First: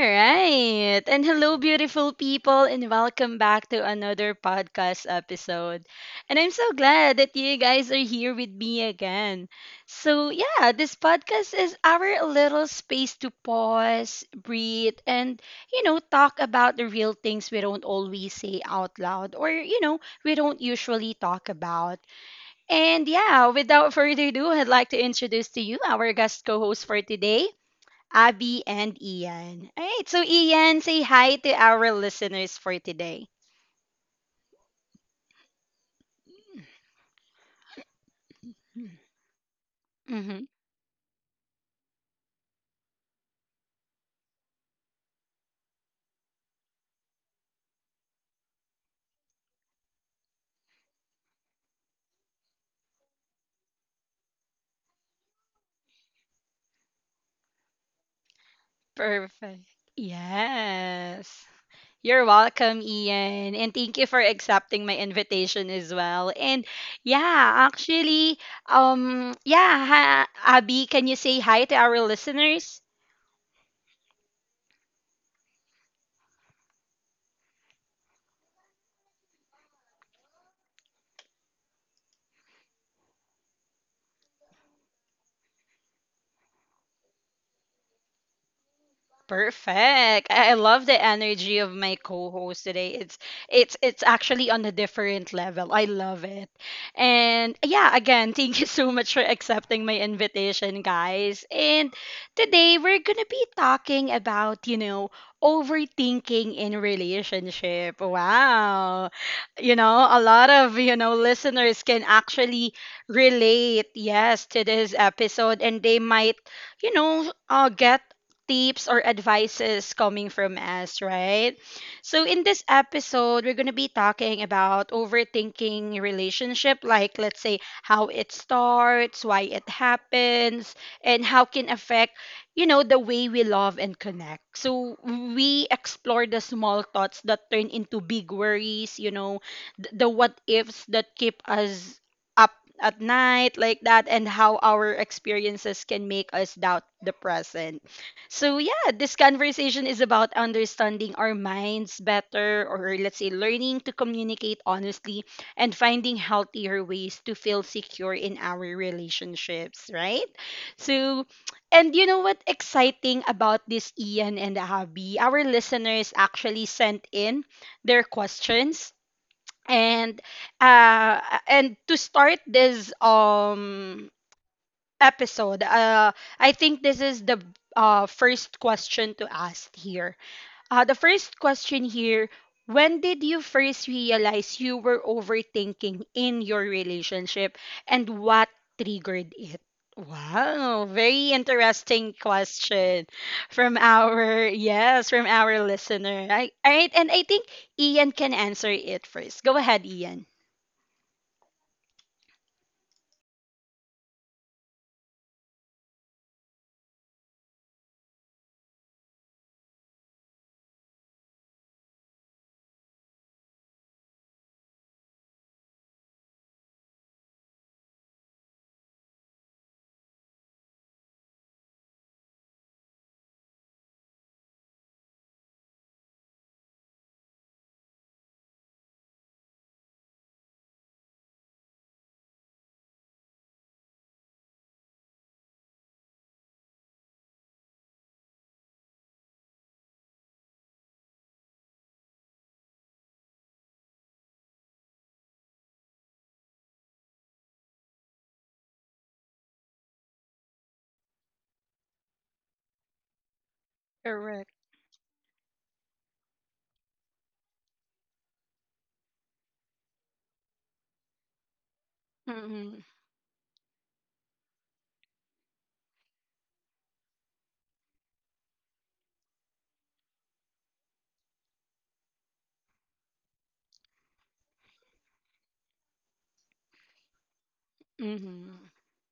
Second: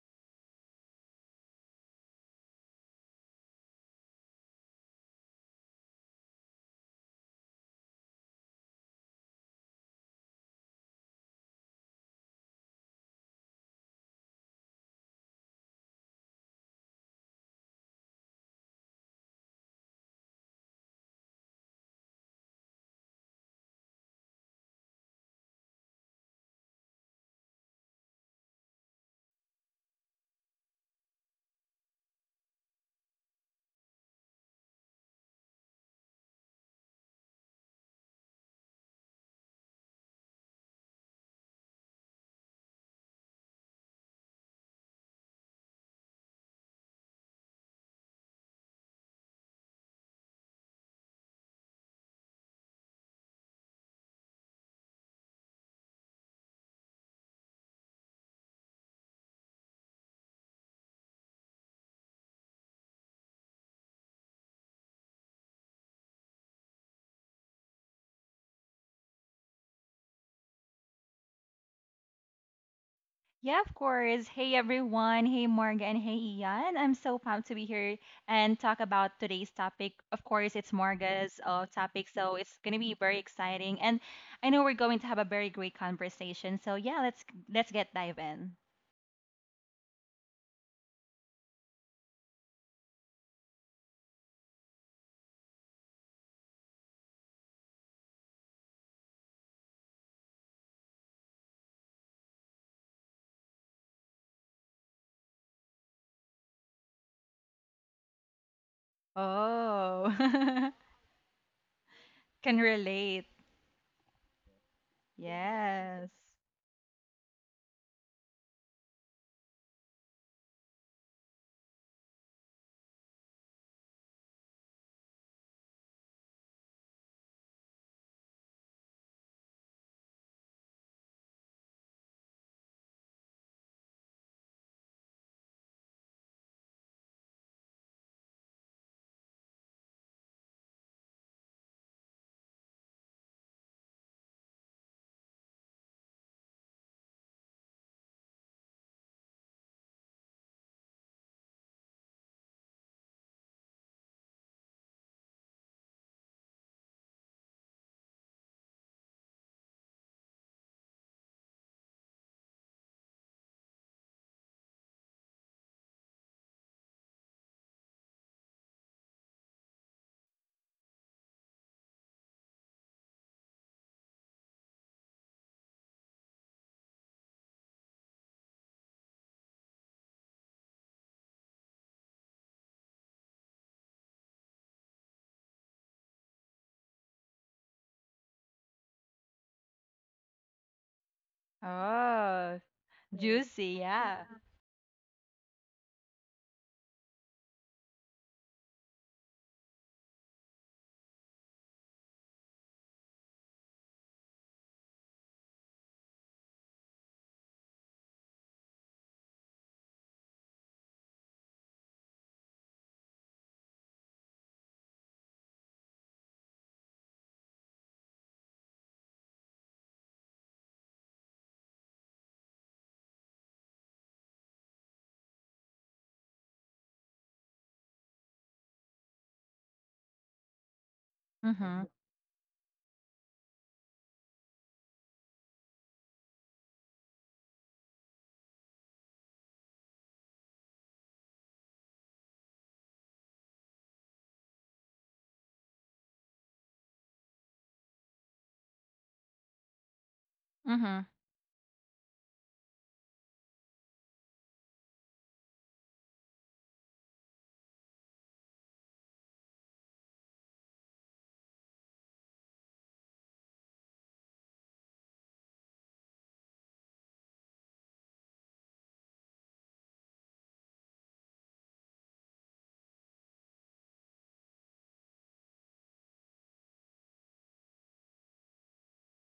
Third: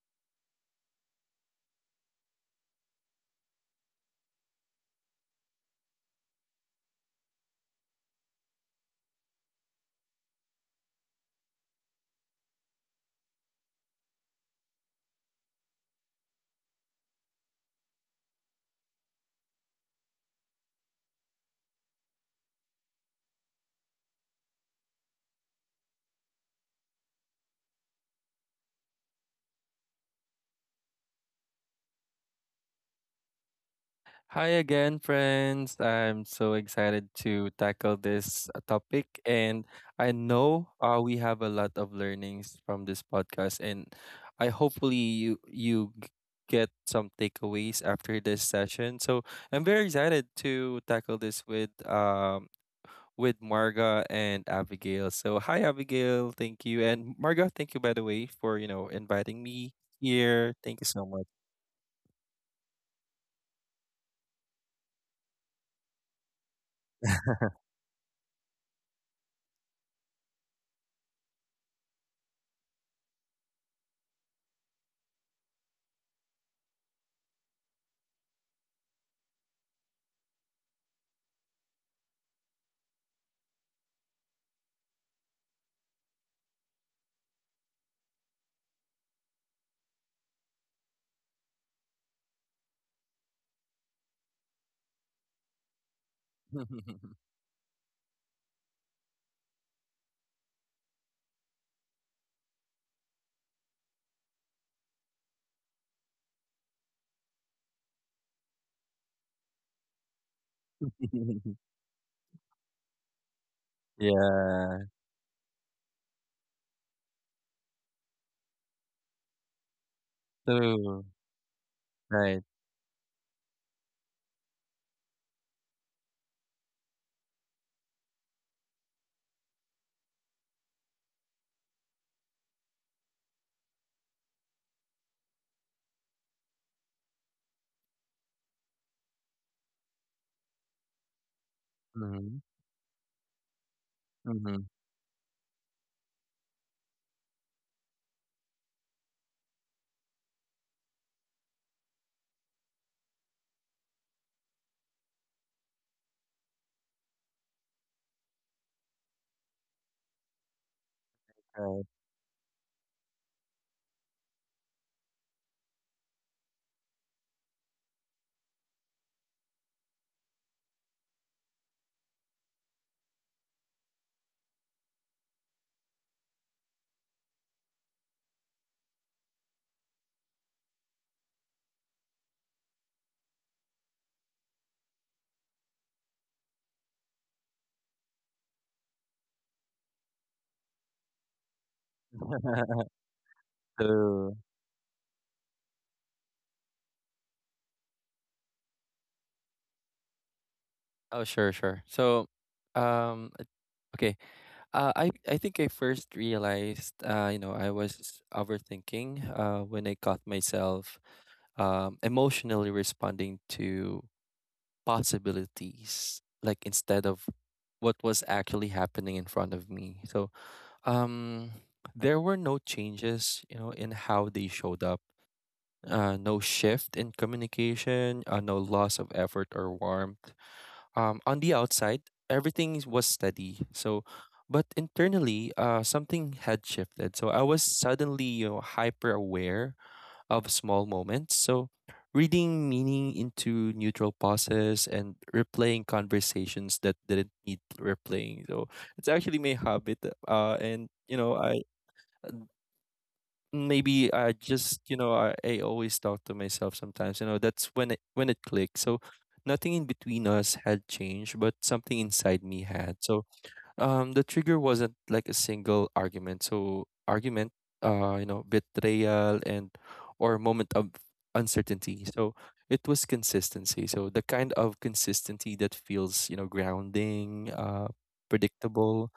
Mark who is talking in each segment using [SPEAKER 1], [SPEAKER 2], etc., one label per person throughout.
[SPEAKER 1] right. And hello, beautiful people, and welcome back to another podcast episode. And I'm so glad that you guys are here with me again. So, yeah, this podcast is our little space to pause, breathe, and, talk about the real things we don't always say out loud or we don't usually talk about. And, yeah, without further ado, I'd like to introduce to you our guest co host for today. Abby and Ian. All right, so Ian, say hi to our listeners for today.
[SPEAKER 2] Hi again, friends. I'm so excited to tackle this topic. And I
[SPEAKER 1] Mm-hmm.
[SPEAKER 2] know we have a lot of learnings from this podcast. And I hopefully you, you g- get some takeaways after this session. So I'm very excited to tackle this with Marga and Abigail. So hi Abigail, thank you. And Marga, thank you by the way for, you know, inviting me
[SPEAKER 1] Perfect.
[SPEAKER 2] here. Thank you so much.
[SPEAKER 1] Yes. You're welcome, Ian. And thank you for accepting my invitation as well. And yeah, actually, Abby, can you say hi to our listeners?
[SPEAKER 3] Yeah, of course. Hey everyone. Hey Morgan and hey Ian. I'm so pumped to be here and talk about today's topic. Of course, it's Morga's topic, so it's gonna be very exciting. And I know we're going to have a very great conversation. So yeah, let's get dive in.
[SPEAKER 1] Perfect. I love the energy of my co-host today. It's actually on a different level. I love it. And yeah, again, thank you so much for accepting my invitation, guys. And today we're going to be talking about, overthinking in relationship. Wow. You know, a lot
[SPEAKER 3] Oh,
[SPEAKER 1] of, listeners can
[SPEAKER 3] can
[SPEAKER 1] actually
[SPEAKER 3] relate.
[SPEAKER 1] relate, yes, to
[SPEAKER 2] Yeah.
[SPEAKER 1] this episode and
[SPEAKER 3] Yes.
[SPEAKER 1] they might get tips or advices coming from
[SPEAKER 2] True.
[SPEAKER 1] us, right? So
[SPEAKER 2] Right.
[SPEAKER 1] in this episode, we're going to be talking about overthinking relationship, like let's say how it starts, why it happens, and how can affect, you know, the way we love and connect. So we explore the small thoughts that turn into big worries, you know, the what ifs that keep us
[SPEAKER 2] Mhm.
[SPEAKER 1] up at night like that, and
[SPEAKER 2] Mhm.
[SPEAKER 1] how our experiences can make us doubt the present. So yeah, this conversation is about understanding our minds better, or let's say learning to communicate honestly and finding healthier ways to feel secure in our relationships, right? So,
[SPEAKER 2] Right.
[SPEAKER 1] and you know what exciting about this, Ian and Abby? Our listeners actually sent in their questions, and uh and to start this episode. I think this is the first question to ask here. The first question here, when did you first realize you were overthinking in your relationship, and what triggered it? Wow, very interesting
[SPEAKER 3] Oh,
[SPEAKER 1] question
[SPEAKER 3] juicy.
[SPEAKER 1] from
[SPEAKER 3] Yeah.
[SPEAKER 2] True.
[SPEAKER 1] our listener. All right, and I think Ian can answer it first. Go ahead, Ian.
[SPEAKER 2] Oh, sure, sure. So, um, uh, okay. I think I first realized, you know, I was overthinking, when I caught myself, emotionally responding to possibilities, like instead of what was actually happening in front of me. So, um, there were no changes, you know, in how they showed up. No shift in communication, no loss of effort or warmth. On the
[SPEAKER 3] Mhm.
[SPEAKER 2] outside, everything was steady. So, but internally, something had shifted. So I was suddenly, you know, hyper aware of small moments. So reading meaning into neutral pauses and replaying conversations that didn't need replaying. So it's actually my habit. And
[SPEAKER 3] Mhm.
[SPEAKER 2] you know, I maybe I
[SPEAKER 1] Correct.
[SPEAKER 2] just you know I always talk to myself sometimes, you know. That's when it clicked. So nothing in between us had changed, but something inside me
[SPEAKER 1] Mm-hmm.
[SPEAKER 2] had. So the trigger wasn't like a single argument. So argument you know, betrayal and or moment of uncertainty. So it was consistency. So the kind of consistency that feels, you know, grounding,
[SPEAKER 1] Mm-hmm.
[SPEAKER 2] predictable,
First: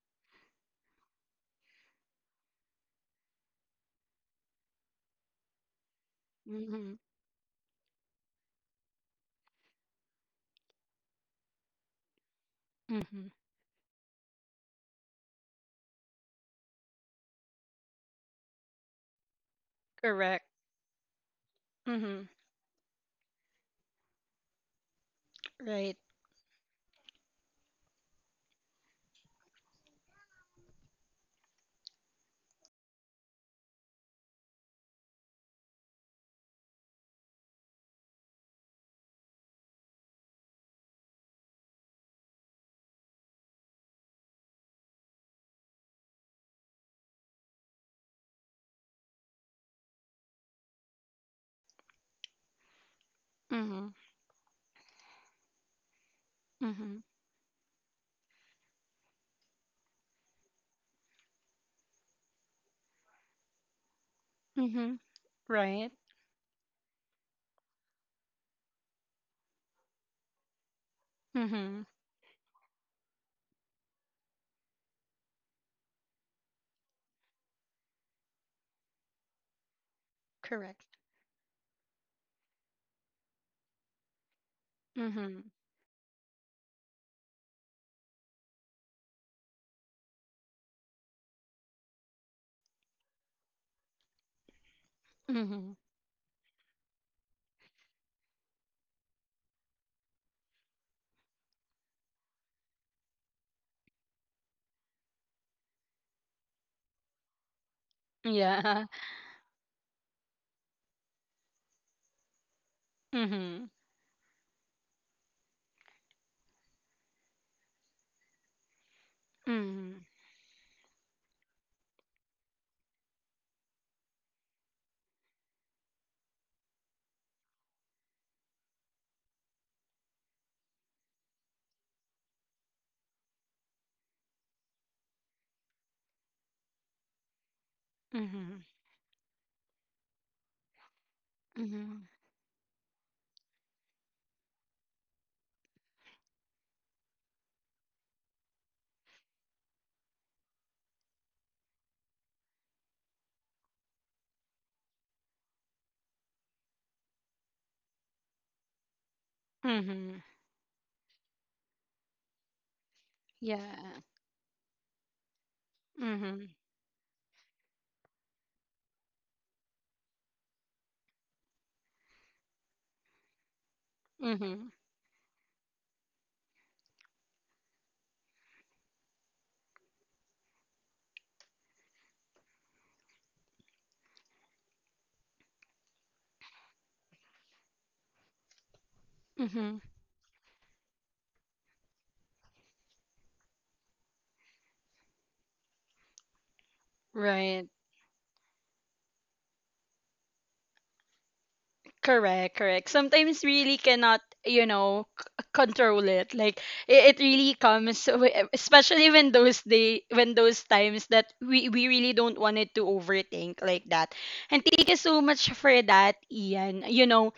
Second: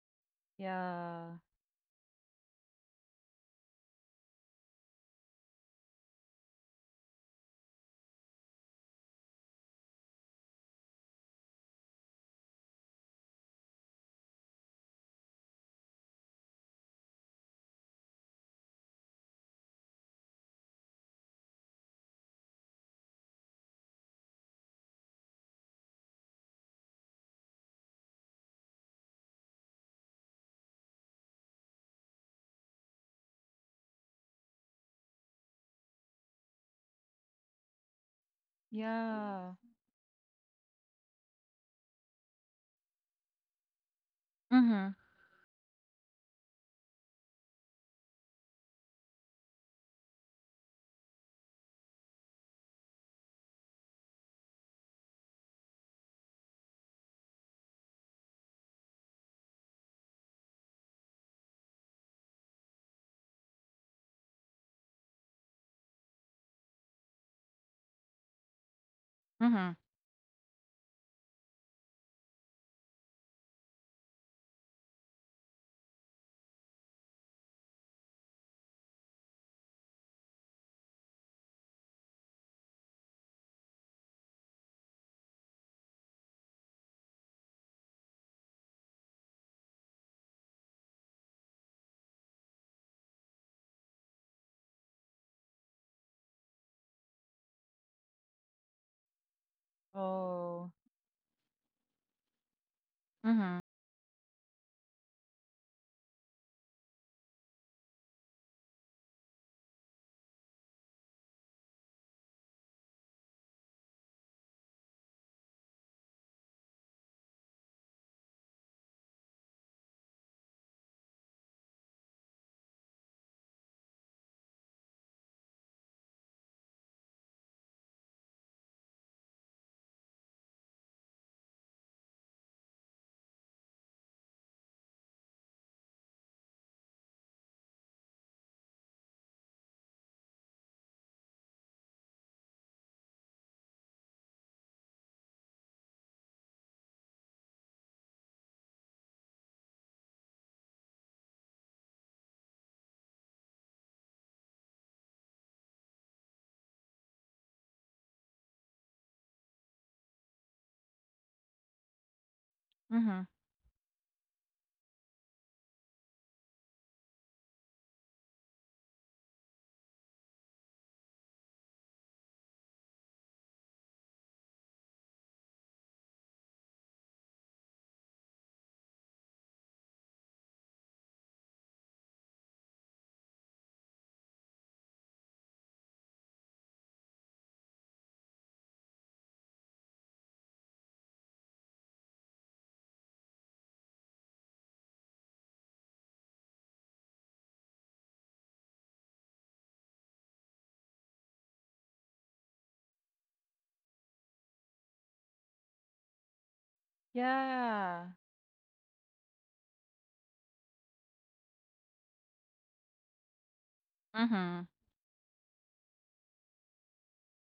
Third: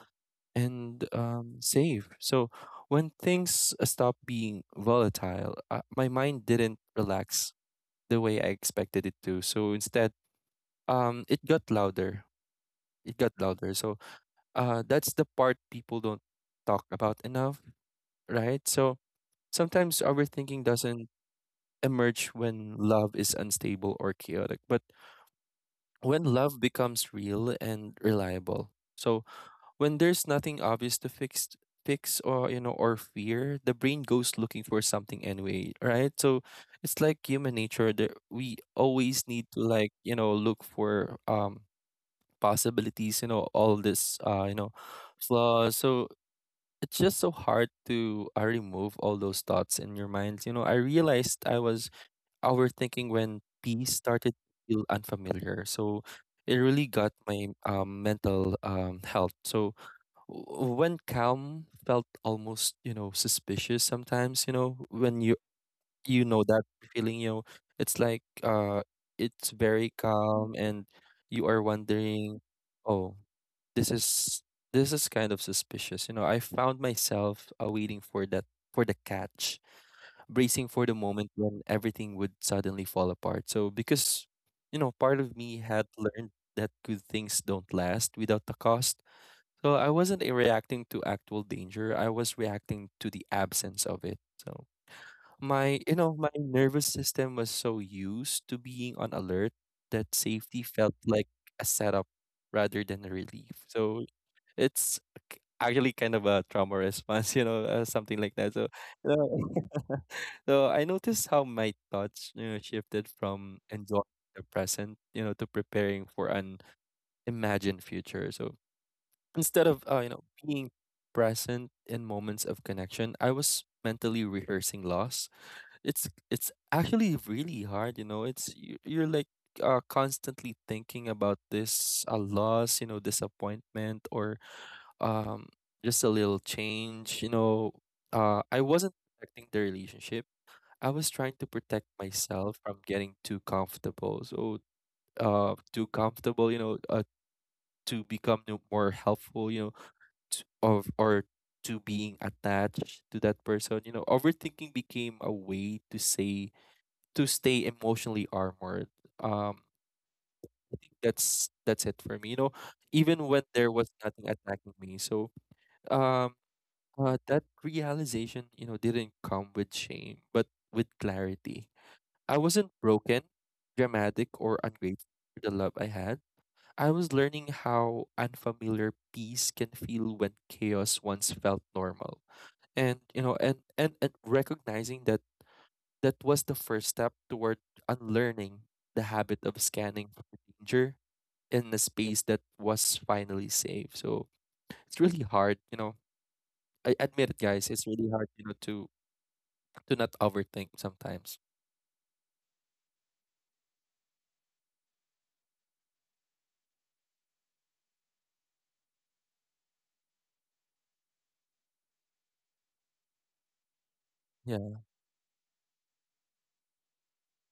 [SPEAKER 2] and
[SPEAKER 3] Yeah.
[SPEAKER 2] save. So when things stopped being volatile, my mind didn't
[SPEAKER 1] Mm-hmm.
[SPEAKER 2] relax the way I expected it to. So instead, it got louder. It
[SPEAKER 1] Mm-hmm.
[SPEAKER 2] got louder. So that's the part people don't talk about enough, right? So sometimes
[SPEAKER 1] Correct.
[SPEAKER 2] overthinking doesn't
[SPEAKER 1] Mhm.
[SPEAKER 2] emerge when love is unstable or chaotic, but
[SPEAKER 1] Right.
[SPEAKER 2] when love becomes real and reliable. So when there's nothing obvious to fix or, you know, or fear, the brain goes looking for something anyway, right? So it's like human nature that we always need
[SPEAKER 3] Yeah.
[SPEAKER 2] to, like, you know, look for possibilities, you know, all this you know,
[SPEAKER 3] Mhm.
[SPEAKER 2] flaws. So it's just so hard to remove all those thoughts in your mind. You know, I realized I was overthinking when
[SPEAKER 1] Mhm.
[SPEAKER 2] peace started to feel unfamiliar. So it really
[SPEAKER 1] Mhm.
[SPEAKER 2] got my mental health. So when calm felt almost, you know, suspicious sometimes. You know,
[SPEAKER 1] Mhm.
[SPEAKER 2] when you
[SPEAKER 1] Right.
[SPEAKER 2] you know that feeling, you know, it's like it's
[SPEAKER 3] Mhm.
[SPEAKER 2] very calm, and you are
[SPEAKER 1] Mhm.
[SPEAKER 2] wondering, oh, this is this is kind of suspicious. You know, I found myself waiting for that for the catch, bracing for the
[SPEAKER 1] Correct.
[SPEAKER 2] moment when everything would suddenly fall apart. So because, you know, part of
[SPEAKER 1] Mhm.
[SPEAKER 2] me had learned that good things don't last without the cost. So I wasn't reacting to actual danger. I was reacting to the absence of it. So
[SPEAKER 1] Mhm.
[SPEAKER 2] my, you know, my nervous system was so used to being on alert that safety
[SPEAKER 3] Oh.
[SPEAKER 2] felt like a setup rather than a
[SPEAKER 3] Mhm.
[SPEAKER 2] relief. So it's actually kind of a trauma response, you know, something like that. So,
[SPEAKER 1] Yeah.
[SPEAKER 2] uh, so I noticed how my thoughts, you know, shifted from
[SPEAKER 1] Mhm.
[SPEAKER 2] enjoying the present, you know, to preparing for an imagined future. So instead of
[SPEAKER 1] Mhm.
[SPEAKER 2] you know, being present in moments of connection, I was mentally rehearsing loss. It's actually really hard, you know. It's you're like constantly thinking about this a loss, you know, disappointment, or um just a little change, you know. I
[SPEAKER 1] Mhm.
[SPEAKER 2] wasn't protecting the relationship. I was trying to protect
[SPEAKER 1] Mhm.
[SPEAKER 2] myself from getting too comfortable. So, too comfortable, you know, to become more helpful, you know, t- of or to being attached to that person. You know, overthinking became a way to say to stay emotionally armored. Um,
[SPEAKER 1] Mhm.
[SPEAKER 2] I think that's it for me. You know,
[SPEAKER 3] Mhm.
[SPEAKER 2] even when there was
[SPEAKER 1] Yeah.
[SPEAKER 2] nothing attacking me. So, um,
[SPEAKER 1] Mhm.
[SPEAKER 2] that realization, you know, didn't come with shame, but with clarity. I wasn't broken, dramatic, or
[SPEAKER 1] Mhm.
[SPEAKER 2] ungrateful for the love I had. I was learning how unfamiliar peace can feel when chaos once felt normal, and you know, and recognizing that was the first step toward unlearning the habit of
[SPEAKER 1] Mhm.
[SPEAKER 2] scanning for danger in a space that was finally safe. So it's really hard, you know. I admit it, guys,
[SPEAKER 1] Right.
[SPEAKER 2] it's really hard, you know, to not overthink sometimes.
[SPEAKER 1] Correct, correct. Sometimes really cannot, you know, control it. Like it really comes,
[SPEAKER 3] Yeah.
[SPEAKER 1] especially when those day, when those times that we really don't want it to overthink like that.
[SPEAKER 3] Mm-hmm.
[SPEAKER 1] And
[SPEAKER 2] Yeah.
[SPEAKER 1] thank you so much for that, Ian. You know,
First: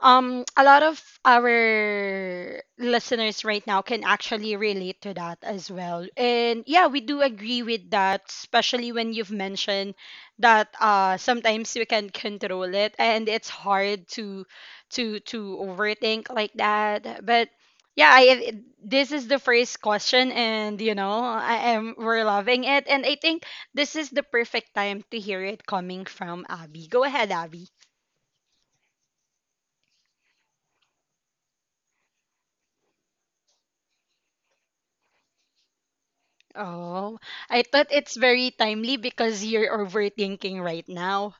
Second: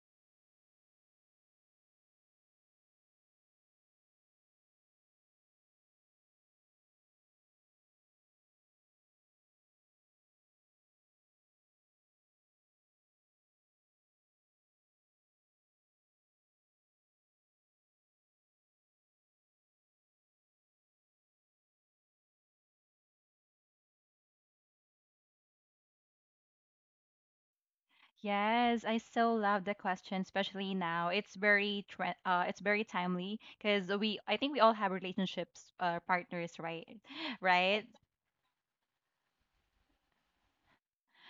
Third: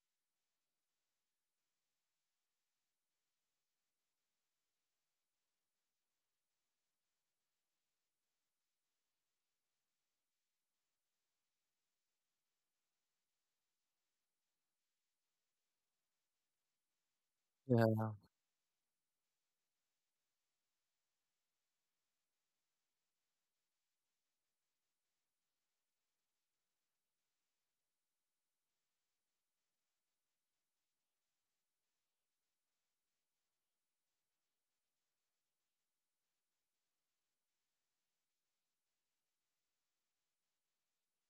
[SPEAKER 1] a lot of our listeners right now can actually relate to that as well, and yeah, we do agree with that, especially when you've mentioned that sometimes we can control it and it's hard to to overthink like that. But yeah,
[SPEAKER 2] Yeah.
[SPEAKER 1] this is the first question, and you know I am we're loving it, and I think this is the perfect time to hear it coming from Abby. Go ahead, Abby.
[SPEAKER 3] Yes, I so love the question, especially now. It's very it's very timely because we I think we all have relationships, partners, right?
[SPEAKER 1] Oh, I thought
[SPEAKER 3] Right?
[SPEAKER 1] it's very timely because you're overthinking right now.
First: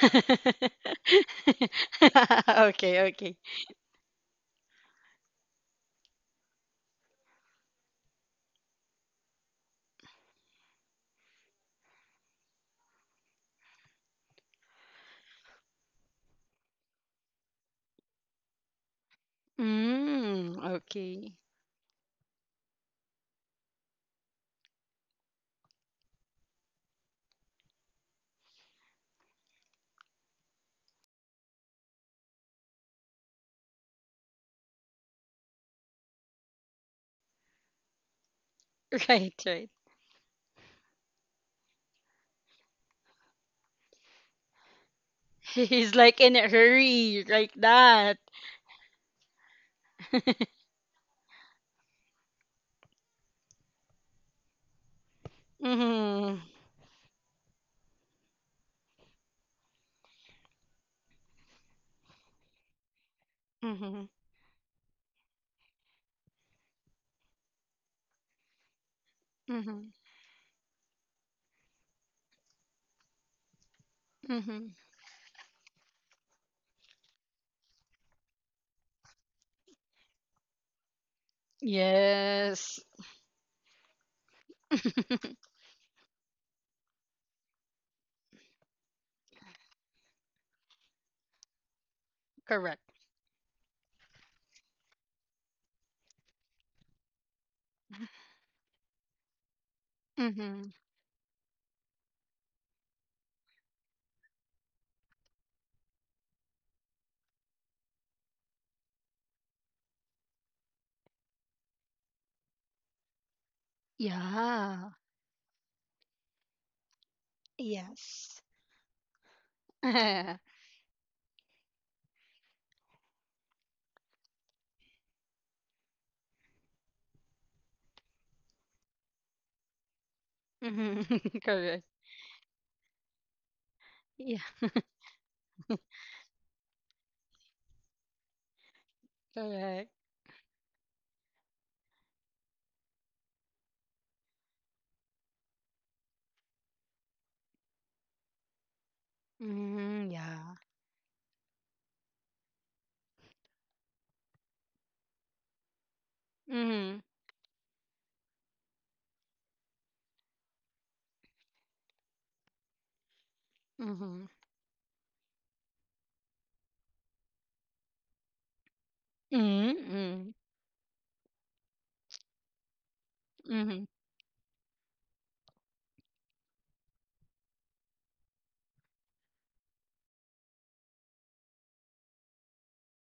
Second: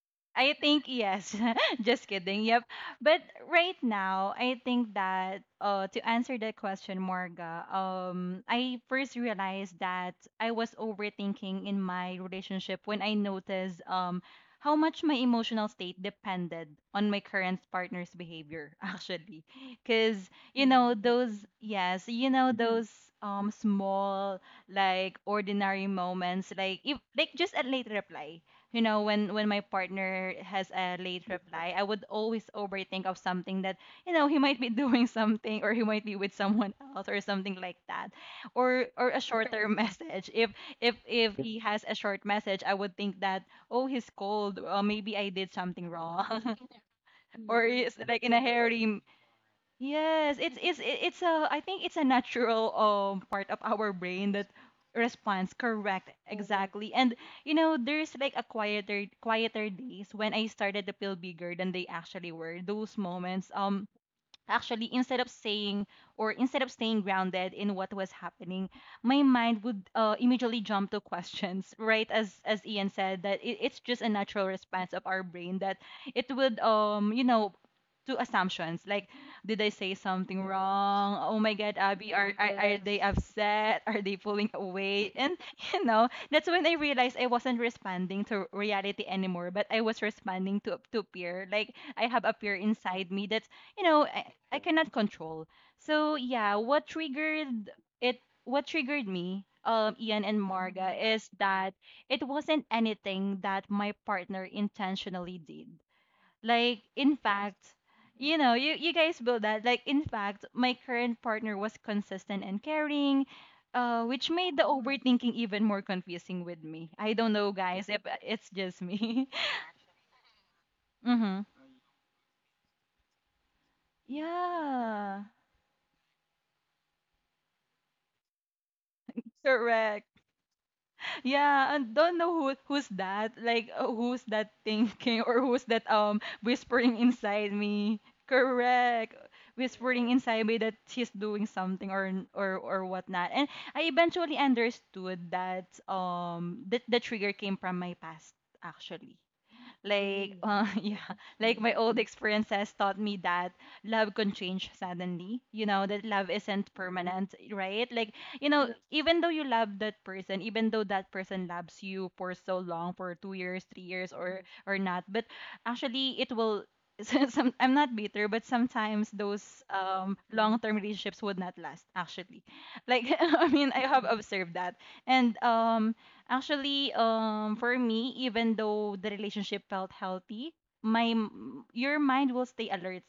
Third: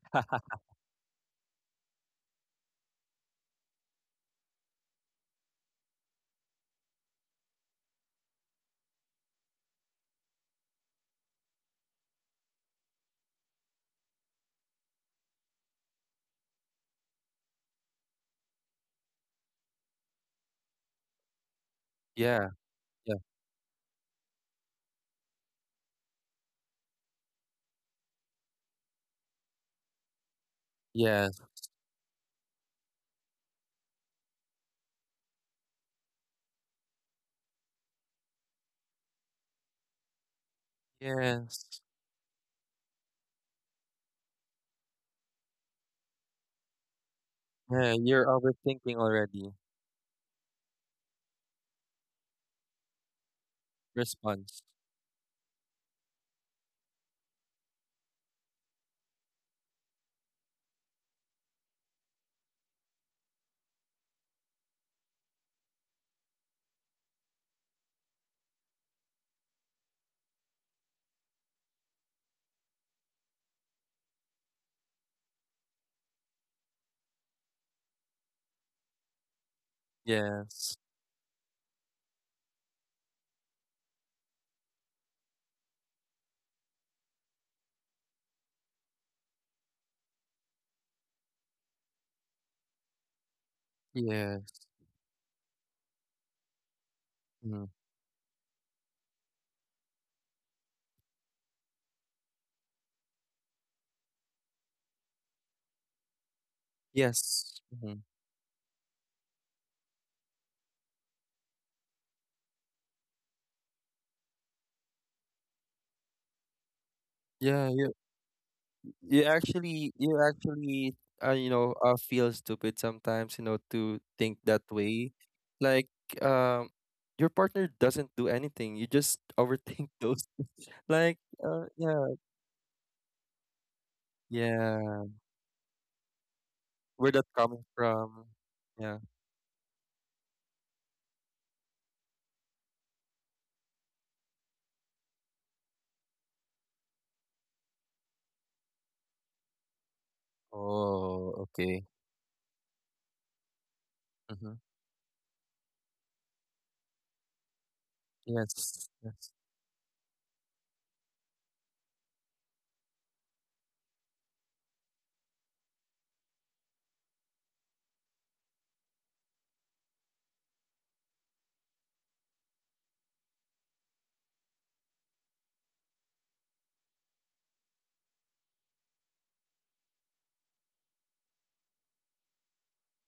[SPEAKER 3] I think yes. Just kidding. Yep.
[SPEAKER 1] Okay,
[SPEAKER 3] But
[SPEAKER 1] okay.
[SPEAKER 3] right now, I think that, to answer that question, Morga, I first realized that I was overthinking in my relationship when I noticed how much my emotional state depended on my current partner's behavior, actually. Cuz
[SPEAKER 1] Mm,
[SPEAKER 3] Mm.
[SPEAKER 1] okay.
[SPEAKER 3] those, yes, you
[SPEAKER 2] Yeah.
[SPEAKER 3] know those
[SPEAKER 2] Yeah.
[SPEAKER 3] small, like ordinary moments, like if, like, just a late reply. You know, when my partner has a late
[SPEAKER 2] Yes.
[SPEAKER 3] reply, I would always overthink of something that, he might be doing something, or he might be with someone else, or something like that. Or a
[SPEAKER 1] Right,
[SPEAKER 3] shorter
[SPEAKER 1] right.
[SPEAKER 3] message. If if he has
[SPEAKER 2] Yes.
[SPEAKER 3] a short message, I would think that, oh, he's cold. Maybe I did something
[SPEAKER 1] He's like
[SPEAKER 3] wrong,
[SPEAKER 1] in a hurry, like
[SPEAKER 3] or
[SPEAKER 2] Yeah.
[SPEAKER 3] is
[SPEAKER 1] that.
[SPEAKER 3] like
[SPEAKER 2] You're
[SPEAKER 3] in a
[SPEAKER 2] overthinking
[SPEAKER 3] hurry.
[SPEAKER 2] already.
[SPEAKER 3] Yes, it's it's a, I think, it's a natural part of our brain that
[SPEAKER 2] Response.
[SPEAKER 3] responds. Correct. Hmm,
[SPEAKER 1] Mm-hmm.
[SPEAKER 3] exactly. And, you know, there's like a quieter days when I started to feel bigger than they actually were. Those moments,
[SPEAKER 1] Mm-hmm.
[SPEAKER 3] actually, instead of saying or instead of staying grounded in what was happening, my mind would,
[SPEAKER 1] Mm-hmm.
[SPEAKER 3] immediately jump to questions, right, as Ian said. That it, it's just a natural
[SPEAKER 1] Mm-hmm.
[SPEAKER 3] response of our brain, that it would, you know, to assumptions, like, did I say something
[SPEAKER 2] Yes.
[SPEAKER 3] wrong? Oh my god. Abby,
[SPEAKER 1] Yes.
[SPEAKER 3] are they, yes, upset? Are they pulling away? And you know, that's when I realized I wasn't responding to reality anymore, but I was responding to peer. Like I have a peer
[SPEAKER 1] Correct.
[SPEAKER 3] inside me that's you know, eh,
[SPEAKER 2] Yes.
[SPEAKER 3] I cannot control. So yeah, what
[SPEAKER 2] Mm.
[SPEAKER 3] triggered it, what triggered me, Ian and
[SPEAKER 1] Mm-hmm.
[SPEAKER 3] Marga, is that it wasn't anything that my partner intentionally did. Like, in
[SPEAKER 2] Yes.
[SPEAKER 3] fact,
[SPEAKER 2] Mhm.
[SPEAKER 3] you know, you guys build that. Like, in fact, my current partner was consistent and caring, which made the
[SPEAKER 1] Yeah.
[SPEAKER 3] overthinking even more confusing with me. I don't know,
[SPEAKER 2] Yeah.
[SPEAKER 3] guys, if
[SPEAKER 1] Yes.
[SPEAKER 3] it's just
[SPEAKER 2] you
[SPEAKER 3] me.
[SPEAKER 2] actually you actually
[SPEAKER 3] Mm-hmm.
[SPEAKER 2] you know, feel stupid sometimes, you know, to think that way.
[SPEAKER 3] Yeah.
[SPEAKER 2] Like, um your partner doesn't do anything. You just overthink
[SPEAKER 3] Correct.
[SPEAKER 2] those. Like,
[SPEAKER 1] Mm-hmm.
[SPEAKER 3] Yeah,
[SPEAKER 1] Correct.
[SPEAKER 3] and
[SPEAKER 2] yeah.
[SPEAKER 3] don't know who, who's that. Like, who's
[SPEAKER 1] Yeah.
[SPEAKER 3] that
[SPEAKER 2] Yeah.
[SPEAKER 3] thinking, or who's that whispering
[SPEAKER 2] Where that
[SPEAKER 3] inside
[SPEAKER 2] coming
[SPEAKER 3] me.
[SPEAKER 2] from? Yeah.
[SPEAKER 3] Correct.
[SPEAKER 1] Correct.
[SPEAKER 3] Whispering inside me that she's doing something, or or whatnot. And I eventually understood that, that the trigger came from my past, actually.
[SPEAKER 1] Mm-hmm.
[SPEAKER 3] Like, Mm.
[SPEAKER 1] Yeah.
[SPEAKER 3] Yeah,
[SPEAKER 2] Oh,
[SPEAKER 3] like my
[SPEAKER 2] okay.
[SPEAKER 3] old experiences taught me that love can
[SPEAKER 2] Mm-hmm.
[SPEAKER 3] change suddenly. You know, that love isn't
[SPEAKER 1] Mm-hmm.
[SPEAKER 3] permanent, right? Like, you know, yes,
[SPEAKER 2] Yes.
[SPEAKER 3] even
[SPEAKER 2] Yes.
[SPEAKER 3] though you love that person, even though that person loves you for so long, for 2 years, 3 years,
[SPEAKER 1] Mm-hmm.
[SPEAKER 3] or Mm. or not, but actually, it will. Some, I'm not bitter, but sometimes those,
[SPEAKER 1] Mm-hmm.
[SPEAKER 3] Mm. long-term relationships would not last. Actually, like, I mean,
[SPEAKER 1] Mm-hmm.
[SPEAKER 3] I have observed that. And, actually, for me, even though the relationship felt healthy, your mind will stay alert.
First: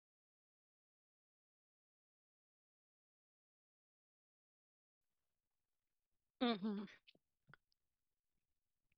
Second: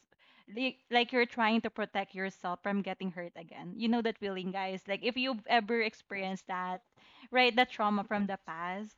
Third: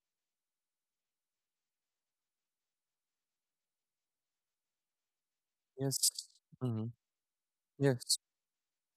[SPEAKER 3] Like you're trying to protect yourself from getting hurt again. You know that feeling, guys. Like, if you've ever
[SPEAKER 2] Yes.
[SPEAKER 3] experienced that,
[SPEAKER 1] Mm-hmm.
[SPEAKER 2] Mm-hmm.
[SPEAKER 3] right? That trauma
[SPEAKER 2] Yes.
[SPEAKER 3] from the past,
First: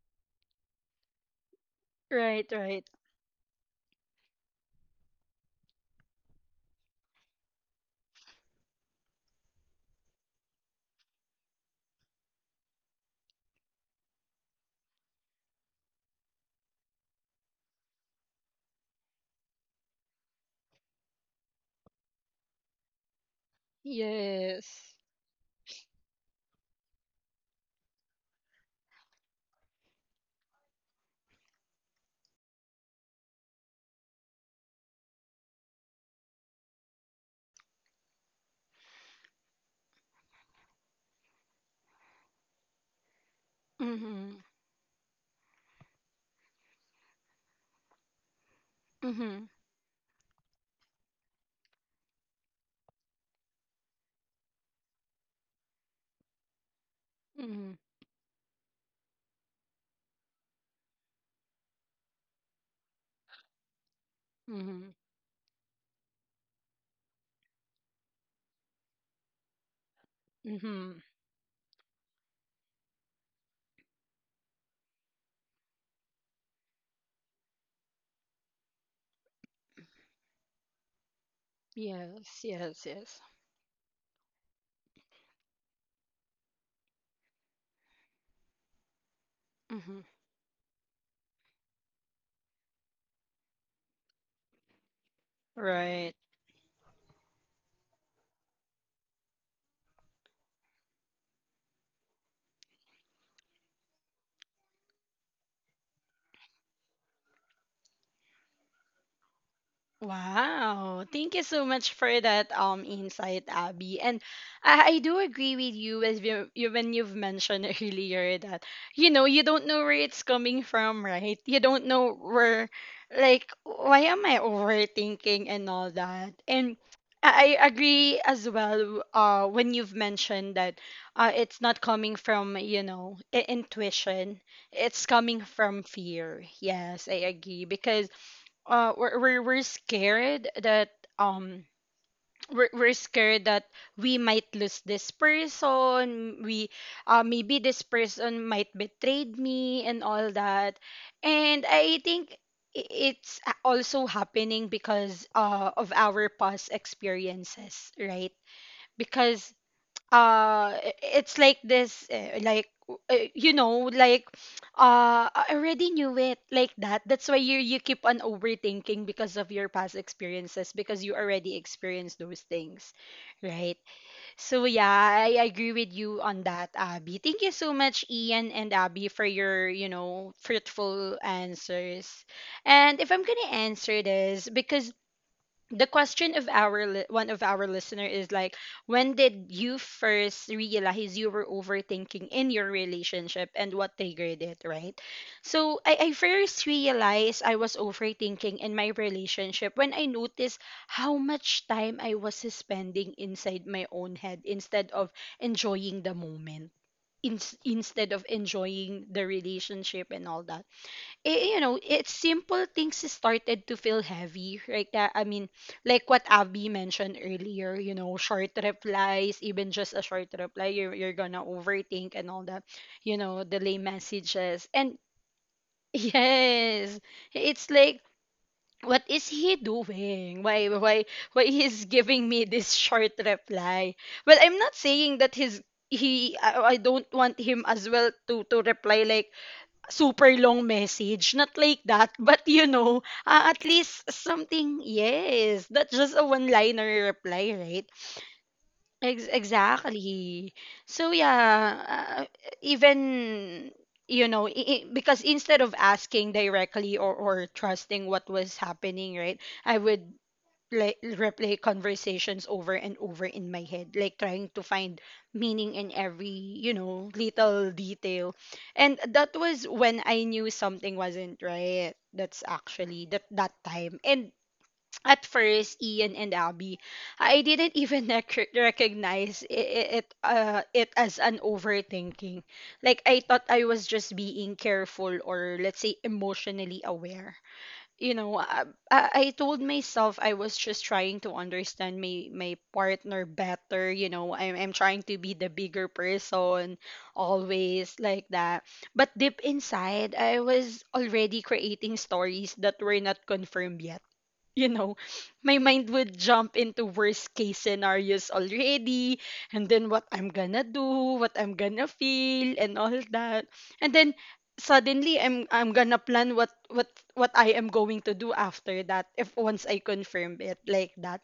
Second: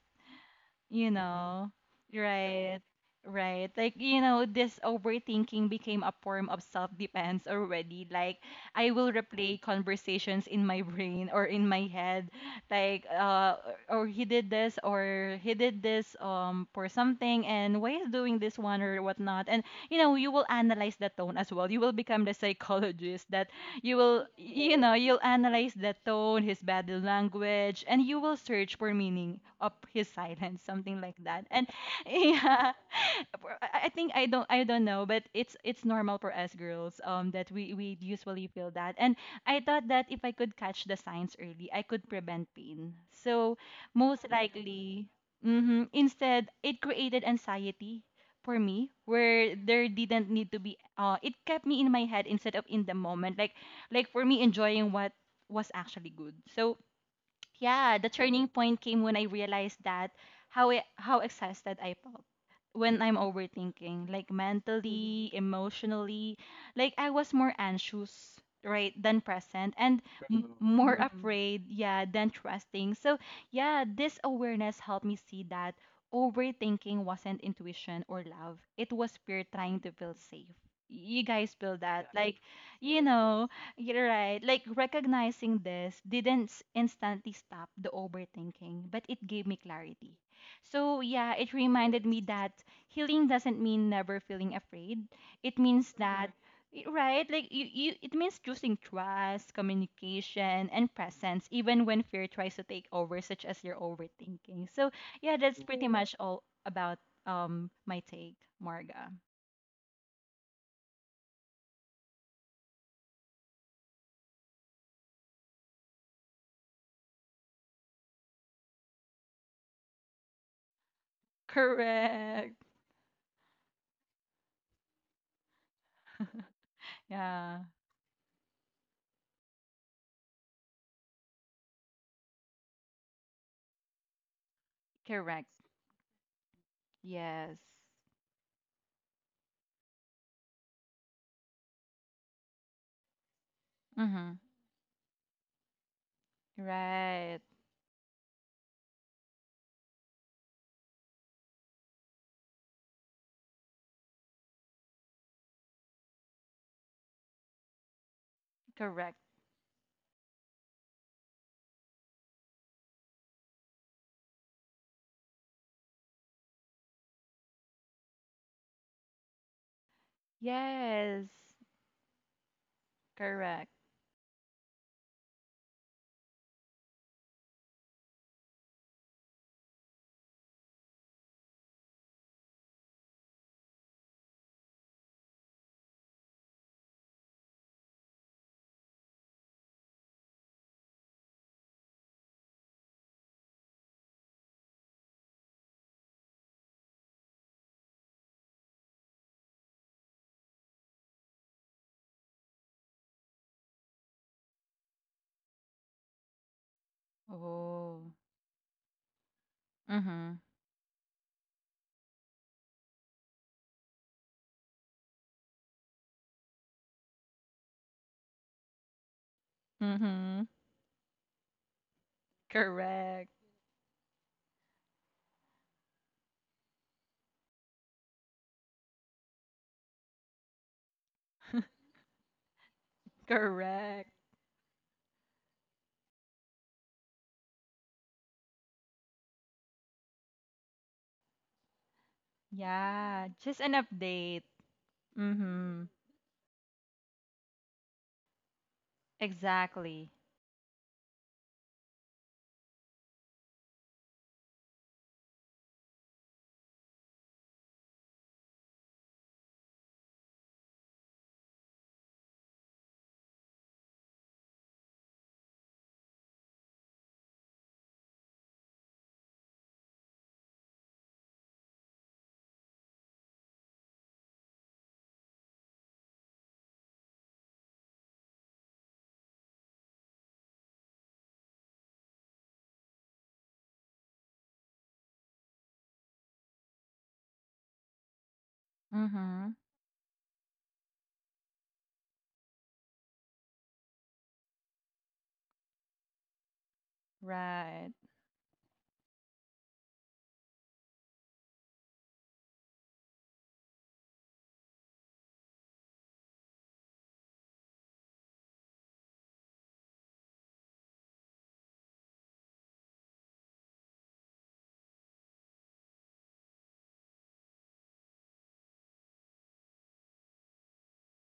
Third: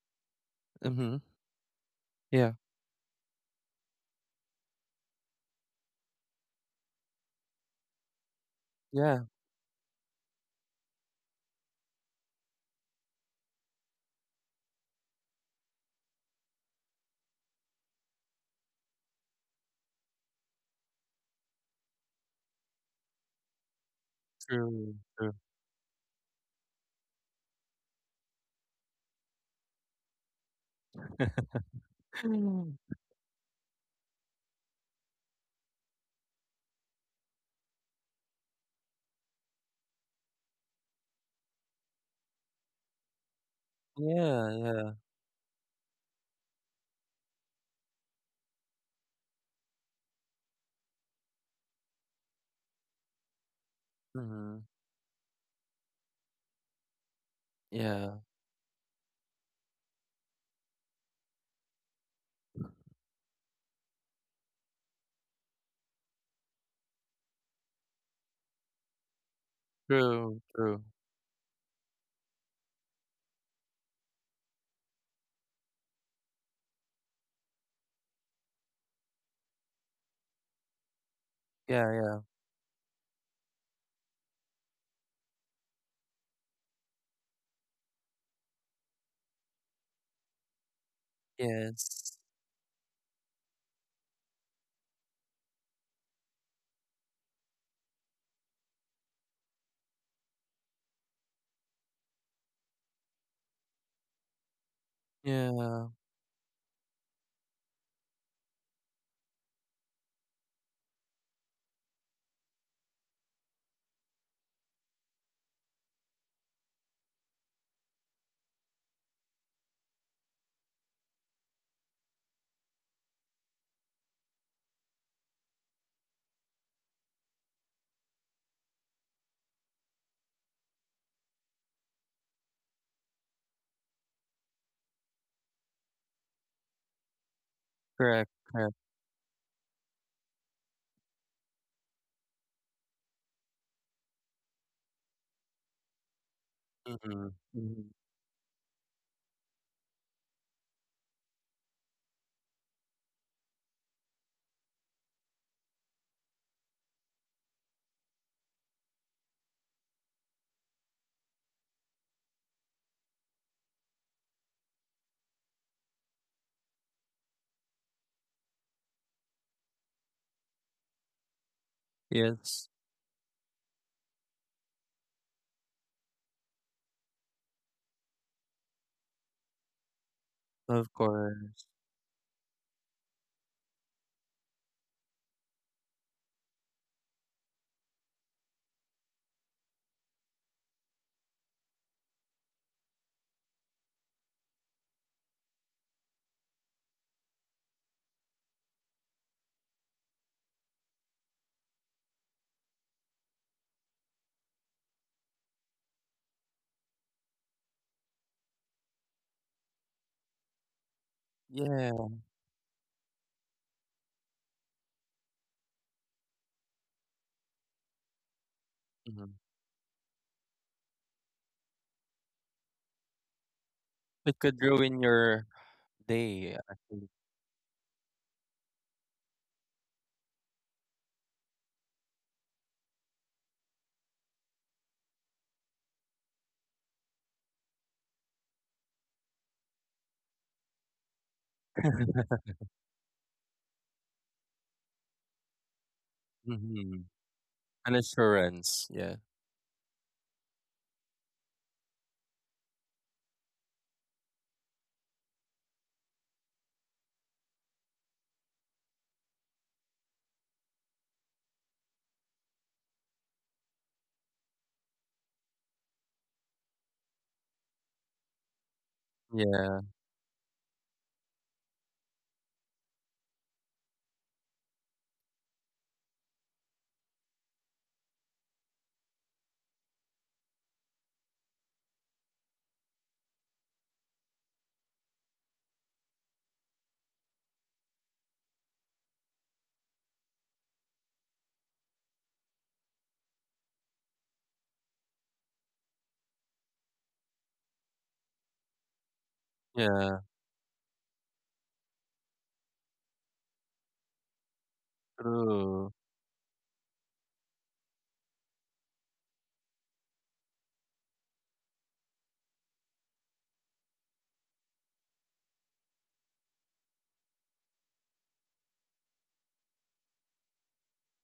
[SPEAKER 3] you
[SPEAKER 2] Mm-hmm.
[SPEAKER 3] know.
[SPEAKER 1] Right,
[SPEAKER 2] Yeah.
[SPEAKER 3] Right,
[SPEAKER 1] right.
[SPEAKER 3] right. Like, you know, this overthinking became a form of self-defense already. Like, I will
[SPEAKER 2] Yeah.
[SPEAKER 3] replay conversations in my brain, or in my head. Like, or he did this, or he did this, for something, and why is doing this one, or whatnot. And, you know, you will analyze the tone as well. You will become the psychologist that you will, you know,
[SPEAKER 2] True.
[SPEAKER 1] Yes.
[SPEAKER 3] you'll
[SPEAKER 2] True.
[SPEAKER 3] analyze the tone, his body language, and you will search for meaning of his silence, something like that. And yeah, I think I don't know, but it's normal for us girls, that we usually feel that. And I thought that if I could catch the signs early, I could prevent pain. So, most
[SPEAKER 1] Mm-hmm.
[SPEAKER 2] Yeah. Yeah.
[SPEAKER 3] likely, hmm, instead, it created anxiety for me,
[SPEAKER 1] Mm-hmm.
[SPEAKER 3] where there didn't need to be. It kept me in my head instead of in the moment. Like for me,
[SPEAKER 2] Mm-hmm.
[SPEAKER 3] enjoying what was actually good. So
[SPEAKER 1] Mm-hmm.
[SPEAKER 3] yeah, the
[SPEAKER 2] Yeah.
[SPEAKER 3] turning point came when I realized that, how how exhausted I felt when I'm overthinking. Like, Mhm.
[SPEAKER 1] Mm-hmm.
[SPEAKER 3] mentally, emotionally, like I was more anxious, right, than present, and
[SPEAKER 2] True.
[SPEAKER 3] Mhm.
[SPEAKER 2] True.
[SPEAKER 3] more
[SPEAKER 1] Mm-hmm.
[SPEAKER 3] Mhm. afraid, yeah, than trusting. So yeah, this awareness helped me see that overthinking wasn't intuition or love. It was fear trying to feel safe. You guys feel
[SPEAKER 2] Yeah.
[SPEAKER 3] that, yeah,
[SPEAKER 2] Yeah.
[SPEAKER 3] like,
[SPEAKER 1] Yes, yes,
[SPEAKER 3] you
[SPEAKER 1] yes.
[SPEAKER 3] know, you're right. Like, recognizing this didn't instantly stop the overthinking, but it gave me clarity.
[SPEAKER 1] Mm-hmm.
[SPEAKER 3] So yeah, it reminded
[SPEAKER 2] Yes.
[SPEAKER 3] me that healing doesn't mean never feeling afraid. It means, Mm-hmm. that,
[SPEAKER 1] Right.
[SPEAKER 3] right? Like, you, it means choosing trust, communication, and presence, even when fear tries to take over, such as your overthinking. So yeah, that's
[SPEAKER 2] Yeah.
[SPEAKER 3] pretty, yes, much all about my take, Marga.
[SPEAKER 1] Wow. Thank you so much for that insight, Abby. And I do agree with you as you when you've mentioned earlier that you know you don't know where it's coming from, right? You don't know
[SPEAKER 3] Correct.
[SPEAKER 1] where like why am I overthinking and all that. And
[SPEAKER 3] Yeah,
[SPEAKER 1] I agree as well when you've mentioned that it's not coming from, you know, intuition. It's
[SPEAKER 3] correct.
[SPEAKER 1] coming from fear. Yes, I
[SPEAKER 3] Yes.
[SPEAKER 1] agree because
[SPEAKER 2] Correct. Correct.
[SPEAKER 1] we're scared that um we're scared that we
[SPEAKER 3] Mm-hmm.
[SPEAKER 1] might lose this person we
[SPEAKER 2] Mhm.
[SPEAKER 3] Right.
[SPEAKER 1] Maybe this
[SPEAKER 2] Mhm.
[SPEAKER 1] person might betrayed me and all that, and I think i- it's also happening because of our past experiences, right?
[SPEAKER 3] Correct.
[SPEAKER 1] Because it's like this, like you know, like I already knew it, like that. That's why you you keep on overthinking, because of your past experiences, because you
[SPEAKER 3] Yes.
[SPEAKER 1] already experienced those
[SPEAKER 2] Yes.
[SPEAKER 1] things,
[SPEAKER 3] Correct.
[SPEAKER 1] right? So yeah, I agree with you on that, Abby. Thank you so much, Ian and Abby, for your, you know,
[SPEAKER 2] Of
[SPEAKER 1] fruitful
[SPEAKER 2] course.
[SPEAKER 1] answers. And if I'm gonna answer this, because the question of our one of our listener is like, when did you first realize you were overthinking in your relationship and what triggered it, right? So I first realized I was overthinking in my relationship when I noticed how much time I was spending inside my own head instead of enjoying the moment in, instead
[SPEAKER 3] Oh.
[SPEAKER 1] of enjoying the relationship and
[SPEAKER 3] Mm-hmm.
[SPEAKER 1] all that. You know,
[SPEAKER 2] Yeah.
[SPEAKER 1] it's simple things started to feel heavy, like that. I mean, like what Abby mentioned earlier, you know, short
[SPEAKER 2] Mhm.
[SPEAKER 1] replies, even just a short
[SPEAKER 3] Mm-hmm.
[SPEAKER 1] reply, you're gonna overthink and all that, you
[SPEAKER 3] Correct.
[SPEAKER 1] know, delay
[SPEAKER 2] It could
[SPEAKER 1] messages. And
[SPEAKER 2] ruin your day,
[SPEAKER 1] yes,
[SPEAKER 2] actually.
[SPEAKER 1] it's like, what is he doing? Why he's giving me this short reply?
[SPEAKER 3] Correct.
[SPEAKER 1] Well, I'm not saying that I don't want him as well to reply like super long message. Not like that, but you know,
[SPEAKER 3] Yeah. Just
[SPEAKER 1] at
[SPEAKER 3] an
[SPEAKER 1] least
[SPEAKER 3] update.
[SPEAKER 1] something, yes.
[SPEAKER 3] Mm-hmm.
[SPEAKER 1] Not just a one
[SPEAKER 2] Mhm.
[SPEAKER 1] liner reply, right?
[SPEAKER 2] An assurance. Yeah.
[SPEAKER 3] Exactly.
[SPEAKER 1] Exactly. So, yeah, even. You know, because instead of asking directly, or trusting what was happening, right, I would like replay conversations over and over in my head, like trying to find meaning in every you know little detail. And that was
[SPEAKER 2] Yeah.
[SPEAKER 1] when I knew something wasn't right, that's actually that that time. And at first, Ian and Abby, I didn't even recognize it as an overthinking. Like I thought I was just being careful, or let's say emotionally aware. You know, I I
[SPEAKER 3] Mm-hmm.
[SPEAKER 1] told myself I was just trying to understand my my partner better. You know, I'm trying to be the bigger person
[SPEAKER 3] Right.
[SPEAKER 1] always like that. But deep inside,
[SPEAKER 2] Yeah.
[SPEAKER 1] I was already creating stories that were not confirmed yet. You know, my mind
[SPEAKER 2] True.
[SPEAKER 1] would jump into worst case scenarios already, and then what I'm gonna do, what I'm gonna feel, and all that. And then suddenly I'm gonna plan what what I am going to do after that if once I confirm it like that.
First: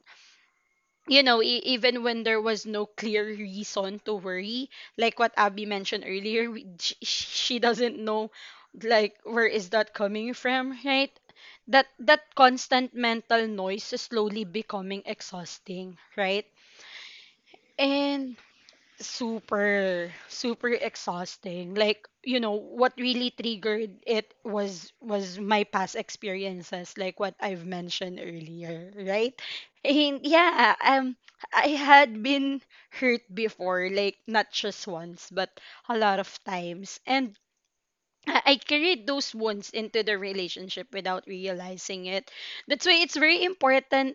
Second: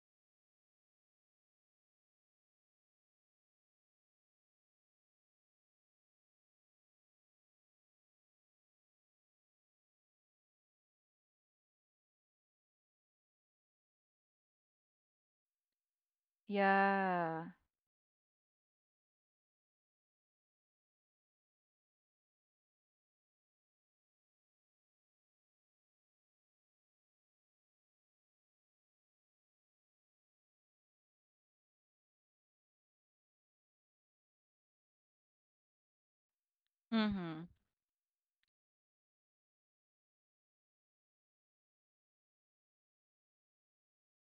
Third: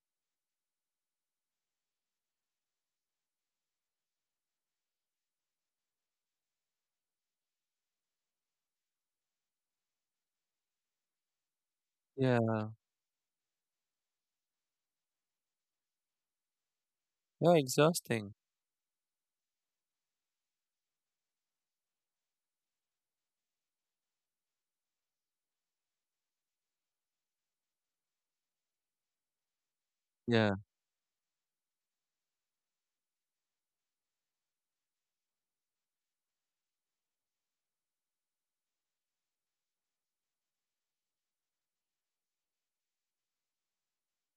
[SPEAKER 1] You know, even when there was no clear reason to worry, like what Abby mentioned earlier, she doesn't know, like, where is that coming from, right? That that
[SPEAKER 2] Yeah.
[SPEAKER 1] constant mental noise is slowly becoming exhausting, right?
[SPEAKER 3] Yeah.
[SPEAKER 2] Yeah. Exhausting.
[SPEAKER 1] And super super exhausting. Like you know, what really triggered it was my past experiences, like what I've mentioned earlier, right? And
[SPEAKER 2] Yeah.
[SPEAKER 1] yeah, I had been hurt before, like not just once but a lot of times. And
[SPEAKER 3] Mm-hmm.
[SPEAKER 1] I carried those wounds into the relationship without realizing it. That's why it's very important,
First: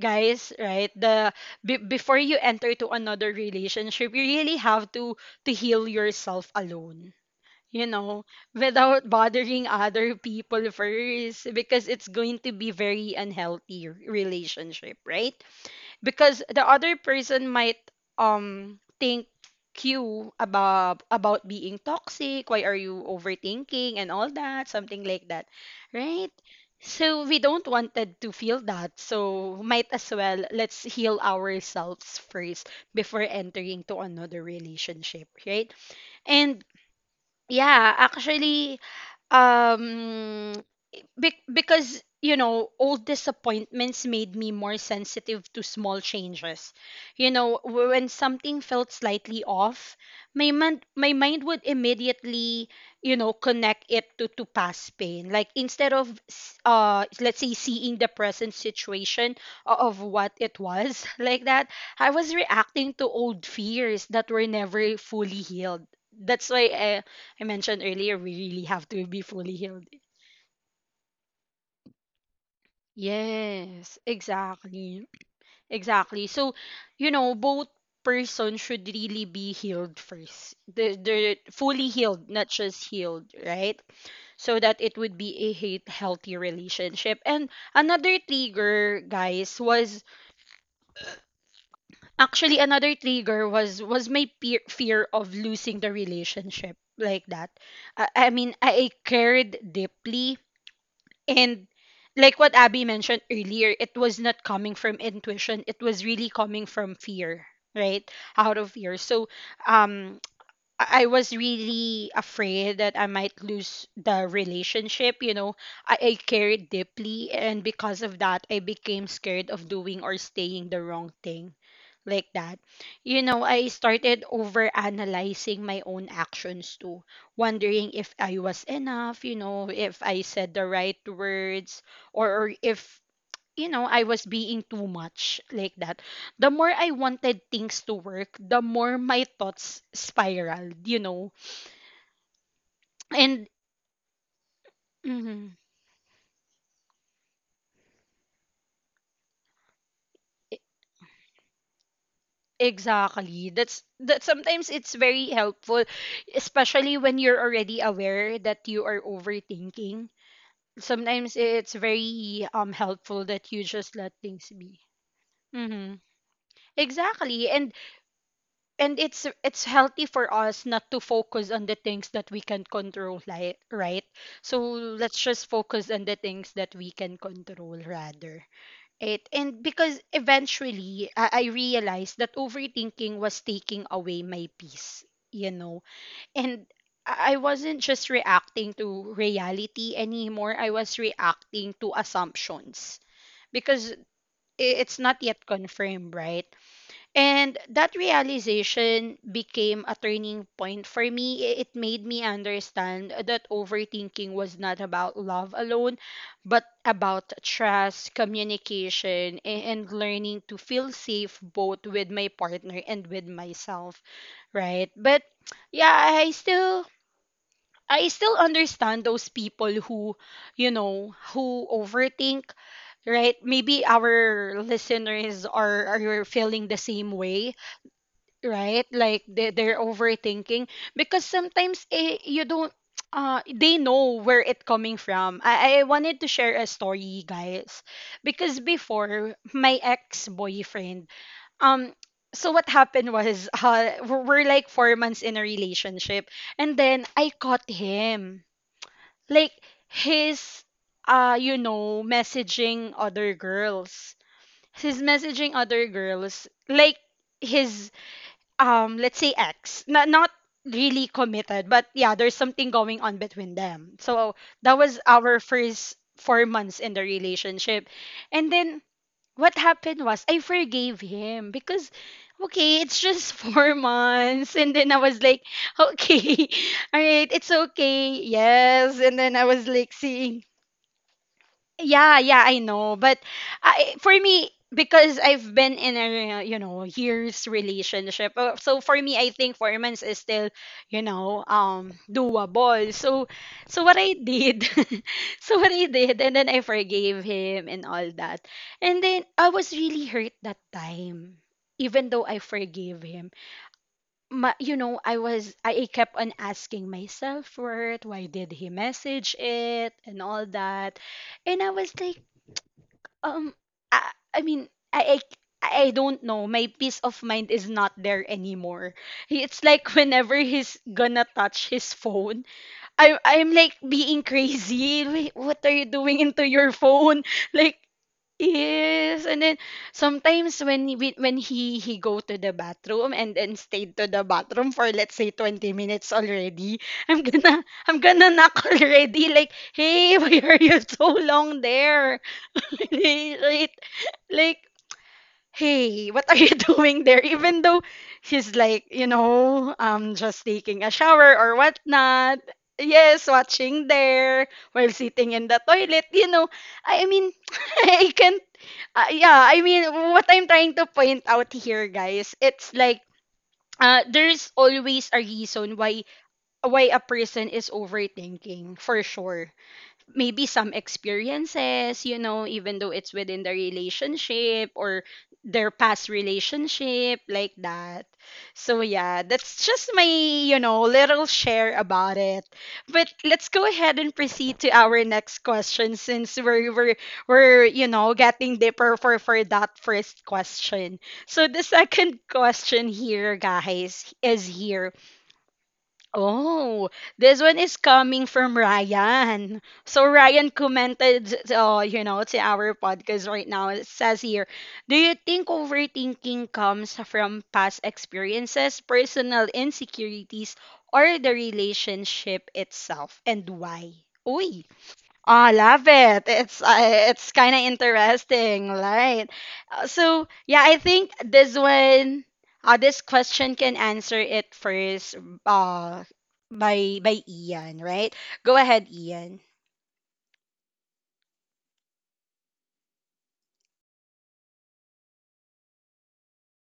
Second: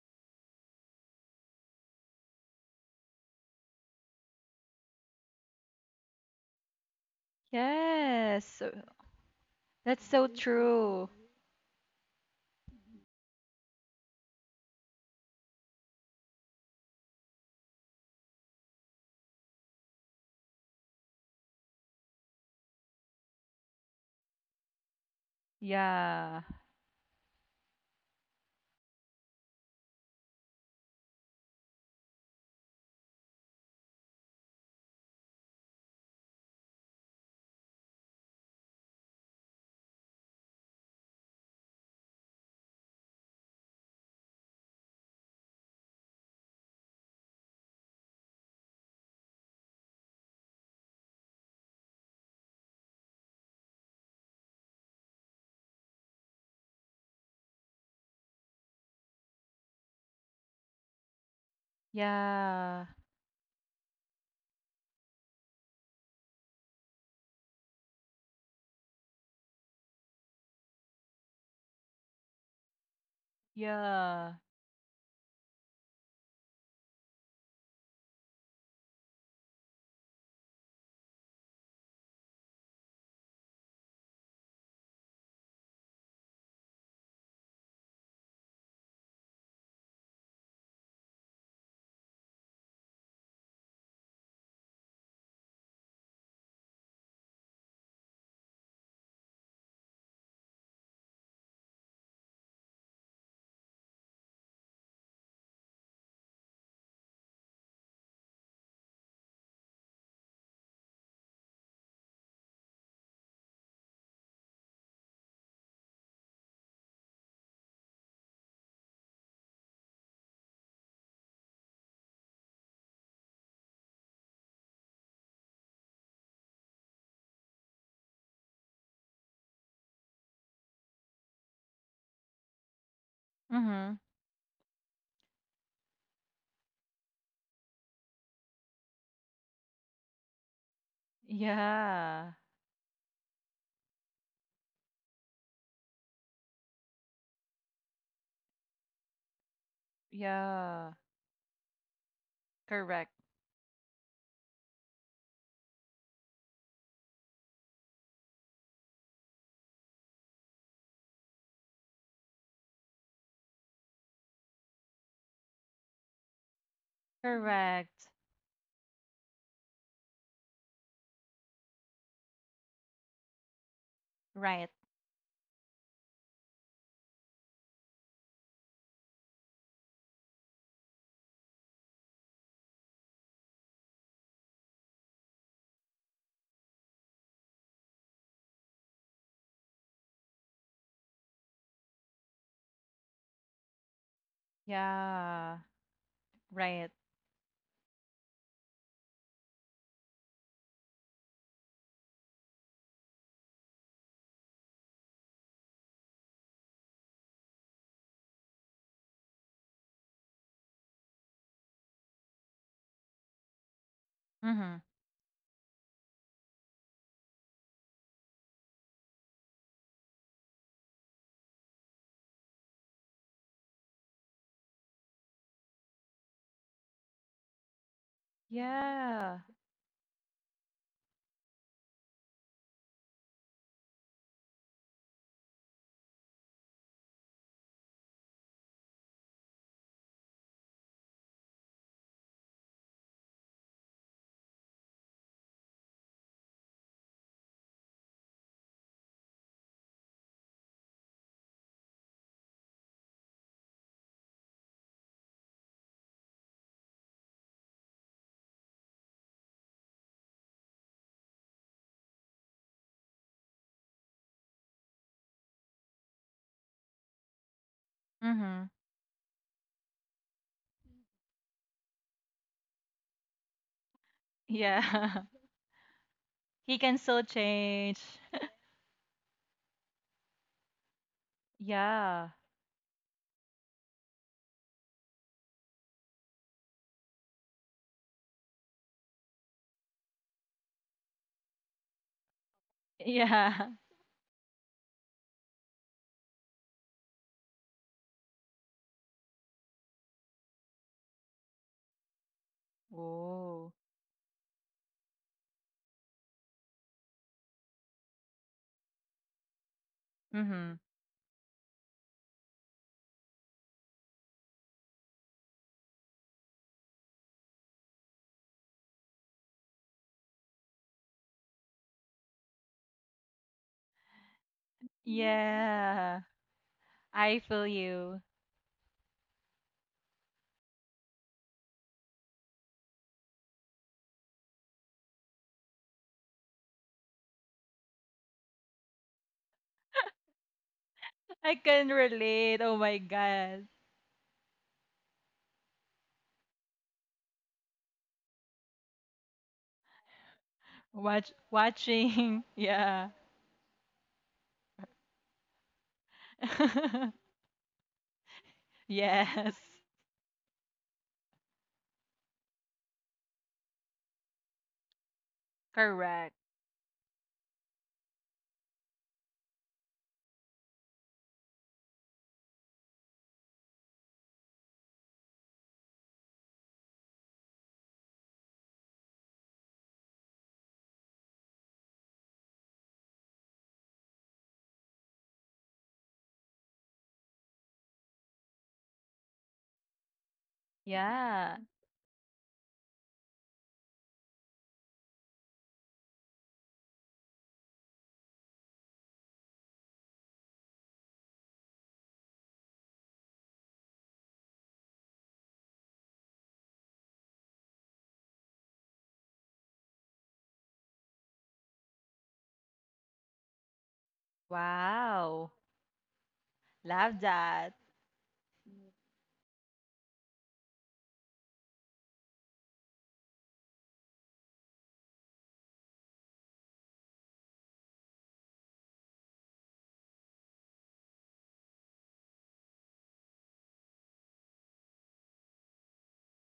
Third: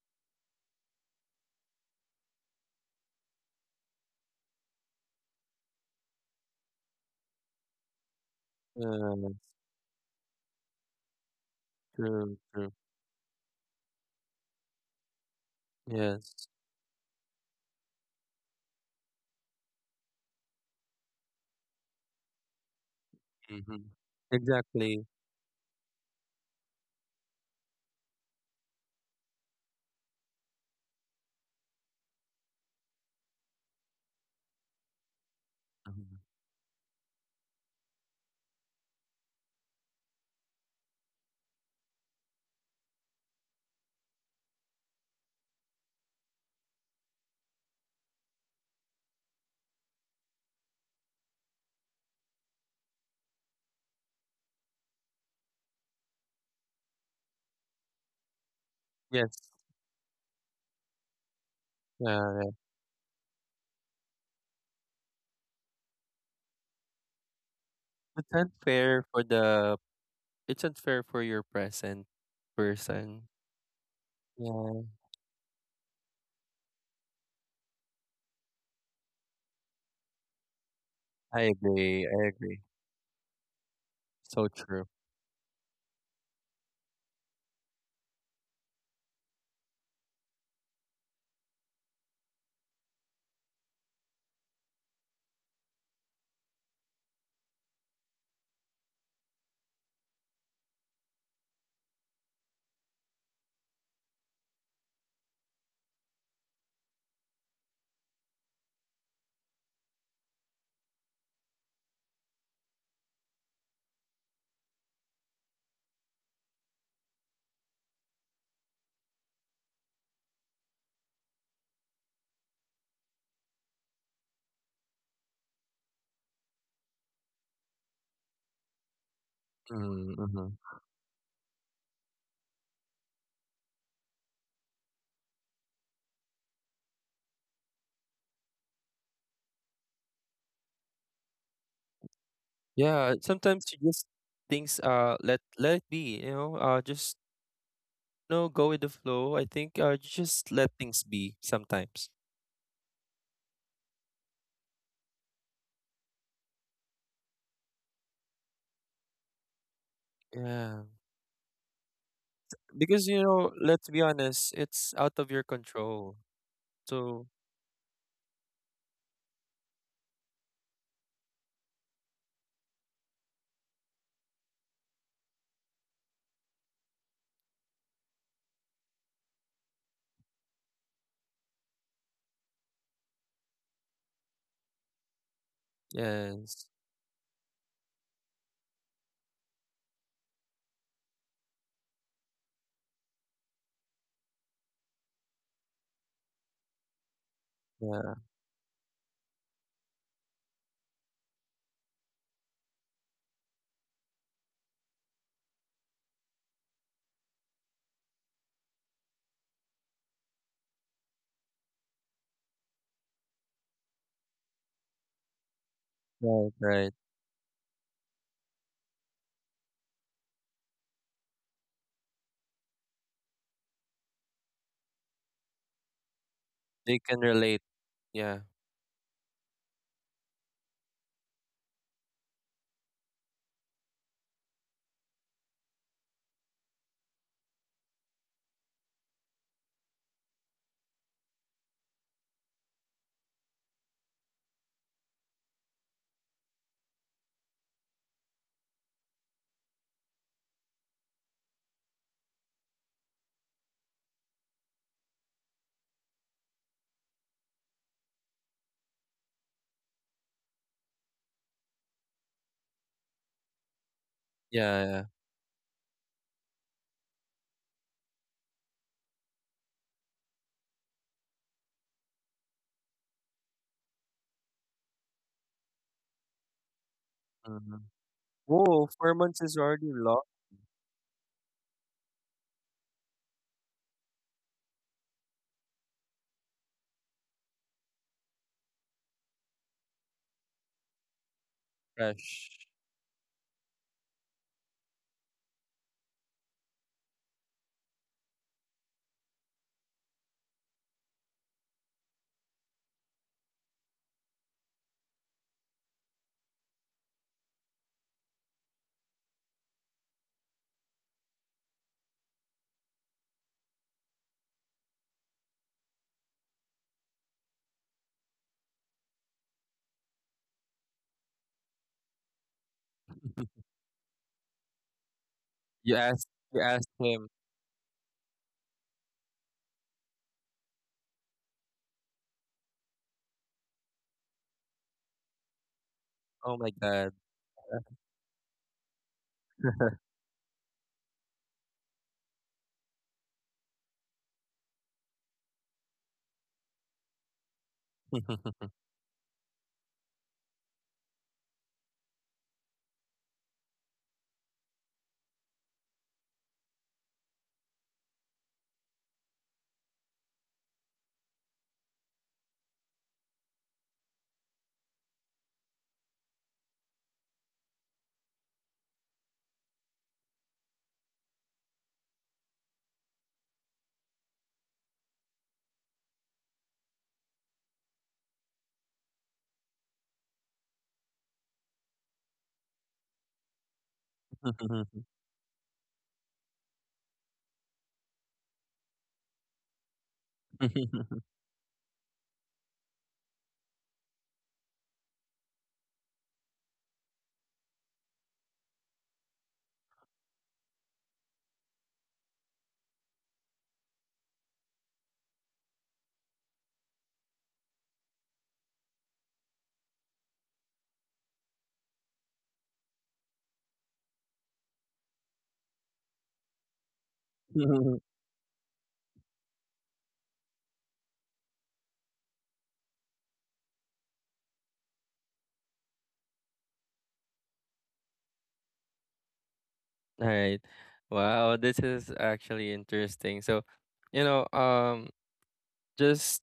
[SPEAKER 1] guys, right? The before you enter to another relationship, you really have to heal yourself alone, you know,
[SPEAKER 3] Yes, so.
[SPEAKER 1] without
[SPEAKER 2] Yes.
[SPEAKER 1] bothering
[SPEAKER 3] That's
[SPEAKER 1] other
[SPEAKER 3] so
[SPEAKER 1] people
[SPEAKER 3] true.
[SPEAKER 1] first, because it's going
[SPEAKER 2] True.
[SPEAKER 1] to be
[SPEAKER 2] True.
[SPEAKER 1] very unhealthy relationship, right? Because
[SPEAKER 2] Yes.
[SPEAKER 1] the other person might think you about being toxic, why are you
[SPEAKER 2] Hmm.
[SPEAKER 1] overthinking and all that, something
[SPEAKER 2] Exactly.
[SPEAKER 1] like that, right?
[SPEAKER 3] Yeah.
[SPEAKER 1] So we don't wanted to feel that, so might as well let's heal ourselves first before entering to another relationship, right?
[SPEAKER 2] Mhm.
[SPEAKER 1] And yeah, actually, um because you know old disappointments made me more sensitive to small changes. You know, when something felt slightly off, my mind would immediately, you know, connect it to past pain, like instead of let's say seeing the present situation
[SPEAKER 2] Yes.
[SPEAKER 1] of what it was, like that. I was
[SPEAKER 2] Yeah. Yeah.
[SPEAKER 1] reacting to
[SPEAKER 3] Yeah.
[SPEAKER 1] old fears that were never fully healed. That's why I mentioned earlier we
[SPEAKER 2] It's
[SPEAKER 1] really have to be
[SPEAKER 2] unfair for
[SPEAKER 1] fully healed.
[SPEAKER 2] the. It's unfair for your present person.
[SPEAKER 1] Yes,
[SPEAKER 3] Yeah.
[SPEAKER 1] exactly.
[SPEAKER 2] Yeah.
[SPEAKER 1] Exactly. So, you know, both person should really be healed first. They're
[SPEAKER 2] I
[SPEAKER 1] fully healed,
[SPEAKER 2] agree.
[SPEAKER 1] not
[SPEAKER 2] I agree.
[SPEAKER 1] just healed, right? So
[SPEAKER 2] So
[SPEAKER 1] that it
[SPEAKER 2] true.
[SPEAKER 1] would be a hate healthy relationship. And another trigger, guys, was actually another trigger was my peer, fear of losing the relationship like that. I mean, I cared deeply. And like what Abby mentioned earlier, it was not coming from intuition. It was really coming from fear, right? Out of fear. So um I was really afraid that I might lose the relationship. You know, I cared deeply, and because of that, I became scared of doing or saying the wrong thing like that. I started over analyzing my own actions too, wondering if I was enough, if I
[SPEAKER 2] Mm,
[SPEAKER 1] said the
[SPEAKER 2] hmm
[SPEAKER 1] right words, or if I
[SPEAKER 3] Mm-hmm.
[SPEAKER 1] was being too much like that. The more I wanted things to work, the more my thoughts spiraled.
[SPEAKER 3] Yeah.
[SPEAKER 2] Yeah.
[SPEAKER 1] And
[SPEAKER 2] Sometimes you just things
[SPEAKER 1] mhm,
[SPEAKER 2] let it be. You know. Just, no, go with the flow. I think
[SPEAKER 1] e-
[SPEAKER 2] just let
[SPEAKER 3] Yeah.
[SPEAKER 2] things be sometimes.
[SPEAKER 3] Correct.
[SPEAKER 1] exactly. That sometimes it's very helpful, especially when you're already aware that you are overthinking.
[SPEAKER 2] Yeah.
[SPEAKER 1] Sometimes it's very helpful
[SPEAKER 2] Because you
[SPEAKER 1] that you
[SPEAKER 2] know,
[SPEAKER 1] just let
[SPEAKER 2] let's be
[SPEAKER 1] things
[SPEAKER 2] honest,
[SPEAKER 1] be.
[SPEAKER 2] it's out of your
[SPEAKER 1] Hmm.
[SPEAKER 2] control.
[SPEAKER 1] Exactly.
[SPEAKER 2] So.
[SPEAKER 1] And
[SPEAKER 3] Correct.
[SPEAKER 1] and it's healthy for us not to focus on the things that we can control, like, right? So
[SPEAKER 3] Right.
[SPEAKER 1] let's just focus on the things that we can control rather. It, and because eventually, I realized that overthinking was taking away my peace you know and I
[SPEAKER 2] Yes.
[SPEAKER 1] I wasn't just reacting to reality anymore. I was reacting to assumptions because it's not yet
[SPEAKER 3] Yeah.
[SPEAKER 1] confirmed, right?
[SPEAKER 3] Right.
[SPEAKER 1] And that
[SPEAKER 2] Yeah.
[SPEAKER 1] realization became a turning point for me. It made me understand that overthinking was not about love alone, but about trust, communication, and learning to feel safe both with my partner and with myself, right?
[SPEAKER 3] Mm-hmm.
[SPEAKER 1] But yeah, I
[SPEAKER 2] Right.
[SPEAKER 1] still
[SPEAKER 2] Right.
[SPEAKER 1] I still understand those people who overthink, right? Maybe our listeners are feeling the same
[SPEAKER 2] They can
[SPEAKER 1] way,
[SPEAKER 2] relate. Yeah.
[SPEAKER 1] right? Like they,
[SPEAKER 3] Yeah.
[SPEAKER 1] they're overthinking, because sometimes you don't they know where it coming from. I wanted to share a story, guys, because before my ex-boyfriend, um so what happened was we're like 4 months in a relationship, and then I caught him, like, his, messaging other girls. His messaging other girls, like, his, let's say ex, not really committed, but yeah, there's something going on between them. So that was
[SPEAKER 2] Yeah. Yeah.
[SPEAKER 1] our first 4 months in the relationship. And then
[SPEAKER 3] Mm-hmm.
[SPEAKER 1] what happened was, I forgave him because, okay, it's just 4 months, and then I was
[SPEAKER 3] Yeah.
[SPEAKER 1] like, okay,
[SPEAKER 3] He
[SPEAKER 1] all
[SPEAKER 3] can
[SPEAKER 1] right,
[SPEAKER 3] still
[SPEAKER 1] it's
[SPEAKER 2] Mm-hmm.
[SPEAKER 1] okay.
[SPEAKER 3] change.
[SPEAKER 1] Yes.
[SPEAKER 2] Whoa!
[SPEAKER 1] And
[SPEAKER 2] Four
[SPEAKER 1] then I
[SPEAKER 2] months
[SPEAKER 1] was
[SPEAKER 2] is
[SPEAKER 1] like
[SPEAKER 2] already long.
[SPEAKER 1] seeing yeah, yeah,
[SPEAKER 3] Yeah.
[SPEAKER 1] I know. But for me, because I've been in a, you know, years relationship. So for me, I think 4 months is still, you know,
[SPEAKER 2] Fresh.
[SPEAKER 1] doable.
[SPEAKER 3] Yeah.
[SPEAKER 1] What I did, so what I did, and then I forgave him and all that. And then I was really hurt that time. Even though I forgave him,
[SPEAKER 3] Oh.
[SPEAKER 1] ma, you know, I was, I kept on asking myself for it. Why did he message it and all
[SPEAKER 3] Mm-hmm.
[SPEAKER 1] that? And I was like, um, I, I mean, I don't know. My peace of mind is not there anymore. It's like whenever he's gonna touch his phone, I'm like being crazy. Wait, what are you
[SPEAKER 2] You
[SPEAKER 1] doing
[SPEAKER 3] Yeah.
[SPEAKER 1] into
[SPEAKER 2] asked.
[SPEAKER 1] your
[SPEAKER 2] You asked
[SPEAKER 1] phone?
[SPEAKER 2] him.
[SPEAKER 3] I
[SPEAKER 1] Like,
[SPEAKER 3] feel you.
[SPEAKER 1] yes. And then sometimes when he go to the bathroom and then stayed to the bathroom for let's say 20 minutes already,
[SPEAKER 2] Oh my
[SPEAKER 1] I'm
[SPEAKER 2] god.
[SPEAKER 1] gonna I'm gonna knock already. Like, hey, why are you so long
[SPEAKER 3] I can
[SPEAKER 1] there?
[SPEAKER 3] relate. Oh my
[SPEAKER 1] Right?
[SPEAKER 3] god.
[SPEAKER 1] Like, hey, what are you doing there? Even though he's like, you know, just taking a shower
[SPEAKER 3] Watch
[SPEAKER 1] or whatnot.
[SPEAKER 3] watching.
[SPEAKER 1] Yes,
[SPEAKER 3] Yeah.
[SPEAKER 1] watching there while sitting in the toilet. You know, I mean, I can't. Yeah, I
[SPEAKER 3] yes.
[SPEAKER 1] mean, what I'm trying to point out here, guys, it's like, there's always a reason why
[SPEAKER 3] Correct.
[SPEAKER 1] why a person is overthinking, for sure. Maybe some experiences, you know, even though it's within the relationship or their past relationship, like that. So, yeah, that's just my, you know, little share about it. But let's go ahead and proceed to our next question, since we're you know, getting deeper for that first question. So, the
[SPEAKER 3] Yeah.
[SPEAKER 1] second question here, guys, is here. Oh, this one is coming from Ryan. So Ryan commented, to our podcast right now. It says here, do you think overthinking comes from past experiences, personal insecurities, or the relationship itself, and why? Uy, I
[SPEAKER 3] Wow.
[SPEAKER 1] love it. It's
[SPEAKER 3] Love
[SPEAKER 1] kind of
[SPEAKER 3] that.
[SPEAKER 1] interesting, right? So yeah, I think this one, this question can answer it first, uh, by Ian, right? Go ahead, Ian.
[SPEAKER 2] All right. Wow, this is actually interesting. So, you know, just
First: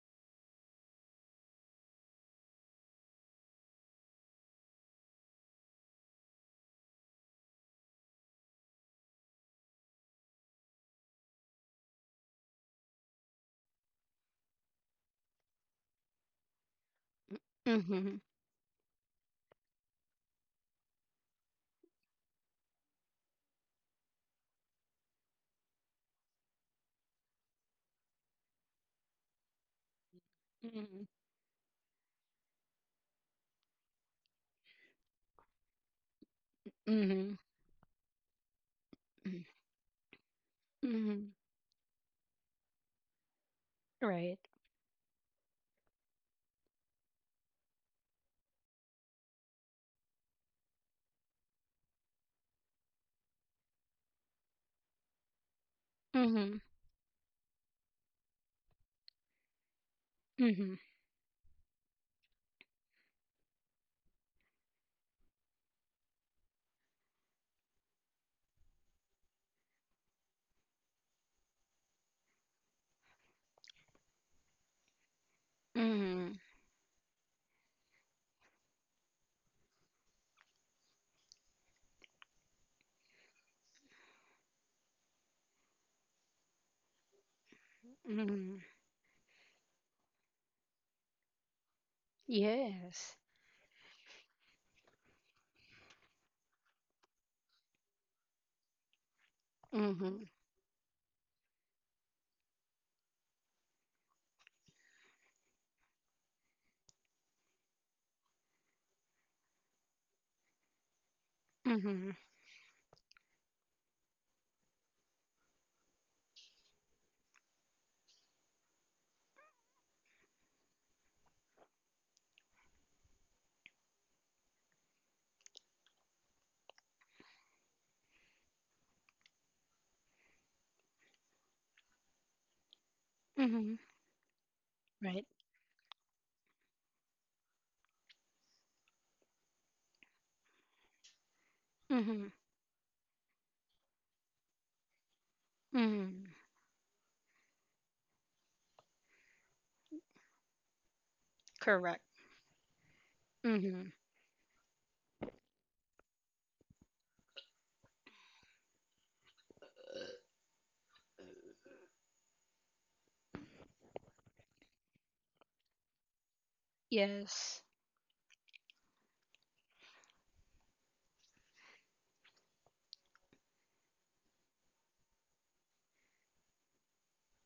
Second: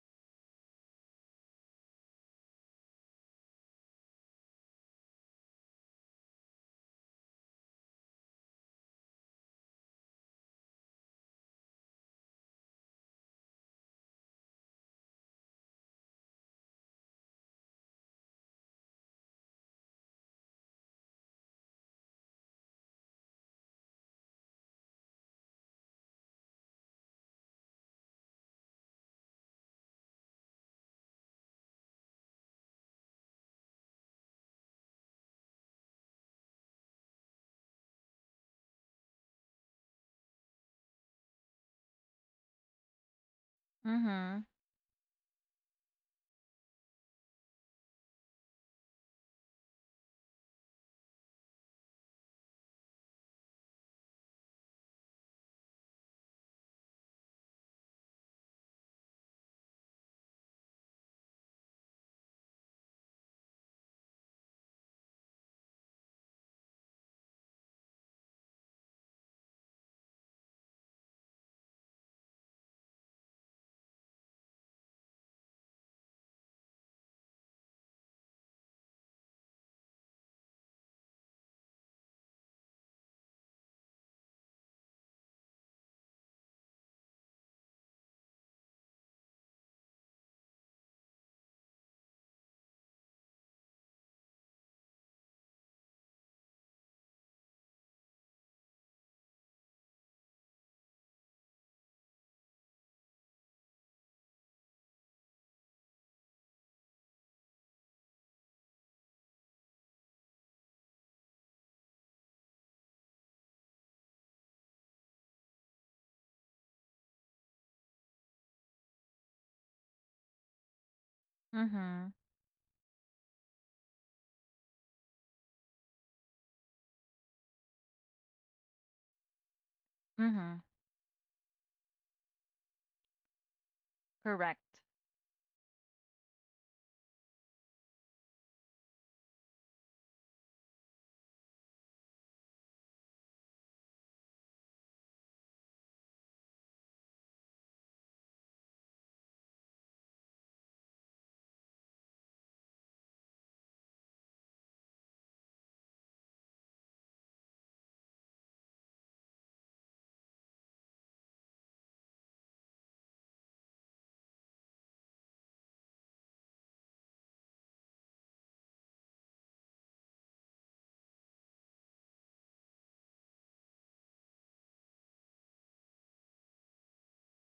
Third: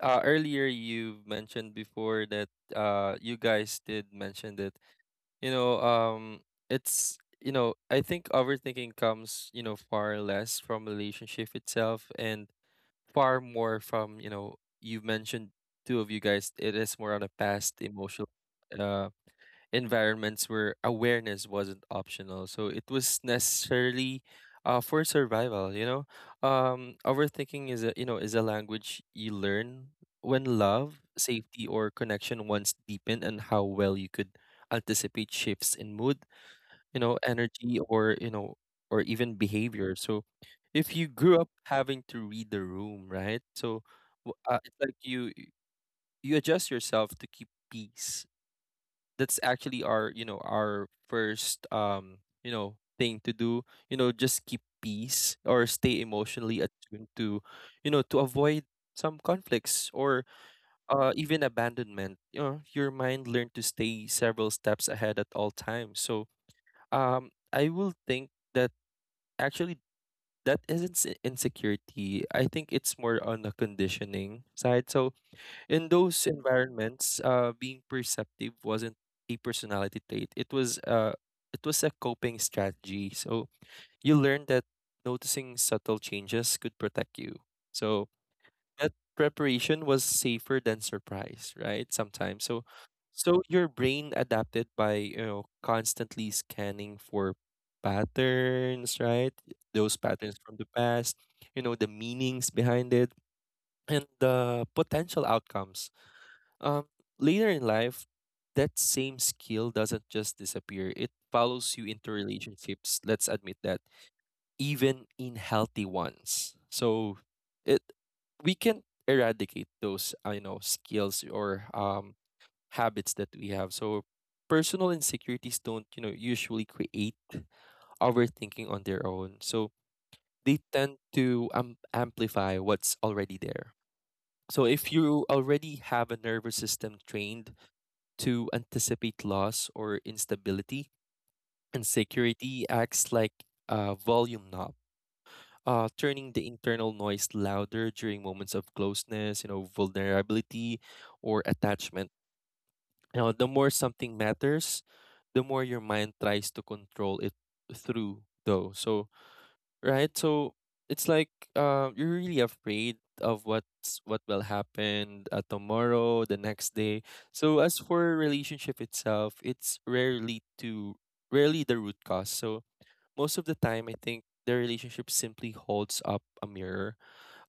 [SPEAKER 2] earlier you mentioned before that you guys did mention that, you know, it's, you know, I think overthinking comes, you know, far less from relationship itself and far more from, you know, you mentioned two of you guys, it is more on a past
[SPEAKER 1] Mm-hmm.
[SPEAKER 2] emotional uh environments where awareness wasn't optional. So it was necessarily for survival, you know. Overthinking is a language you learn when love,
[SPEAKER 1] Mm-hmm.
[SPEAKER 2] safety, or connection once deepened, and how well you could anticipate shifts in mood, you know,
[SPEAKER 1] Mm-hmm.
[SPEAKER 2] energy, or even behavior. So if you
[SPEAKER 1] Mm-hmm.
[SPEAKER 2] grew up having to read the room, right? So
[SPEAKER 3] Mm-hmm.
[SPEAKER 1] Right.
[SPEAKER 2] it's like you adjust yourself to keep peace. That's actually our, you know, our first you know, thing to do. You know, just keep peace or stay
[SPEAKER 1] Mm-hmm.
[SPEAKER 2] emotionally attuned to, you know, to avoid some conflicts or
[SPEAKER 1] Mm-hmm.
[SPEAKER 2] even abandonment. You know, your mind learned to stay several steps ahead at all times. So I will think that actually that isn't insecurity. I think it's more on the conditioning side. So in those
[SPEAKER 1] Mm-hmm.
[SPEAKER 2] environments, being perceptive wasn't a personality trait. It was a coping strategy. So you learned that noticing subtle changes could protect you. So
[SPEAKER 1] Mm-hmm.
[SPEAKER 2] that preparation was safer than surprise, right? Sometimes. So
[SPEAKER 1] Yes.
[SPEAKER 2] your brain adapted by, you know, constantly scanning for patterns, right? Those
[SPEAKER 1] Mm-hmm.
[SPEAKER 2] patterns from the past, you know, the meanings behind it and the potential outcomes. Um, later in life, that same skill doesn't just disappear. It follows you into
[SPEAKER 1] Mm-hmm.
[SPEAKER 2] relationships. Let's admit that, even in healthy ones. So, it we can eradicate those, I know, skills or
[SPEAKER 3] Mm-hmm.
[SPEAKER 2] habits that we have. So, personal insecurities don't, you know, usually create overthinking on their own. So they
[SPEAKER 3] Mm-hmm.
[SPEAKER 2] tend to amplify what's already there.
[SPEAKER 1] Mm-hmm.
[SPEAKER 3] Correct.
[SPEAKER 2] So if you
[SPEAKER 1] Right.
[SPEAKER 2] already have a nervous system trained to anticipate loss or instability, and
[SPEAKER 1] Mm-hmm.
[SPEAKER 2] security acts like a volume knob,
[SPEAKER 1] Mm-hmm.
[SPEAKER 2] turning the internal noise louder during moments of closeness, you know, vulnerability, or
[SPEAKER 1] Correct.
[SPEAKER 2] attachment. Now, the more
[SPEAKER 1] Mm-hmm.
[SPEAKER 2] something matters, the more your mind tries to control it through though. So, right? So it's like, you're really afraid of what will happen tomorrow, the next day. So
[SPEAKER 1] Yes.
[SPEAKER 2] as for relationship itself, it's rarely the root cause. So most of the time, I think the relationship simply holds up a mirror.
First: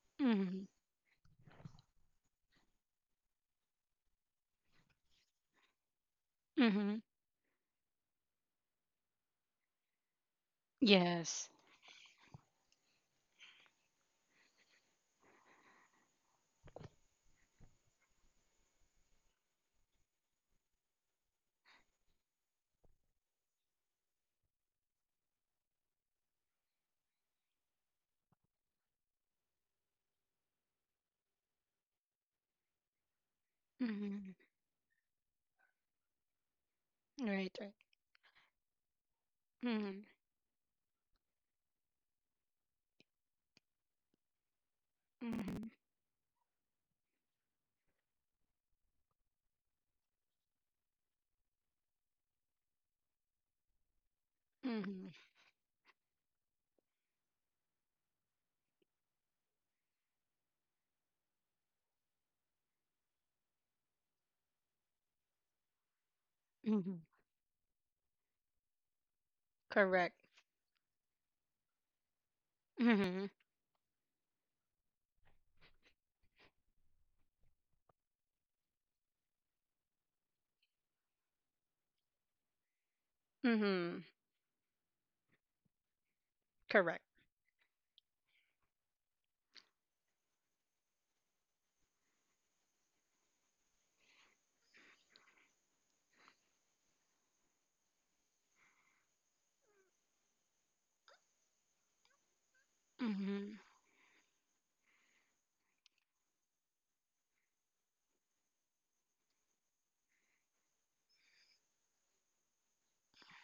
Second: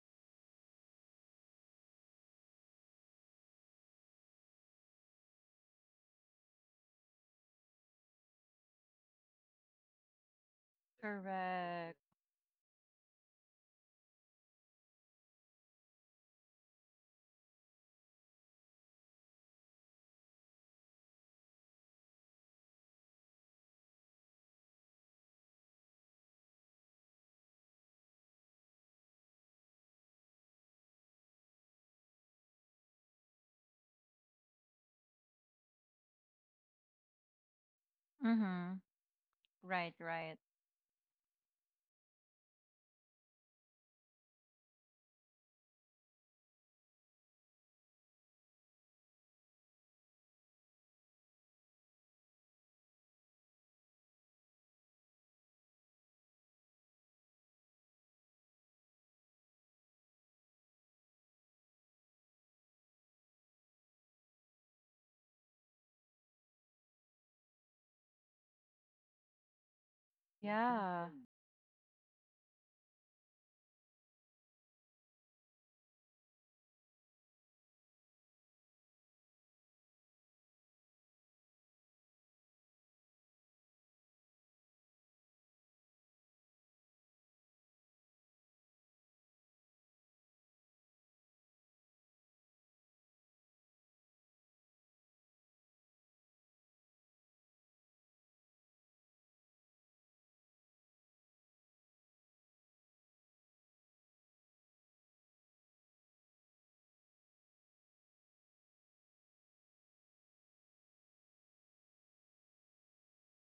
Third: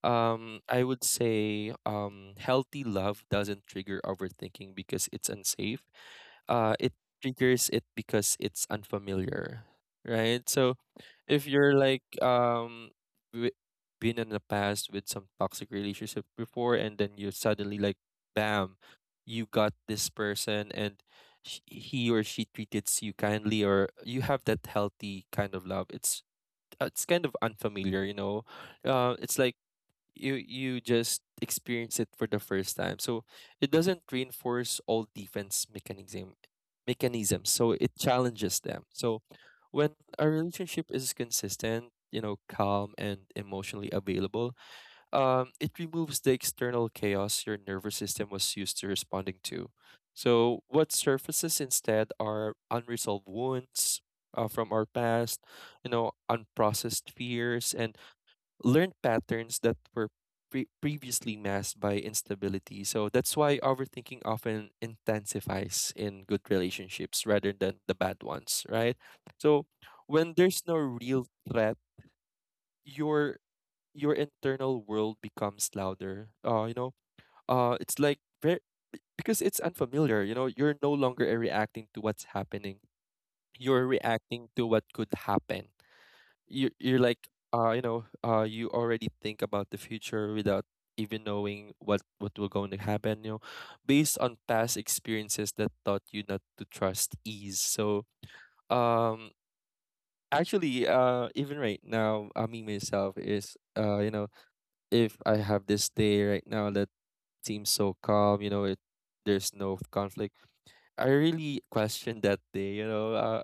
[SPEAKER 2] I would say healthy love doesn't trigger overthinking because it's unsafe. It
[SPEAKER 1] Mm-hmm.
[SPEAKER 2] triggers it because it's unfamiliar, right? So if
[SPEAKER 1] Yes.
[SPEAKER 2] you're
[SPEAKER 3] Correct.
[SPEAKER 2] like w- been in the past with some toxic relationship before, and then you suddenly, like, bam, you got this person, and he or she treats you kindly, or you have that healthy kind of love. It's kind of unfamiliar, you know. It's like you just experience it for the first time, so it doesn't
[SPEAKER 1] Mm-hmm.
[SPEAKER 2] reinforce all defense mechanisms,
[SPEAKER 1] Right,
[SPEAKER 2] so
[SPEAKER 1] right.
[SPEAKER 2] it challenges
[SPEAKER 3] Mhm.
[SPEAKER 2] them. So when
[SPEAKER 3] Right,
[SPEAKER 1] Mm-hmm.
[SPEAKER 2] a
[SPEAKER 3] right.
[SPEAKER 2] relationship is consistent, you know, calm and emotionally available,
[SPEAKER 1] Mm-hmm.
[SPEAKER 2] it removes the external chaos your nervous system was used to responding to. So what surfaces instead are unresolved wounds, from our
[SPEAKER 1] Mm-hmm.
[SPEAKER 2] past, you know, unprocessed fears and learned patterns that were previously masked by instability. So that's why overthinking often intensifies in good
[SPEAKER 1] Mm-hmm.
[SPEAKER 2] relationships rather than the bad ones, right? So
[SPEAKER 1] Correct.
[SPEAKER 2] when there's no
[SPEAKER 3] Yeah.
[SPEAKER 2] real threat,
[SPEAKER 1] Mm-hmm.
[SPEAKER 2] your your internal world becomes louder. It's like very, because it's unfamiliar. You know, you're no longer reacting to what's happening. You're
[SPEAKER 1] Mm-hmm.
[SPEAKER 2] reacting to what could happen. You're
[SPEAKER 1] Correct.
[SPEAKER 2] like you already think about the future without even knowing what will going to happen, you know, based on past experiences that taught you not to trust ease. So um actually, even right now, I mean, myself is,
[SPEAKER 1] Mm-hmm.
[SPEAKER 2] you know, if I have this day right now that seems so calm, you know, it, there's no conflict, I really question that day, you know.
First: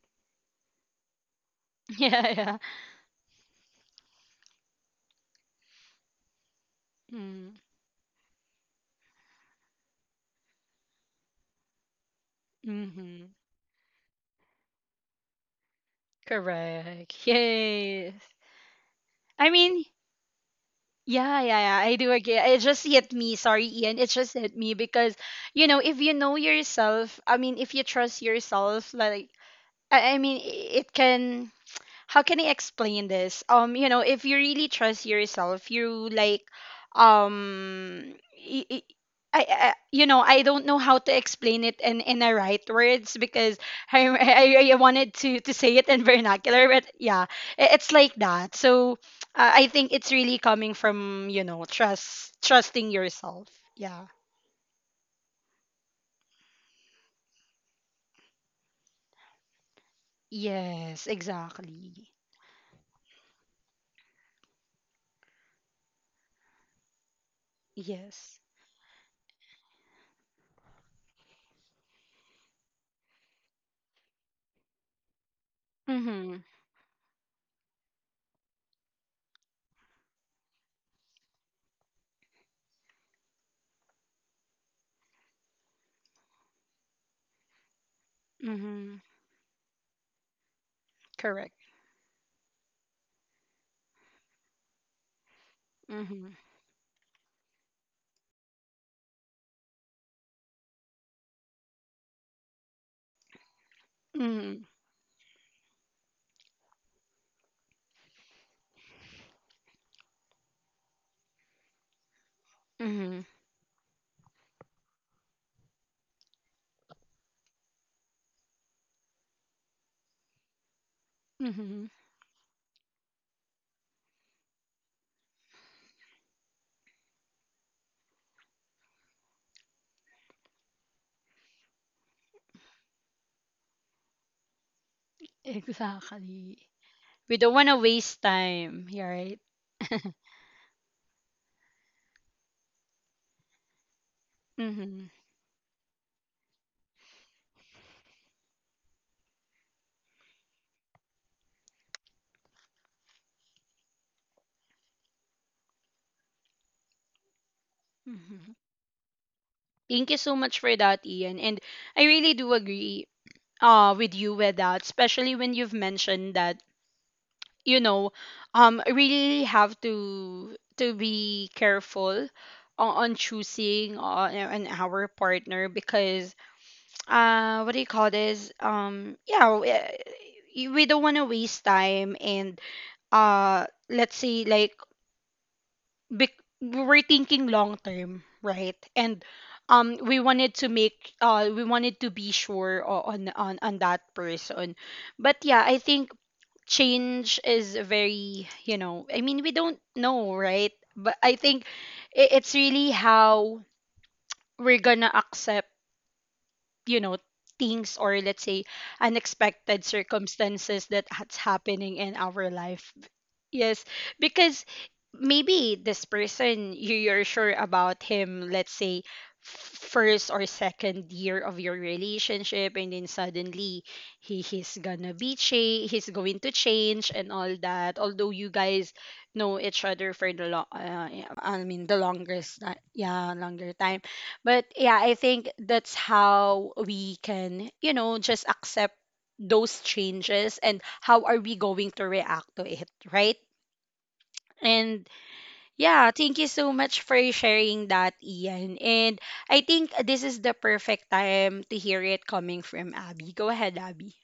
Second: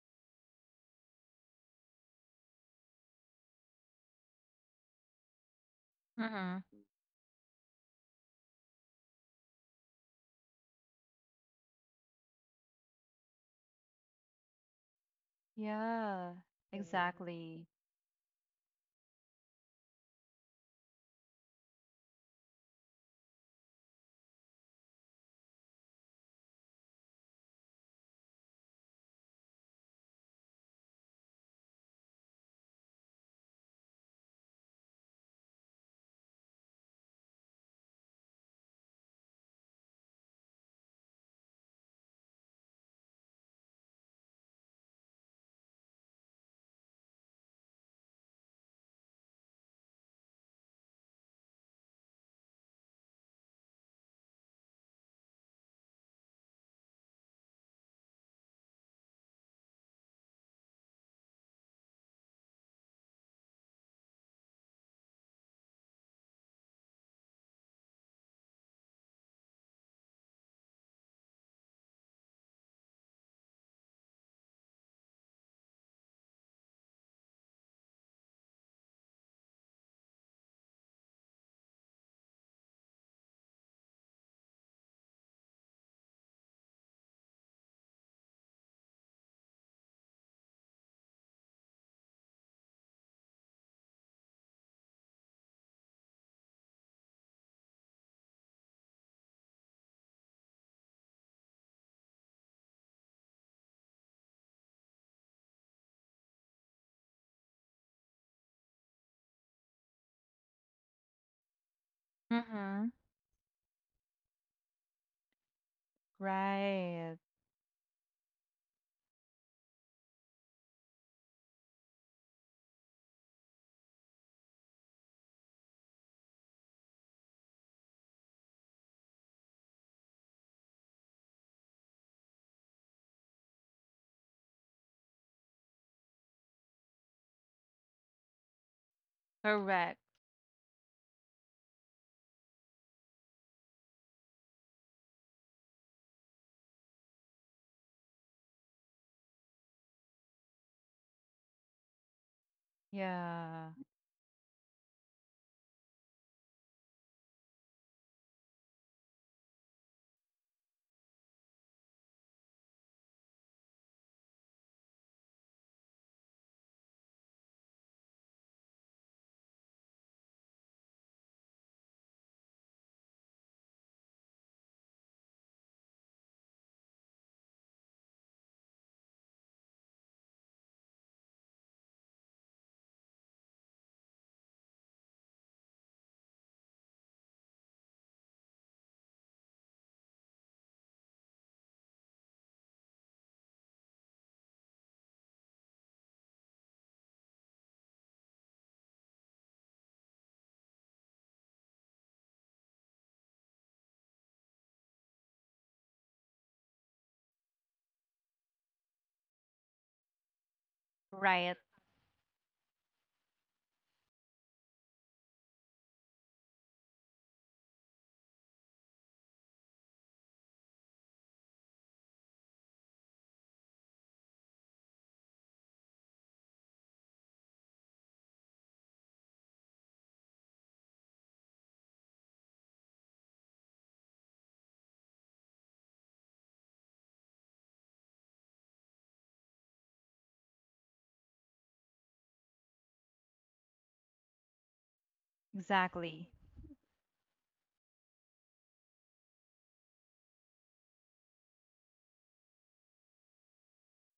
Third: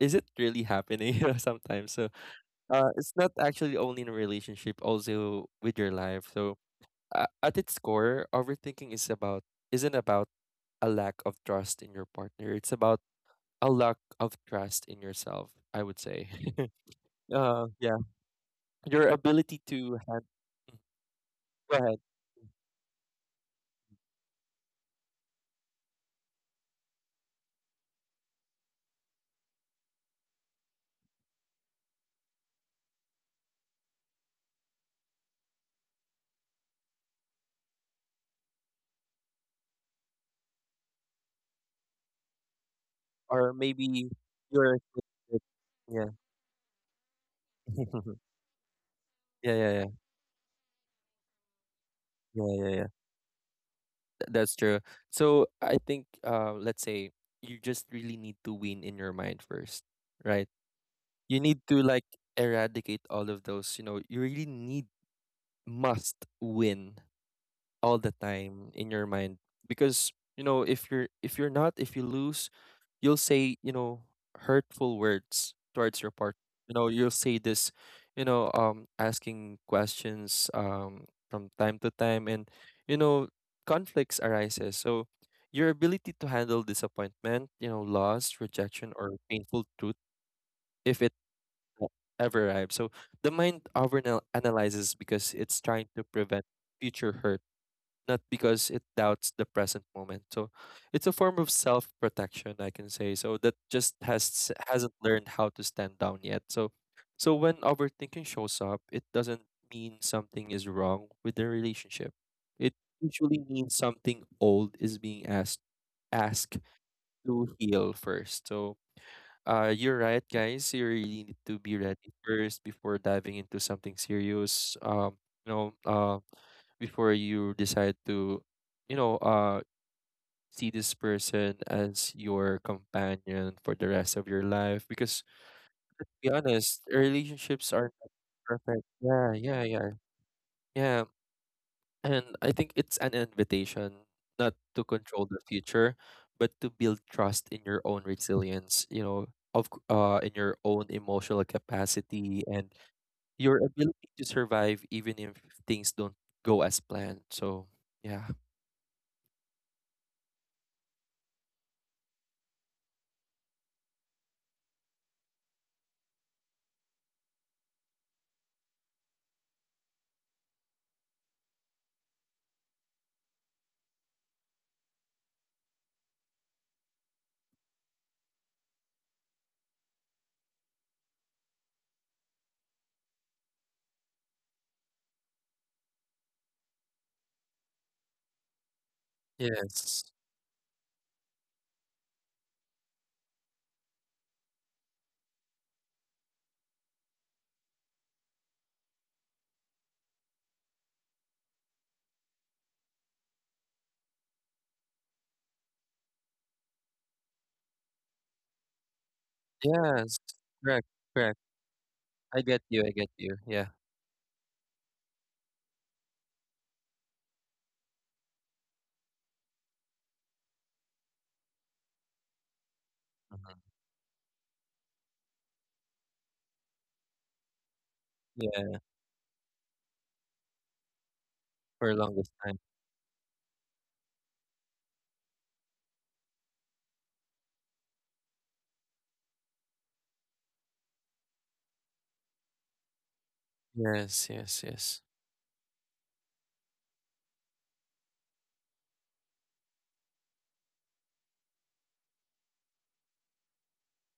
[SPEAKER 2] Is it really happening? You know, sometimes. So
[SPEAKER 1] Yeah, yeah.
[SPEAKER 2] it's not actually only in a relationship, also with your
[SPEAKER 3] Mhm.
[SPEAKER 2] life. So
[SPEAKER 3] Mm-hmm.
[SPEAKER 1] Mm-hmm.
[SPEAKER 2] at its core, overthinking is about isn't about a lack of trust in your partner. It's about
[SPEAKER 1] Mm-hmm.
[SPEAKER 2] a lack of trust in yourself, I would say.
[SPEAKER 3] Yeah. Correct.
[SPEAKER 1] Correct.
[SPEAKER 3] Exactly.
[SPEAKER 2] Yeah,
[SPEAKER 1] Yes.
[SPEAKER 2] your
[SPEAKER 1] I
[SPEAKER 2] ability
[SPEAKER 1] mean,
[SPEAKER 2] to hand,
[SPEAKER 1] yeah, yeah,
[SPEAKER 2] go
[SPEAKER 1] yeah. I
[SPEAKER 2] ahead,
[SPEAKER 1] do agree. It just hit me. Sorry, Ian. It just hit me because, if you know yourself, I mean, if you trust yourself, like, I mean, I- it can how can I explain this? If you really trust yourself, you like, um, y- y- I don't know how to explain it in the right words
[SPEAKER 2] or
[SPEAKER 1] because I,
[SPEAKER 2] maybe
[SPEAKER 1] I
[SPEAKER 2] your,
[SPEAKER 1] wanted to say it in
[SPEAKER 2] yeah.
[SPEAKER 1] vernacular, but yeah, it's like that. So
[SPEAKER 2] Yeah,
[SPEAKER 1] I
[SPEAKER 2] yeah, yeah,
[SPEAKER 1] think it's really coming from,
[SPEAKER 2] yeah, yeah, yeah.
[SPEAKER 1] trusting yourself. Yeah.
[SPEAKER 2] That's true. So I think, let's say you just really need to win in your mind first, right?
[SPEAKER 1] Yes,
[SPEAKER 2] You need to like
[SPEAKER 1] exactly.
[SPEAKER 2] eradicate all of those, you know. You really need, must win all the
[SPEAKER 1] Yes.
[SPEAKER 2] time in your mind, because, you know, if you're not, if you lose, you'll say, you know, hurtful words towards your
[SPEAKER 1] Mm-hmm.
[SPEAKER 2] partner. You know, you'll say this, you know, asking questions from time to time. And, you know, conflicts arises. So your ability to handle disappointment, you know, loss, rejection,
[SPEAKER 1] Mm-hmm.
[SPEAKER 2] or painful truth, if it,
[SPEAKER 1] Correct.
[SPEAKER 2] that ever arrive. So the mind analyzes because it's trying to
[SPEAKER 1] Mm-hmm.
[SPEAKER 2] prevent future hurt, not because it doubts the present moment. So it's a form of self protection, I can say. So that just hasn't learned how to stand down yet. So so when overthinking shows up, it doesn't mean something is wrong with the relationship. It
[SPEAKER 3] Mhm.
[SPEAKER 1] Mm-hmm.
[SPEAKER 2] usually means something old is being asked
[SPEAKER 3] Right.
[SPEAKER 2] to heal first. So you're right, guys. You really need to be
[SPEAKER 1] Mm-hmm.
[SPEAKER 2] ready first before diving into something serious. You know, before you decide to, you know, see this person as your companion for the rest of your life. Because, to be
[SPEAKER 1] Exactly.
[SPEAKER 2] honest,
[SPEAKER 1] We don't want
[SPEAKER 2] relationships
[SPEAKER 1] to
[SPEAKER 2] are not
[SPEAKER 1] waste time.
[SPEAKER 2] perfect.
[SPEAKER 1] Yeah,
[SPEAKER 2] Yeah,
[SPEAKER 1] right?
[SPEAKER 2] yeah, yeah,
[SPEAKER 3] Correct.
[SPEAKER 2] yeah. And I think it's an invitation not to
[SPEAKER 1] Mm-hmm.
[SPEAKER 2] control the future, but to build trust in your own resilience, you know, in your own emotional capacity and your
[SPEAKER 3] Yeah.
[SPEAKER 2] ability to survive even if things don't go as planned. So, yeah.
[SPEAKER 1] Mm-hmm. Thank you so much for that, Ian. And I really do agree, with you with that, especially when you've mentioned that, you know, really have to be careful on choosing, an our partner because, what do you call this? Yeah, we don't want to waste time, and let's say like, we're thinking long term, right? And
[SPEAKER 2] Yes.
[SPEAKER 1] we wanted to be sure on that person. But yeah, I think change is very. I mean, we don't know, right? But I think it's really how we're gonna accept, you know, things or let's say unexpected
[SPEAKER 2] Yes.
[SPEAKER 1] circumstances
[SPEAKER 2] Correct.
[SPEAKER 1] that that's
[SPEAKER 2] Correct.
[SPEAKER 3] Right.
[SPEAKER 1] happening in
[SPEAKER 2] I
[SPEAKER 1] our
[SPEAKER 2] get you.
[SPEAKER 1] life.
[SPEAKER 2] I get you. Yeah.
[SPEAKER 1] Yes, because maybe this person you're sure about him, let's say f- first or second year of your relationship, and then
[SPEAKER 2] Mhm.
[SPEAKER 1] suddenly he he's gonna be cha- he's going to change and all that, although you
[SPEAKER 2] Yeah,
[SPEAKER 1] guys know each other for the long yeah, I mean, the
[SPEAKER 2] for the longest time.
[SPEAKER 1] yeah, longer time. But yeah, I think that's how we can, just accept those changes and how are we going to react to it, right?
[SPEAKER 2] Yes, yes, yes.
[SPEAKER 1] And yeah,
[SPEAKER 3] Exactly.
[SPEAKER 1] thank you so much for sharing that, Ian. And I think this is the perfect time to hear it coming from Abby. Go ahead, Abby.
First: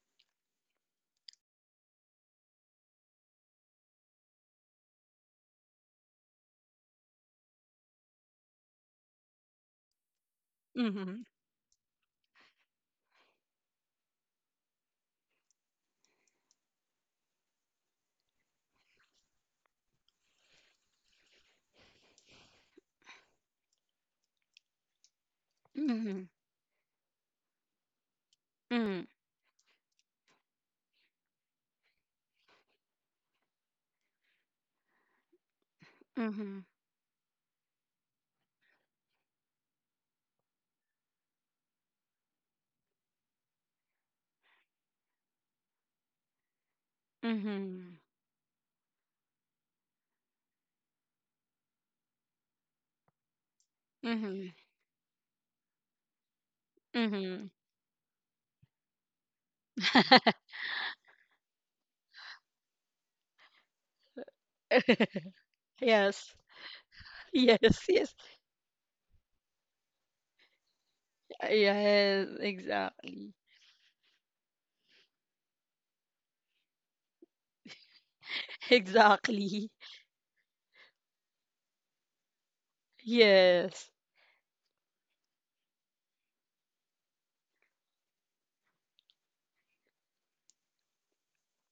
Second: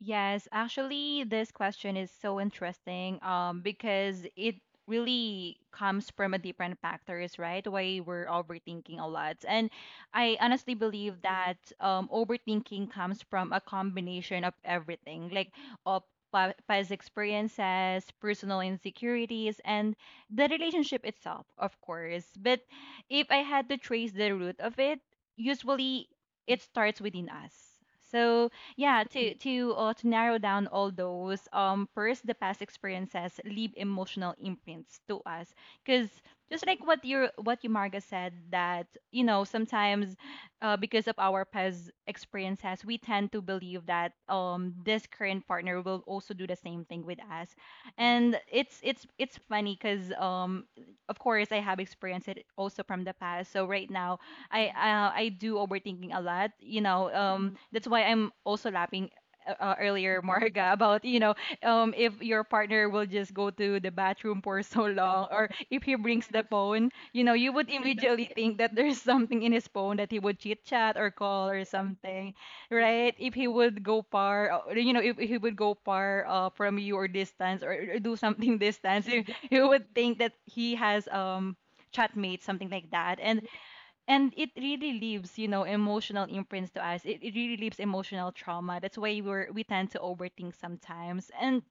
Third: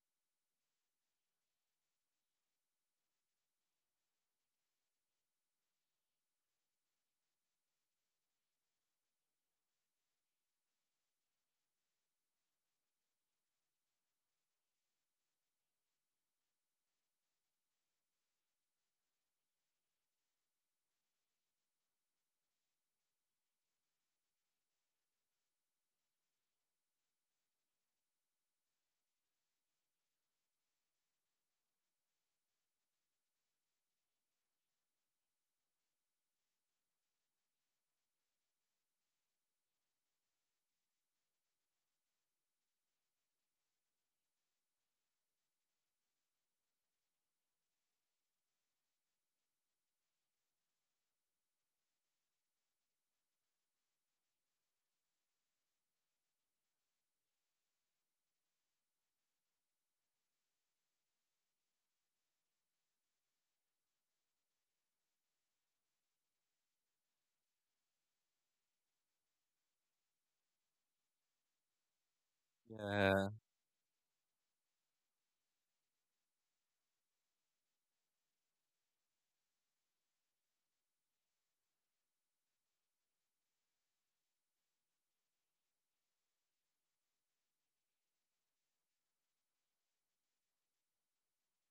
[SPEAKER 3] Yes, actually, this question is so interesting, because it really comes from a different factors, right? Why we're overthinking a lot. And I honestly believe
[SPEAKER 1] Mm-hmm.
[SPEAKER 3] that, overthinking comes from a combination of everything, like of past experiences, personal insecurities, and the relationship itself, of course. But if I had to trace the root of it, usually
[SPEAKER 1] Mm-hmm.
[SPEAKER 3] it starts within us. So
[SPEAKER 1] Mm-hmm.
[SPEAKER 3] yeah, to, to narrow down all those, first, the past experiences leave emotional imprints to us, because,
[SPEAKER 1] Mm-hmm.
[SPEAKER 3] just like what you, what you, Marga, said, that, you know, sometimes, because of our past experiences, we tend to believe that, this current partner will also do the same thing with us. And it's funny because, of course, I have experienced it also from the past. So right now,
[SPEAKER 1] Mm-hmm.
[SPEAKER 3] I, I do overthinking a lot. You know, Mm.
[SPEAKER 1] Mm-hmm.
[SPEAKER 3] that's why I'm also laughing, earlier, Marga, about, you know, if your partner will just go to the bathroom for so long, or if he brings
[SPEAKER 1] Yes.
[SPEAKER 3] the phone, you know, you would
[SPEAKER 1] Yes. Yes.
[SPEAKER 3] immediately think that there's something in his phone that he would chit chat or call or
[SPEAKER 1] Yes.
[SPEAKER 3] something, right?
[SPEAKER 2] Yeah.
[SPEAKER 1] Exactly.
[SPEAKER 3] If he would go far, you know, if he would go far, from you or distance, or do something, distance, you
[SPEAKER 1] Exactly.
[SPEAKER 3] would think that he has, chatmate, something like that.
[SPEAKER 1] Yes.
[SPEAKER 3] And it really leaves, you know, emotional imprints to us. It really leaves emotional trauma, that's why we're, we tend to overthink sometimes. And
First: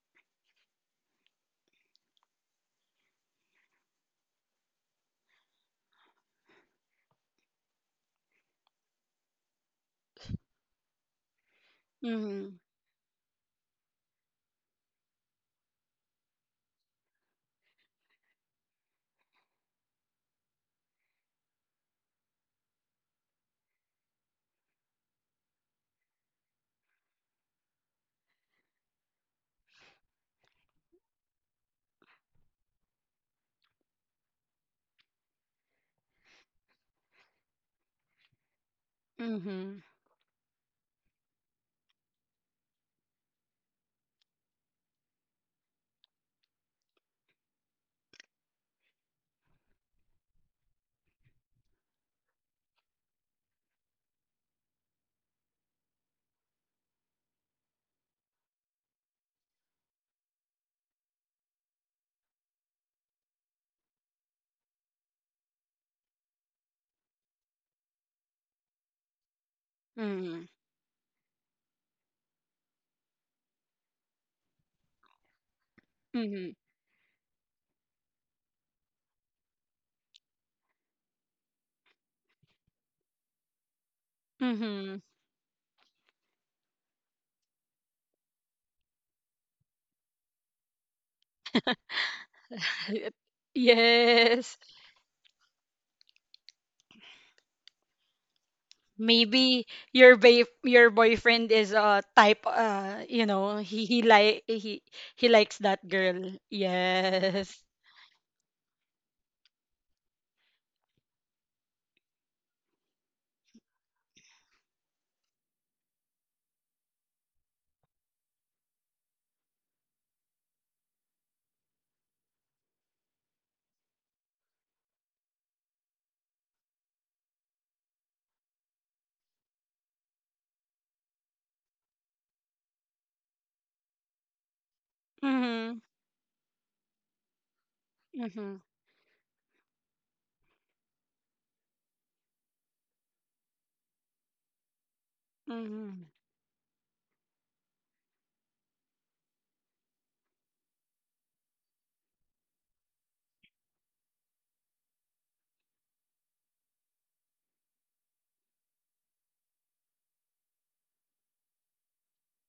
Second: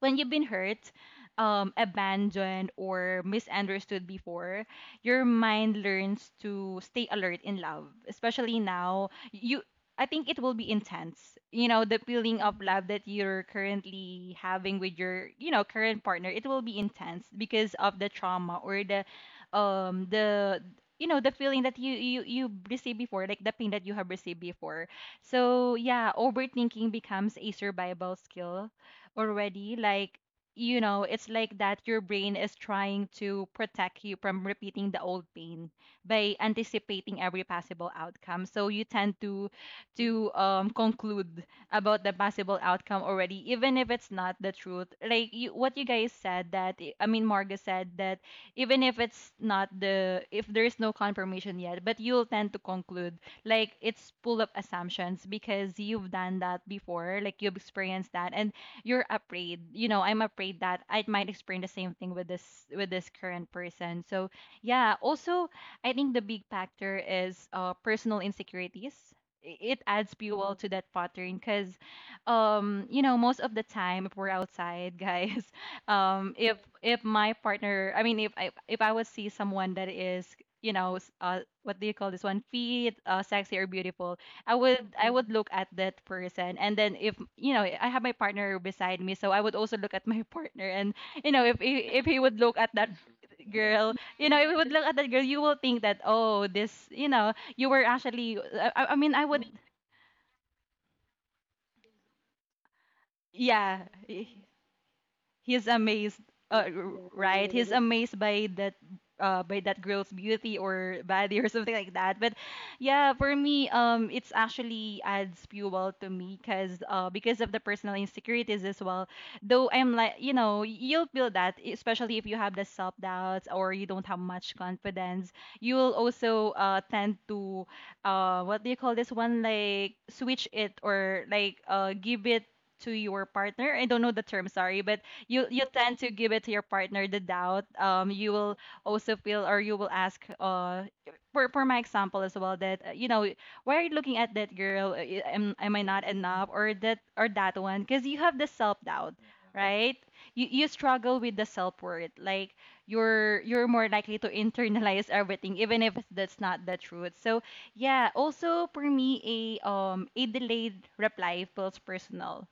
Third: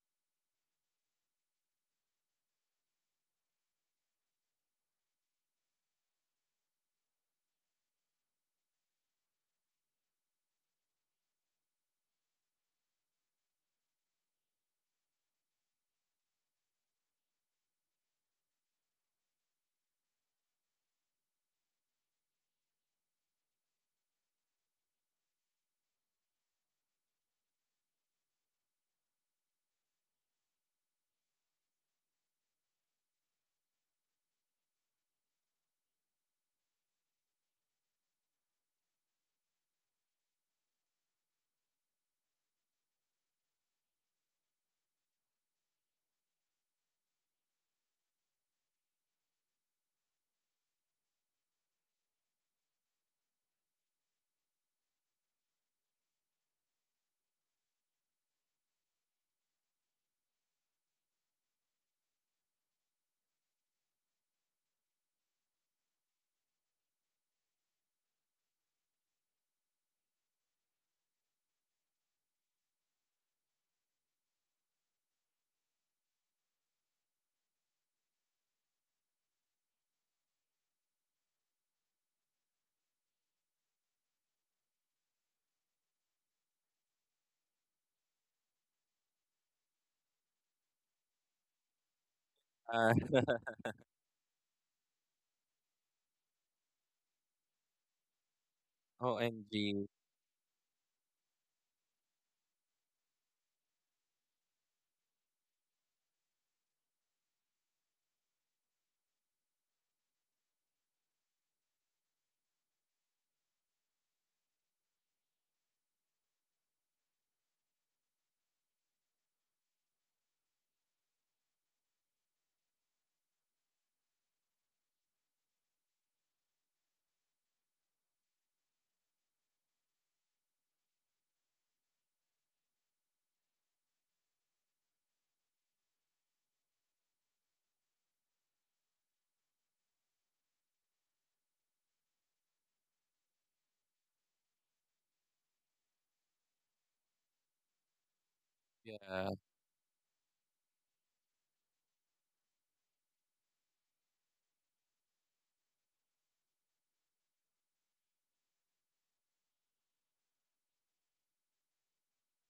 [SPEAKER 3] when you've been hurt, abandoned, or misunderstood before, your mind learns to stay alert in love, especially now. You, I think it will be intense. You know, the feeling of
[SPEAKER 1] Mhm.
[SPEAKER 3] love that you're currently having with your, you know, current partner, it will be intense because of the trauma or the you know the feeling that you received before, like the pain that you have received before. So yeah, overthinking becomes a survival skill already. Like, you know, it's like that your brain is trying to protect you from repeating the old pain by anticipating every possible outcome, so you tend to
[SPEAKER 1] Mhm.
[SPEAKER 3] to um conclude about the possible outcome already, even if it's not the truth. Like you, what you guys said, that I mean Marga said that even if it's not the, if there is no confirmation yet, but you'll tend to conclude, like it's full of assumptions because you've done that before, like you've experienced that. And you're afraid, you know, I'm afraid that I might experience the same thing with this, with this current person. So yeah, also I think the big factor is personal insecurities. It adds
[SPEAKER 1] Mhm.
[SPEAKER 3] fuel to that pattern because you know, most of the time if we're outside guys,
[SPEAKER 1] Mhm.
[SPEAKER 3] if my partner, I mean, if I would see someone that is you know what do you call this one feet sexy or beautiful, I would
[SPEAKER 1] Mhm.
[SPEAKER 3] I would look at that person. And then, if you know, I have my partner beside me, so I would also look at my partner. And you know, if he would look at that
[SPEAKER 2] Uh,
[SPEAKER 3] girl, you know, if he
[SPEAKER 1] Yes.
[SPEAKER 3] would look at that girl, you will think that, oh, this, you know, you were actually I mean I would,
[SPEAKER 1] Maybe
[SPEAKER 2] OMG.
[SPEAKER 1] your your boyfriend is a, type,
[SPEAKER 3] yeah.
[SPEAKER 1] he likes
[SPEAKER 3] He's
[SPEAKER 1] that
[SPEAKER 3] amazed,
[SPEAKER 1] girl.
[SPEAKER 3] uh, r- right?
[SPEAKER 1] Yes.
[SPEAKER 3] He's Yes. amazed by that girl's beauty or body or something like that. But yeah, for me, it's actually adds fuel to me because of the personal insecurities as well. Though I'm like, you know, you'll feel that, especially if you have the self doubts or you don't have much confidence. You will also tend to what do you call this one? Like switch it or like give it to your partner. I don't know the term, sorry, but you
[SPEAKER 1] Mhm.
[SPEAKER 3] tend to give it to your partner the doubt. You will
[SPEAKER 1] Mhm.
[SPEAKER 3] also feel or you will ask for my example as well that you know, why are you looking at that girl? Am I not
[SPEAKER 1] Mhm.
[SPEAKER 3] enough? Or that, or that one, because you have the self-doubt,
[SPEAKER 2] Yeah.
[SPEAKER 3] right? You struggle with the self-worth, like you're more likely to internalize everything even if that's not the truth. So yeah, also for me, a delayed reply feels personal.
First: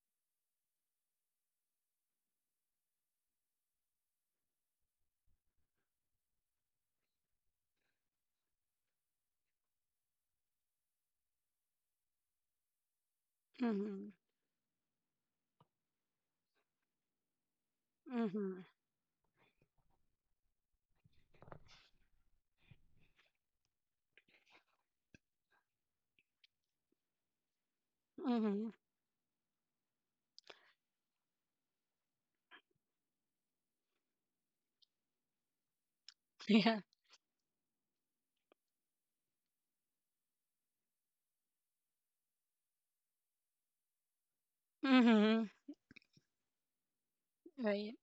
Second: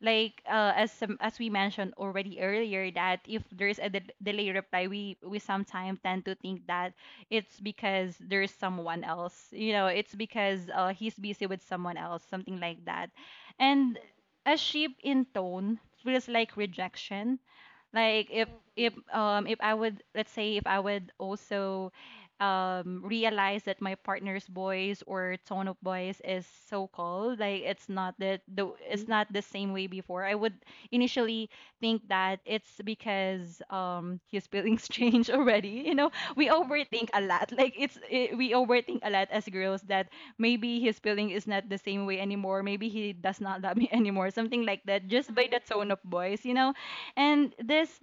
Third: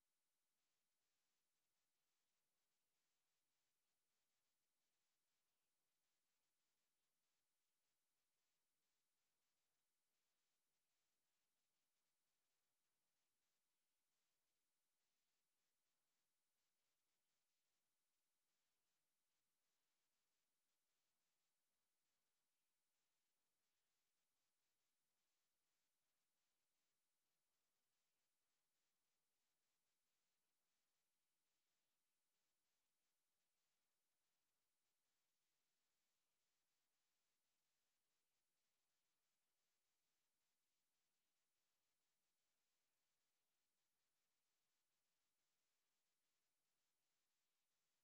[SPEAKER 3] Like as as we mentioned already earlier, that if there's a delay reply, we sometimes tend to think that it's because there's someone else, you know, it's because he's busy with someone else, something like that. And
[SPEAKER 1] Mhm.
[SPEAKER 3] a shift in tone feels like rejection. Like if
[SPEAKER 1] Mhm.
[SPEAKER 3] if if I would, let's say, if I would also realize that my partner's voice or tone of voice is so cold, like it's not that the,
[SPEAKER 1] Mhm.
[SPEAKER 3] it's not the same way before. I would initially think that it's because his feelings change already. You know, we
[SPEAKER 1] Yeah.
[SPEAKER 3] overthink a lot. Like it's it, we overthink a lot as girls, that maybe his feeling is not the same way anymore. Maybe he does not love me anymore. Something like that, just by
[SPEAKER 1] Mhm.
[SPEAKER 3] the tone of voice, you know. And
[SPEAKER 1] Right.
[SPEAKER 3] this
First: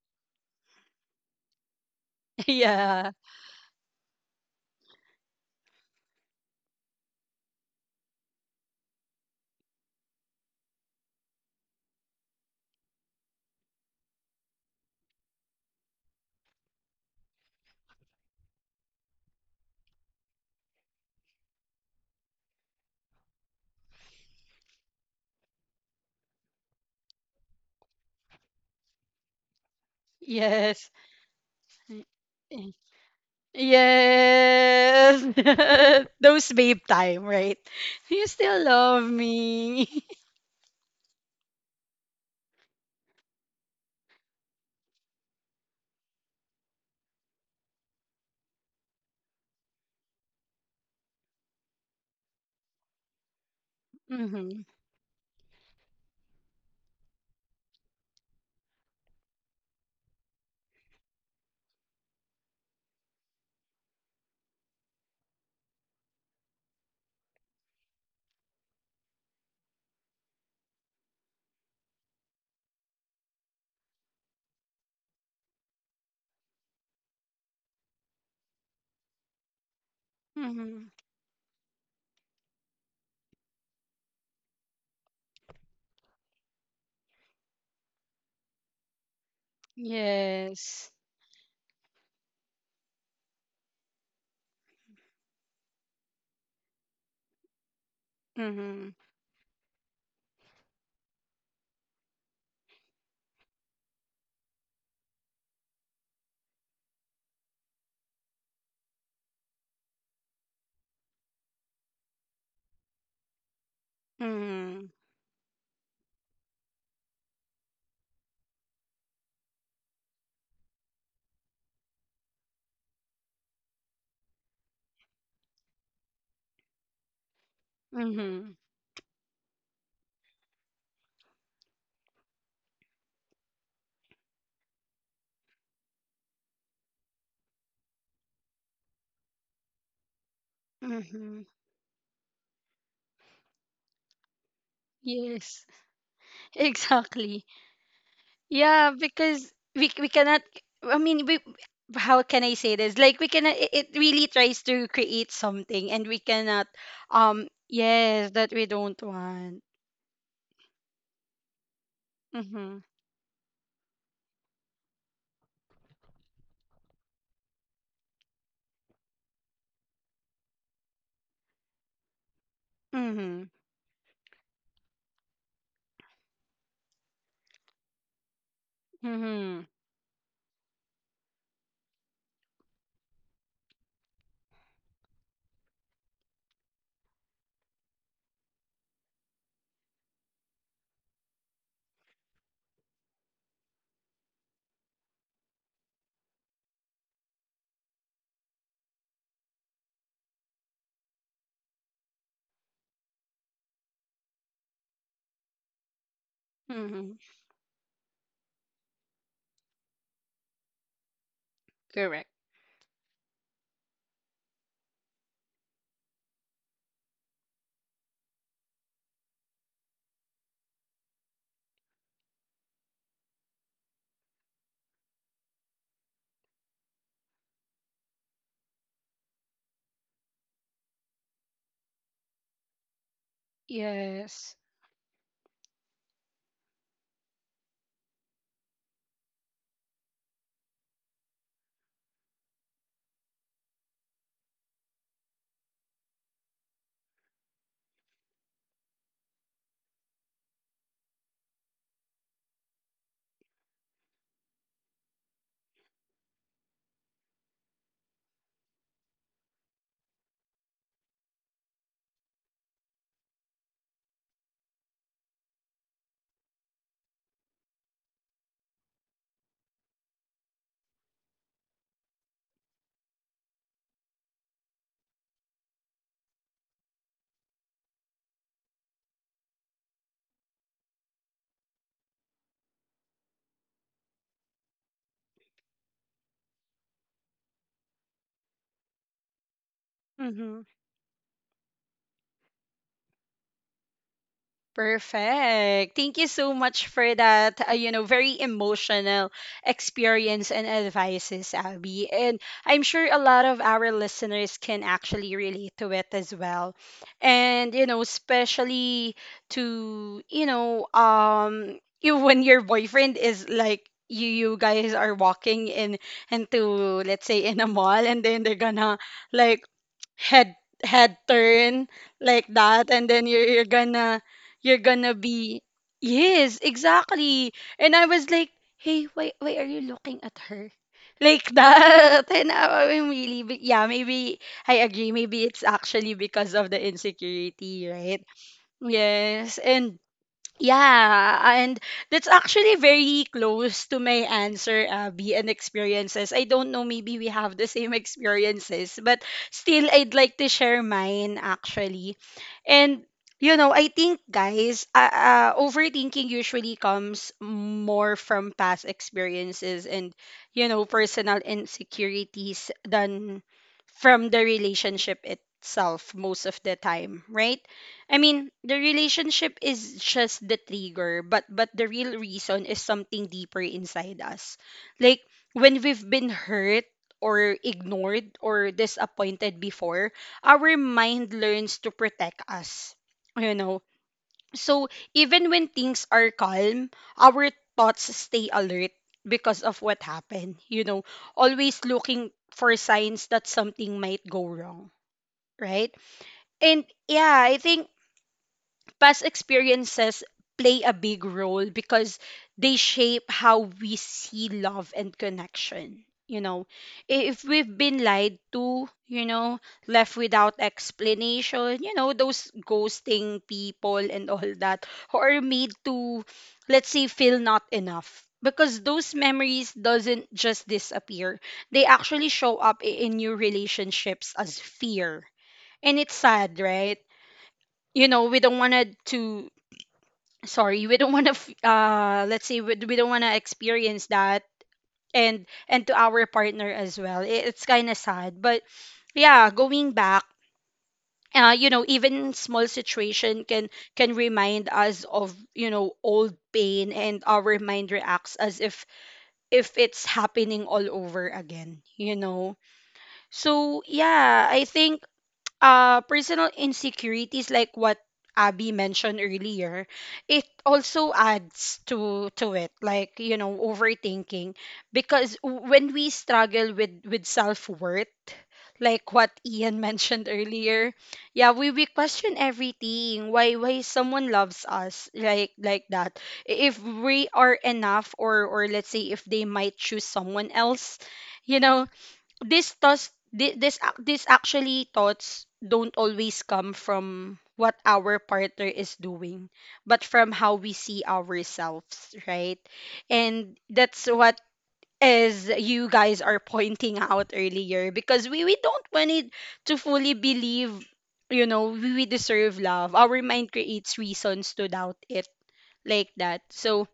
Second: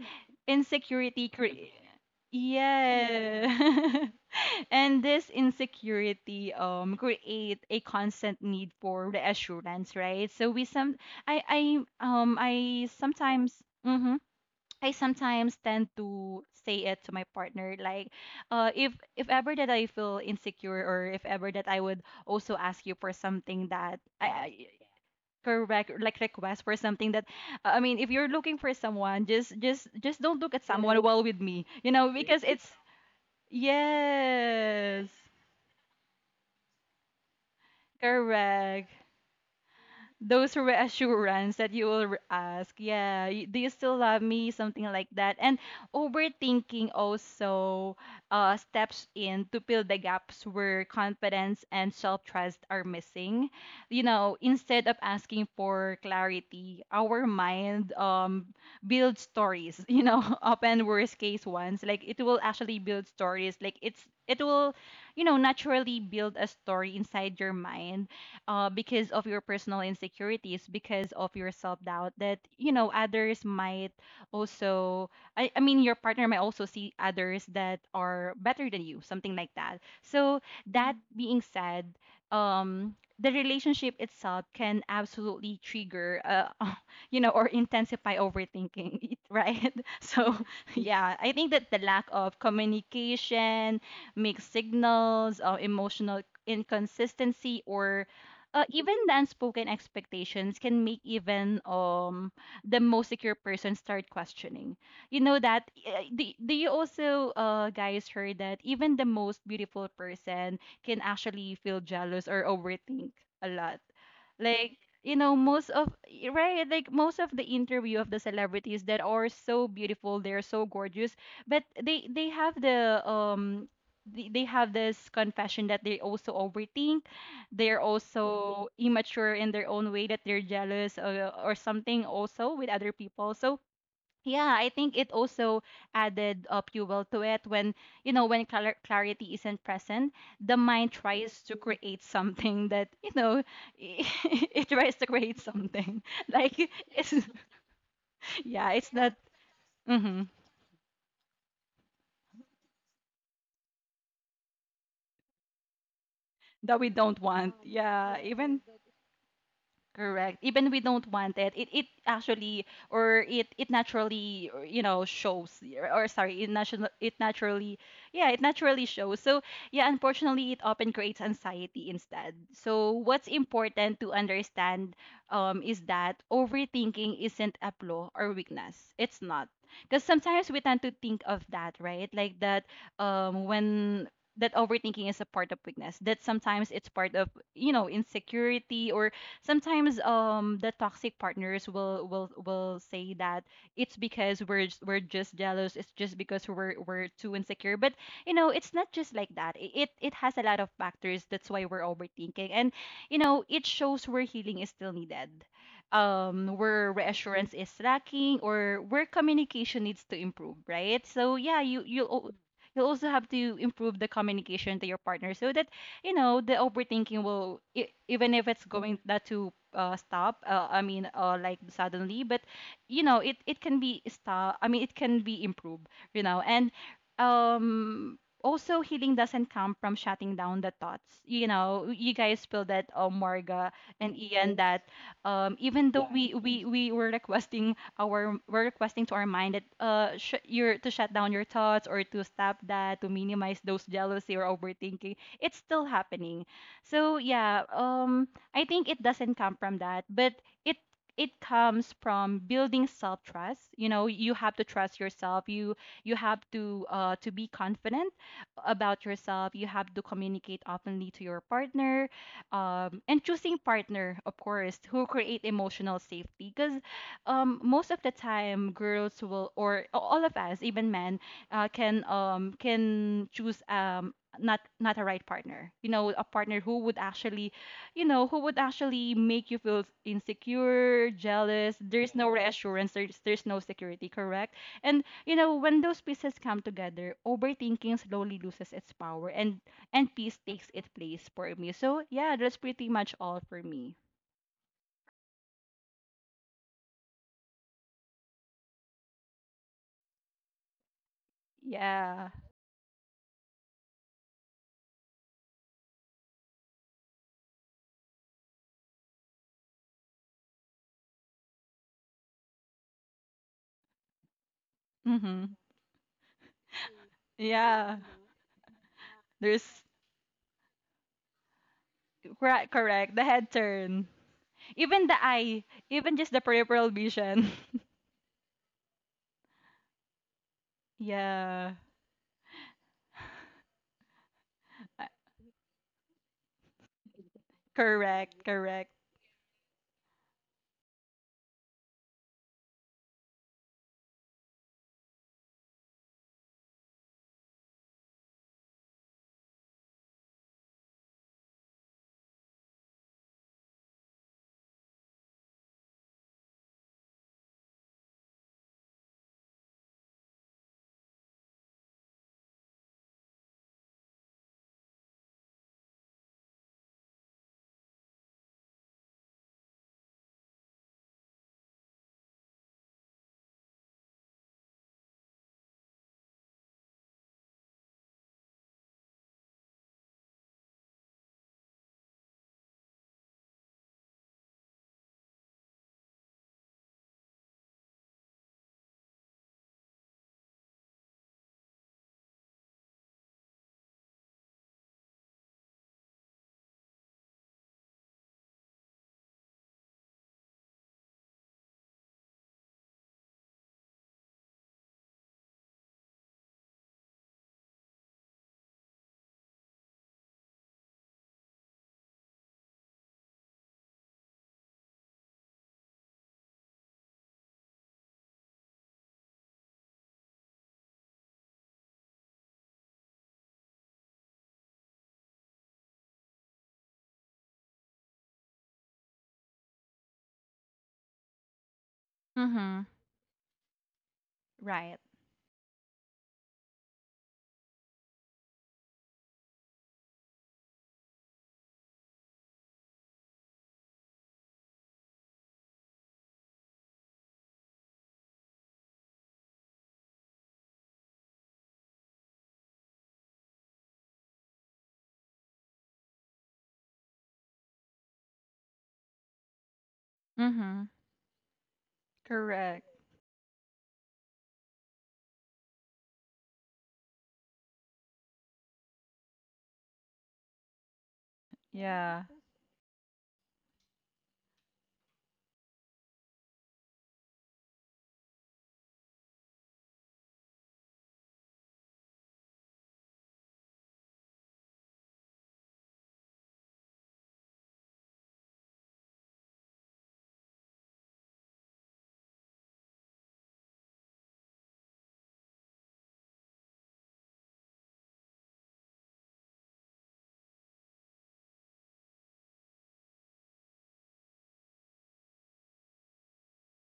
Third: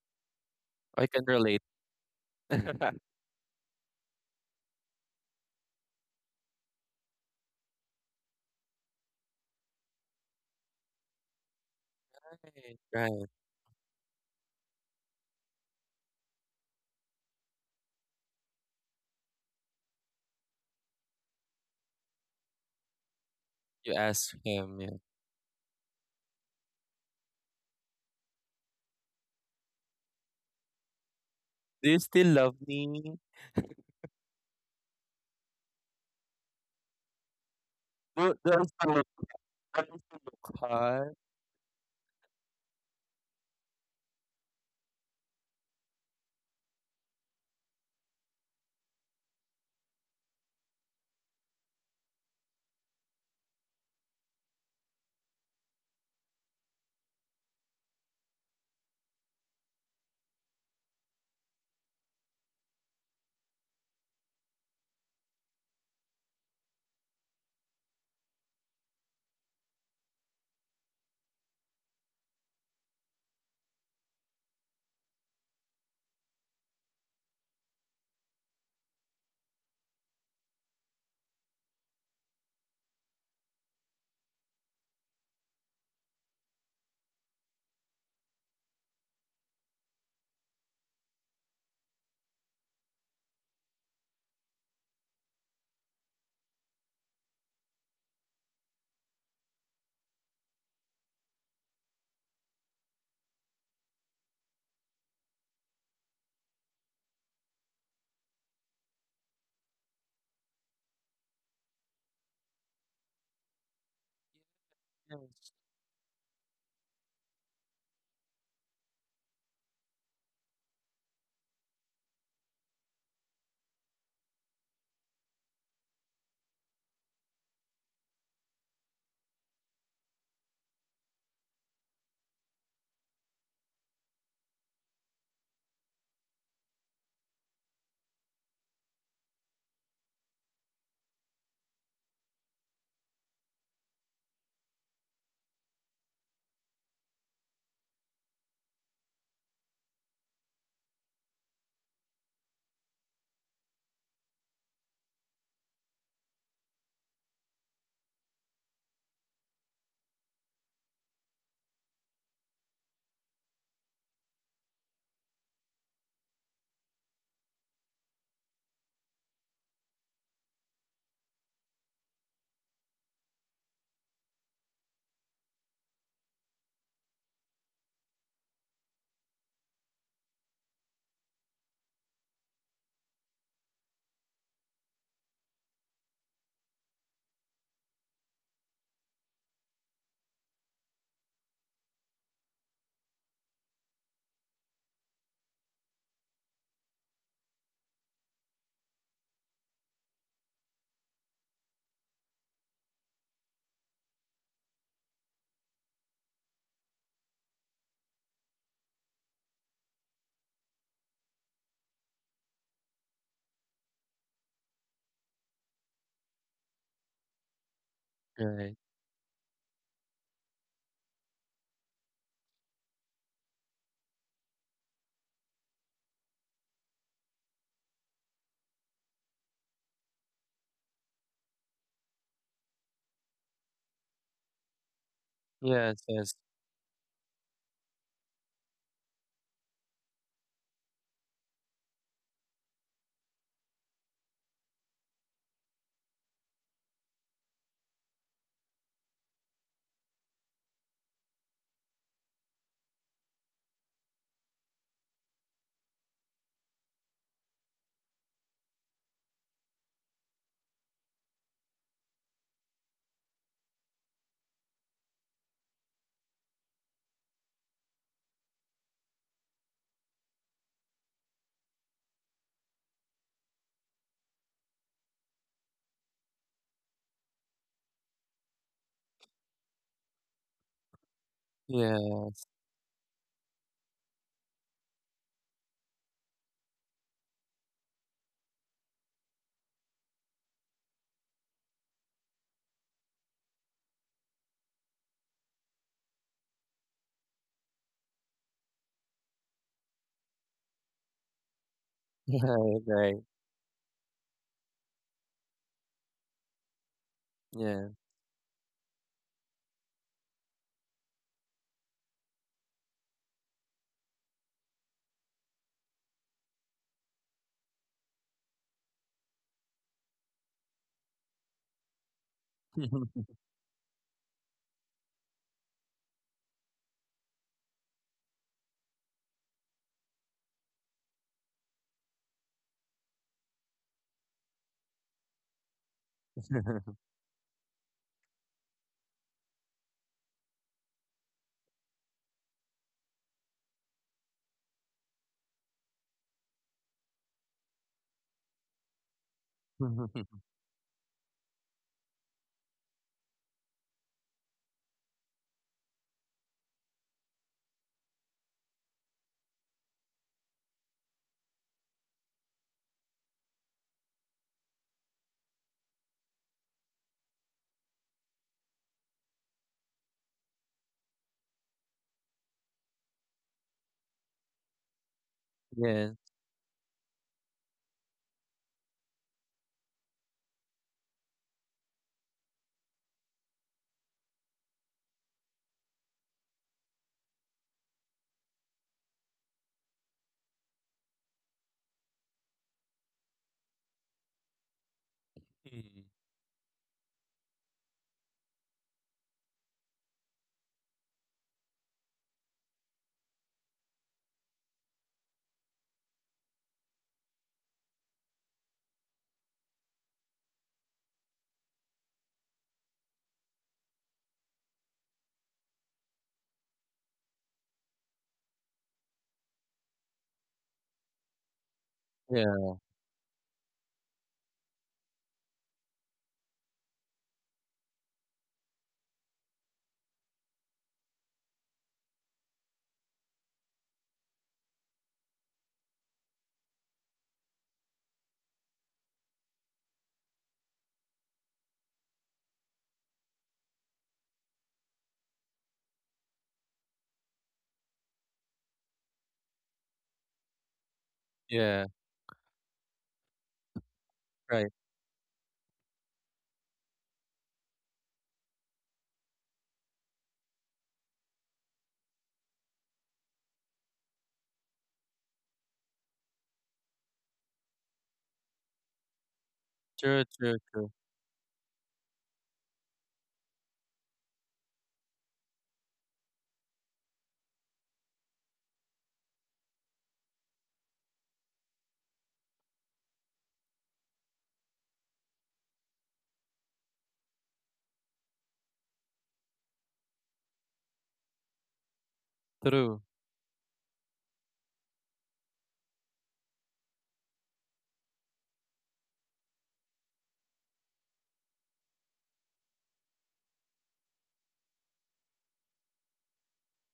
[SPEAKER 2] I can
[SPEAKER 3] insecurity
[SPEAKER 2] relate.
[SPEAKER 1] Yeah.
[SPEAKER 3] yeah. And this insecurity create a constant need for reassurance, right? So we some, I I
[SPEAKER 2] Right,
[SPEAKER 3] I
[SPEAKER 2] right.
[SPEAKER 3] sometimes, mhm, I sometimes tend to say it to my partner, like if ever that I feel insecure, or if ever that I would also ask you for something
[SPEAKER 2] You
[SPEAKER 3] that
[SPEAKER 2] ask
[SPEAKER 3] I
[SPEAKER 2] him, yeah.
[SPEAKER 3] correct, like request for something that I mean, if you're looking for someone, just just don't look at someone while with me,
[SPEAKER 2] Do
[SPEAKER 3] you
[SPEAKER 2] you
[SPEAKER 3] know,
[SPEAKER 2] still
[SPEAKER 3] because
[SPEAKER 2] love
[SPEAKER 3] it's
[SPEAKER 1] Yes.
[SPEAKER 2] me?
[SPEAKER 3] yes,
[SPEAKER 1] Yes. Those babe time, right? You
[SPEAKER 2] Do, do I
[SPEAKER 1] still
[SPEAKER 3] correct,
[SPEAKER 2] still
[SPEAKER 1] love
[SPEAKER 2] look, do I still
[SPEAKER 1] me.
[SPEAKER 2] look
[SPEAKER 3] those
[SPEAKER 2] hot?
[SPEAKER 3] reassurance that you will ask, yeah, do you still love me, something like that. And overthinking also steps in to fill the gaps where confidence and self-trust are missing. You know,
[SPEAKER 1] Mm-hmm.
[SPEAKER 3] instead of asking for clarity, our mind builds stories you know, often worst case ones. Like it will actually build stories, like it's, it will, you know, naturally build a story inside your mind because of your personal insecurities, because of your self doubt, that you know, others might also. I mean, your partner might also see others that are better than you, something like that. So
[SPEAKER 1] Mm-hmm.
[SPEAKER 3] that being said, the relationship itself can absolutely trigger, you know, or intensify overthinking, right? So
[SPEAKER 1] Yes.
[SPEAKER 3] yeah, I think that the lack of communication, mixed signals, emotional inconsistency, or
[SPEAKER 1] Mm-hmm.
[SPEAKER 3] even the unspoken expectations can make even the most secure person start questioning. You know that, do, do you also guys heard that even the most beautiful person can actually feel jealous or overthink a lot, like,
[SPEAKER 1] Mm-hmm.
[SPEAKER 3] you know,
[SPEAKER 2] Yes.
[SPEAKER 3] most of, right, like most of the interview of the celebrities that are so beautiful, they're so gorgeous, but they have the they have this confession that they also overthink. They're
[SPEAKER 1] Mm-hmm.
[SPEAKER 3] also immature in their own way, that they're jealous or something also with other people. So yeah, I think it also added fuel to it when, you know, when clarity isn't present, the mind
[SPEAKER 1] Mm-hmm.
[SPEAKER 3] tries to create something that, you know, it tries to create
[SPEAKER 1] Yes.
[SPEAKER 3] something. Like it's,
[SPEAKER 1] Exactly.
[SPEAKER 3] yeah, it's
[SPEAKER 1] Yeah,
[SPEAKER 3] that,
[SPEAKER 1] because we
[SPEAKER 3] mhm,
[SPEAKER 1] cannot, I mean, we how can I say this? Like, we cannot, it really tries to create something, and we cannot,
[SPEAKER 3] that we don't want. Yeah,
[SPEAKER 1] yes, that
[SPEAKER 3] even
[SPEAKER 1] we don't want.
[SPEAKER 3] Correct. Even we don't want it, it, it actually,
[SPEAKER 1] Mm-hmm.
[SPEAKER 3] or it naturally or, you know, shows or sorry, it national, it naturally, yeah, it naturally shows. So yeah, unfortunately, it often creates anxiety instead. So what's
[SPEAKER 1] Mm-hmm.
[SPEAKER 3] important to understand is that overthinking isn't a flaw or weakness. It's not, because sometimes we tend to think of that, right? Like that, when that overthinking is a part of weakness, that sometimes it's part of, you know, insecurity, or sometimes the toxic partners will say that it's because we're we're just jealous. It's just because we're too insecure. But you know, it's not just like that. It has a lot of factors. That's why we're overthinking. And you know, it shows where healing is still needed. Where
[SPEAKER 1] Mm-hmm.
[SPEAKER 3] reassurance is lacking, or where communication needs to improve, right? So yeah,
[SPEAKER 1] Correct.
[SPEAKER 3] you'll also have to improve the communication to your partner, so that you know the overthinking will even if it's
[SPEAKER 2] Right.
[SPEAKER 3] going not to stop, I mean, like suddenly, but you know it, it can be stop, I mean, it can be improved, you know. And also, healing doesn't come from shutting down the thoughts. You know, you guys feel that, Marga and
[SPEAKER 1] Yes.
[SPEAKER 3] Ian, that even
[SPEAKER 2] Yes,
[SPEAKER 3] though we
[SPEAKER 2] yes.
[SPEAKER 3] we we were requesting our, we're requesting to our mind that you're to shut down your thoughts, or to stop that, to minimize those jealousy or overthinking, it's still happening. So yeah, I think it doesn't come from that, but it it comes from building self trust. You know, you have to trust yourself. You have to be confident about yourself. You have to communicate openly to your partner, and choosing partner, of course, who create emotional safety. Because most of the time, girls will, or all of us, even men, can choose not a right partner, you know, a partner who would actually, you know, who would actually make you feel insecure, jealous, there's
[SPEAKER 2] Yeah.
[SPEAKER 3] no reassurance, there's no security, correct. And you know, when those pieces come together, overthinking slowly loses its power, and peace
[SPEAKER 1] Mm-hmm.
[SPEAKER 3] takes its place for me. So yeah, that's pretty much all for me.
[SPEAKER 1] Perfect. Thank you so much for that, very emotional experience and advices, Abby.
[SPEAKER 3] Yeah.
[SPEAKER 1] And I'm
[SPEAKER 2] Right,
[SPEAKER 1] sure a
[SPEAKER 2] right.
[SPEAKER 1] lot of our listeners can actually relate to it as well. And, you
[SPEAKER 2] Yeah.
[SPEAKER 1] know, especially to, you know, you when your boyfriend is like, you guys are
[SPEAKER 3] Mm-hmm.
[SPEAKER 1] walking in into let's say in a
[SPEAKER 3] Yeah,
[SPEAKER 1] mall, and then they're gonna like
[SPEAKER 3] there's,
[SPEAKER 1] head head turn like
[SPEAKER 3] correct,
[SPEAKER 1] that, and
[SPEAKER 3] correct, the
[SPEAKER 1] then you're,
[SPEAKER 3] head
[SPEAKER 1] you're
[SPEAKER 3] turn,
[SPEAKER 1] gonna you're
[SPEAKER 3] even
[SPEAKER 1] gonna
[SPEAKER 3] the
[SPEAKER 1] be.
[SPEAKER 3] eye, even just the
[SPEAKER 1] Yes,
[SPEAKER 3] peripheral vision,
[SPEAKER 1] exactly. And I was like, hey, why are you looking at her like
[SPEAKER 3] yeah.
[SPEAKER 1] that? And I am really. But yeah, maybe I agree, maybe it's actually because of the insecurity, right?
[SPEAKER 3] Correct, correct.
[SPEAKER 1] Yes. And yeah, and that's actually very close to my answer, Abby, and experiences. I don't know, maybe we have the same experiences, but still, I'd like to share mine actually. And, I think, guys, overthinking usually comes more from past experiences and, you know, personal insecurities than from the relationship itself most of the time, right? I mean, the relationship is just the trigger, but the real reason is something deeper inside us. Like when we've
[SPEAKER 2] Yeah.
[SPEAKER 1] been hurt or ignored or disappointed before, our mind learns to protect us. You know. So even when things are calm, our thoughts stay alert because of what happened. You know, always looking for signs that something might go wrong, right?
[SPEAKER 2] Mm.
[SPEAKER 1] And yeah, I think past experiences play a big role because they shape how we see love and connection. If we've been lied to, left without explanation, those ghosting people and all that, or made to, let's say, feel not enough. Because those memories doesn't just disappear. They actually show
[SPEAKER 2] Yeah.
[SPEAKER 1] up in new relationships as fear. And it's sad, right? You know, we don't want to, sorry, we don't want to let's say we,
[SPEAKER 3] Mhm.
[SPEAKER 1] we don't want to experience that.
[SPEAKER 3] Right.
[SPEAKER 1] And to our partner as well, it's kind of sad. But yeah, going back, you know, even small situation can remind us of, you know, old pain, and our mind reacts as if it's happening all over again,
[SPEAKER 2] Yeah.
[SPEAKER 1] you know. So yeah, I
[SPEAKER 2] Right.
[SPEAKER 1] think personal insecurities, like what Abby mentioned earlier, it
[SPEAKER 3] Mhm.
[SPEAKER 1] also adds to it,
[SPEAKER 3] Correct.
[SPEAKER 1] like, you know, overthinking. Because when we struggle with self-worth, like what Ian mentioned
[SPEAKER 2] True, true,
[SPEAKER 1] earlier,
[SPEAKER 2] true.
[SPEAKER 1] yeah, we
[SPEAKER 3] Yeah.
[SPEAKER 1] question everything. Why someone loves us like that. If we are enough, or let's say if they might choose someone else, you know, this thoughts, this actually thoughts don't always come from what our partner is doing, but from how we see ourselves, right?
[SPEAKER 2] True.
[SPEAKER 1] And that's what is you guys are pointing out earlier, because we don't want it to fully believe, you know, we deserve love. Our mind creates reasons to doubt it like that. So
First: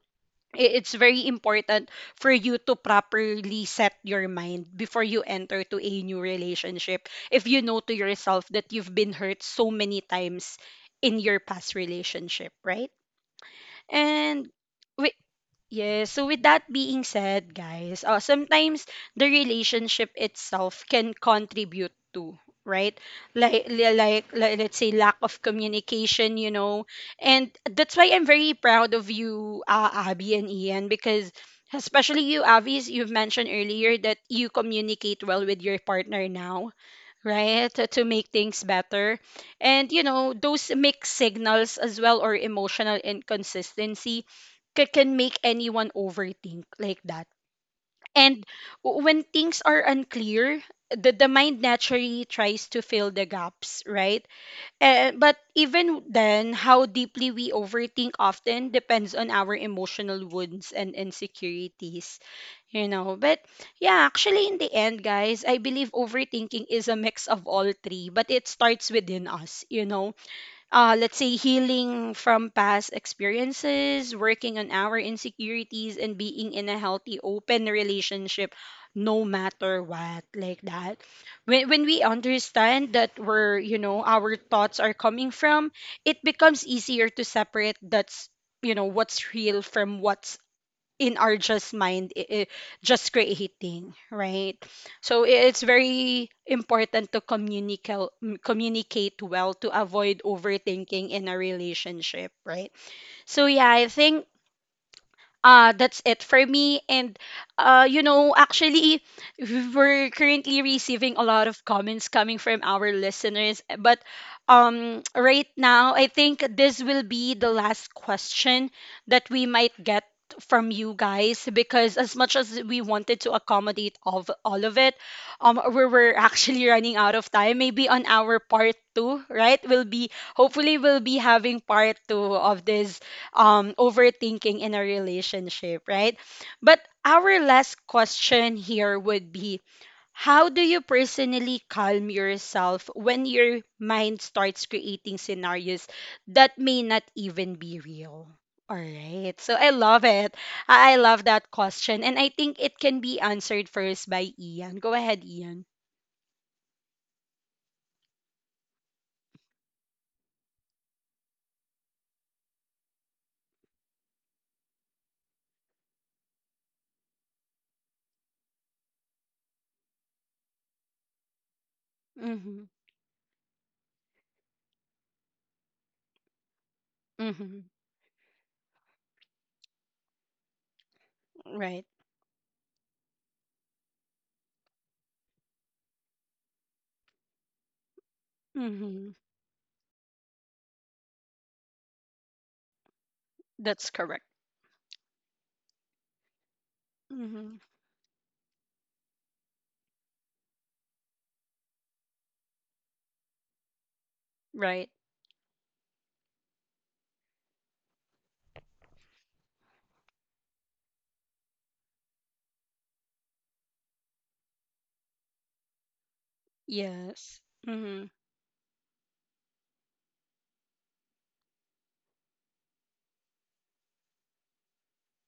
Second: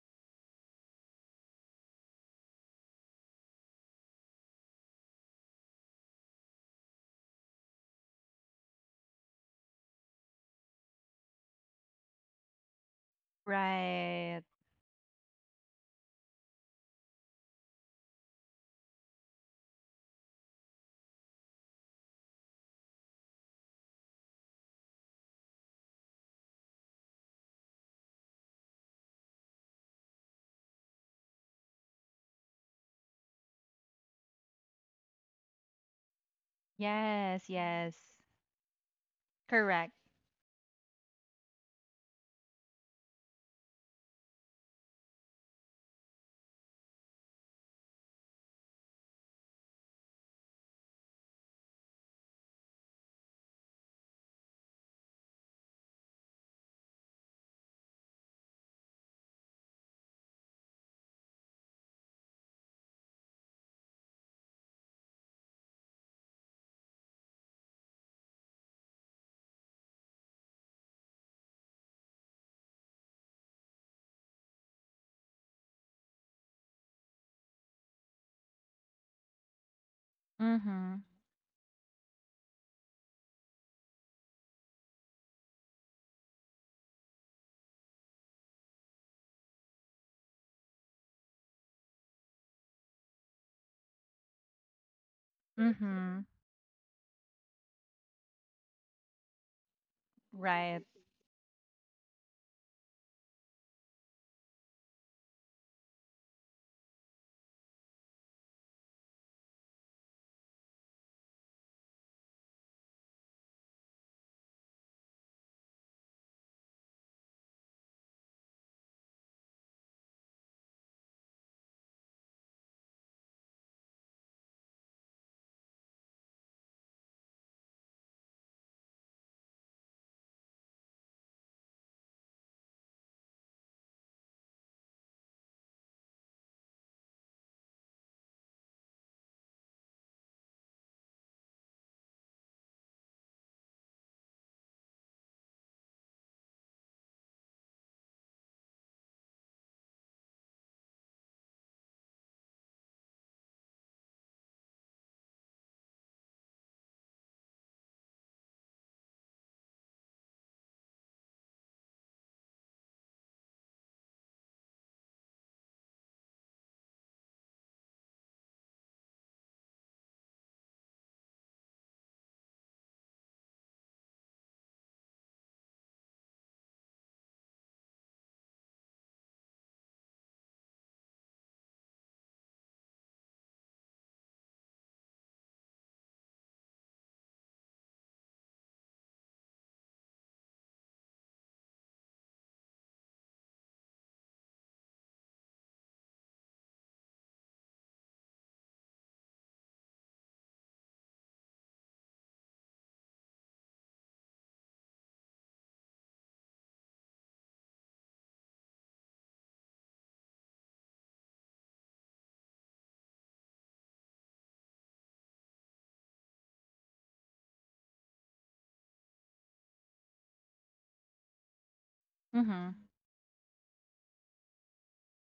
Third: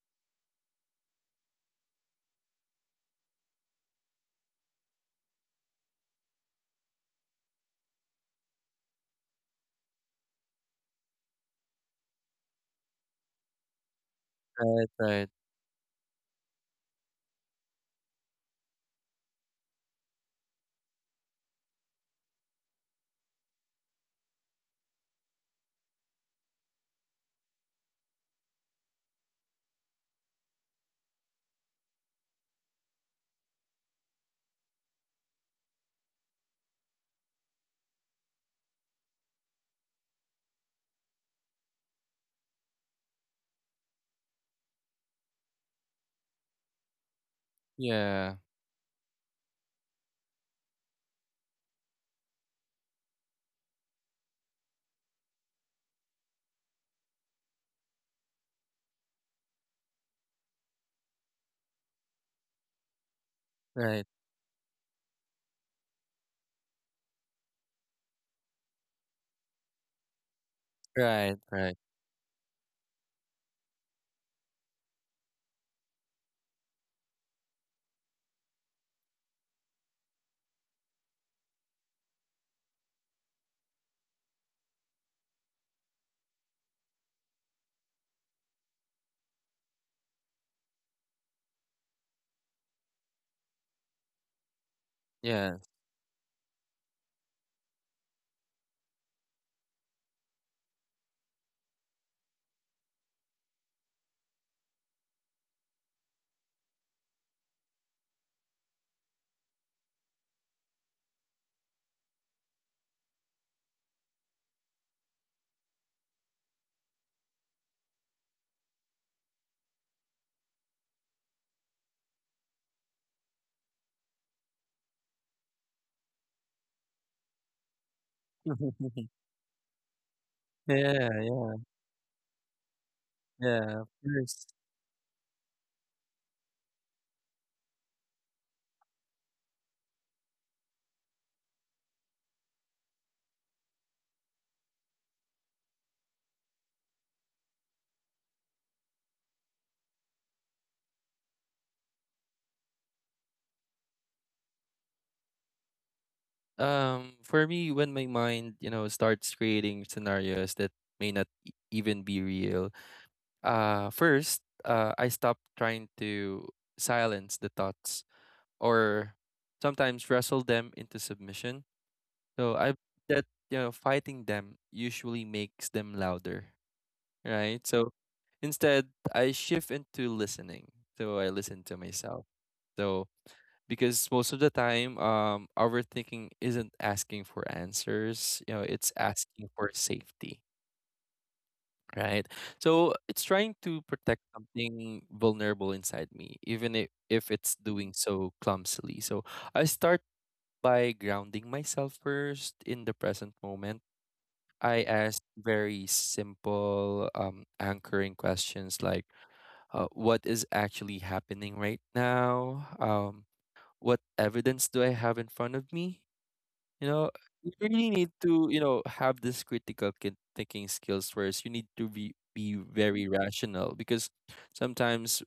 [SPEAKER 1] it's very important for you to properly set your mind before you enter to a new relationship, if you know to yourself that you've been hurt so many times in your past relationship, right?
[SPEAKER 3] Right.
[SPEAKER 1] And
[SPEAKER 2] Right,
[SPEAKER 1] wi-
[SPEAKER 2] right.
[SPEAKER 1] Yes. So with that being said, guys, sometimes the relationship itself can contribute to, right, like, like let's say lack of communication, you know. And that's why I'm very proud of you, Abby and Ian, because especially you, Abby, as you've mentioned earlier that you communicate well with your partner now,
[SPEAKER 3] Yes,
[SPEAKER 1] right?
[SPEAKER 3] yes.
[SPEAKER 1] To make things better. And,
[SPEAKER 3] Correct.
[SPEAKER 1] you know, those mixed signals as well or emotional inconsistency can make anyone overthink like that.
[SPEAKER 2] Yeah.
[SPEAKER 1] And when things are unclear, the mind naturally tries to fill the gaps, right? Eh, but even then, how deeply we overthink often depends on our emotional wounds and insecurities, you know. But yeah,
[SPEAKER 2] Right.
[SPEAKER 1] actually, in the end, guys, I believe overthinking is a mix of all three, but it starts within us, you know. Uh, let's say
[SPEAKER 2] Right, right.
[SPEAKER 1] healing from past experiences, working on our insecurities, and being in a healthy, open relationship, no matter what, like that.
[SPEAKER 3] Mhm.
[SPEAKER 1] When we understand that where, you know, our thoughts are coming from, it becomes easier to separate that's, you know, what's real from what's in our just mind just creating, right? So
[SPEAKER 2] Yeah.
[SPEAKER 1] it's very
[SPEAKER 3] Mhm.
[SPEAKER 1] important to communicate, communicate well to avoid
[SPEAKER 3] Right.
[SPEAKER 1] overthinking in a relationship, right? So yeah, I think that's it for me. And uh, you know, actually we are currently receiving a lot of comments coming from our listeners, but right now I think this will be the last question that we might get from you guys, because as much as we wanted to accommodate of all of it, we were actually running out of time. Maybe on our part two, right? We'll be, hopefully we'll
[SPEAKER 2] Yeah,
[SPEAKER 1] be
[SPEAKER 2] yeah,
[SPEAKER 1] having part two of this,
[SPEAKER 2] yeah. Of course.
[SPEAKER 1] overthinking in a relationship, right? But our last question here would be, how do you personally calm yourself when your mind starts creating scenarios that may not even be real? All right. So I love it. I love that question. And I think it can be answered first by Ian. Go ahead, Ian.
[SPEAKER 2] For me, when my mind, you know, starts creating scenarios that may not even be real, first, I stop trying to silence the thoughts or sometimes wrestle them into submission. So
[SPEAKER 1] Mm-hmm.
[SPEAKER 2] I that, you know, fighting them usually makes them louder,
[SPEAKER 1] Mm-hmm.
[SPEAKER 2] right? So instead, I shift into listening. So I listen to
[SPEAKER 1] Right.
[SPEAKER 2] myself. So because most of the time, our thinking isn't asking for answers, you know, it's
[SPEAKER 1] Mm-hmm.
[SPEAKER 2] asking for safety, right? So it's trying to
[SPEAKER 1] That's
[SPEAKER 2] protect
[SPEAKER 1] correct.
[SPEAKER 2] something vulnerable inside me, even if
[SPEAKER 1] Mm-hmm.
[SPEAKER 2] it's doing so clumsily. So I start by grounding myself first in the present moment. I
[SPEAKER 1] Right.
[SPEAKER 2] ask very simple anchoring questions like, what is actually happening right now? What evidence do I have in front of me? You know,
[SPEAKER 1] Yes.
[SPEAKER 2] you really
[SPEAKER 1] Mm-hmm.
[SPEAKER 2] need to, you know, have this critical thinking skills first. You need to be
[SPEAKER 3] Mhm.
[SPEAKER 2] very rational, because sometimes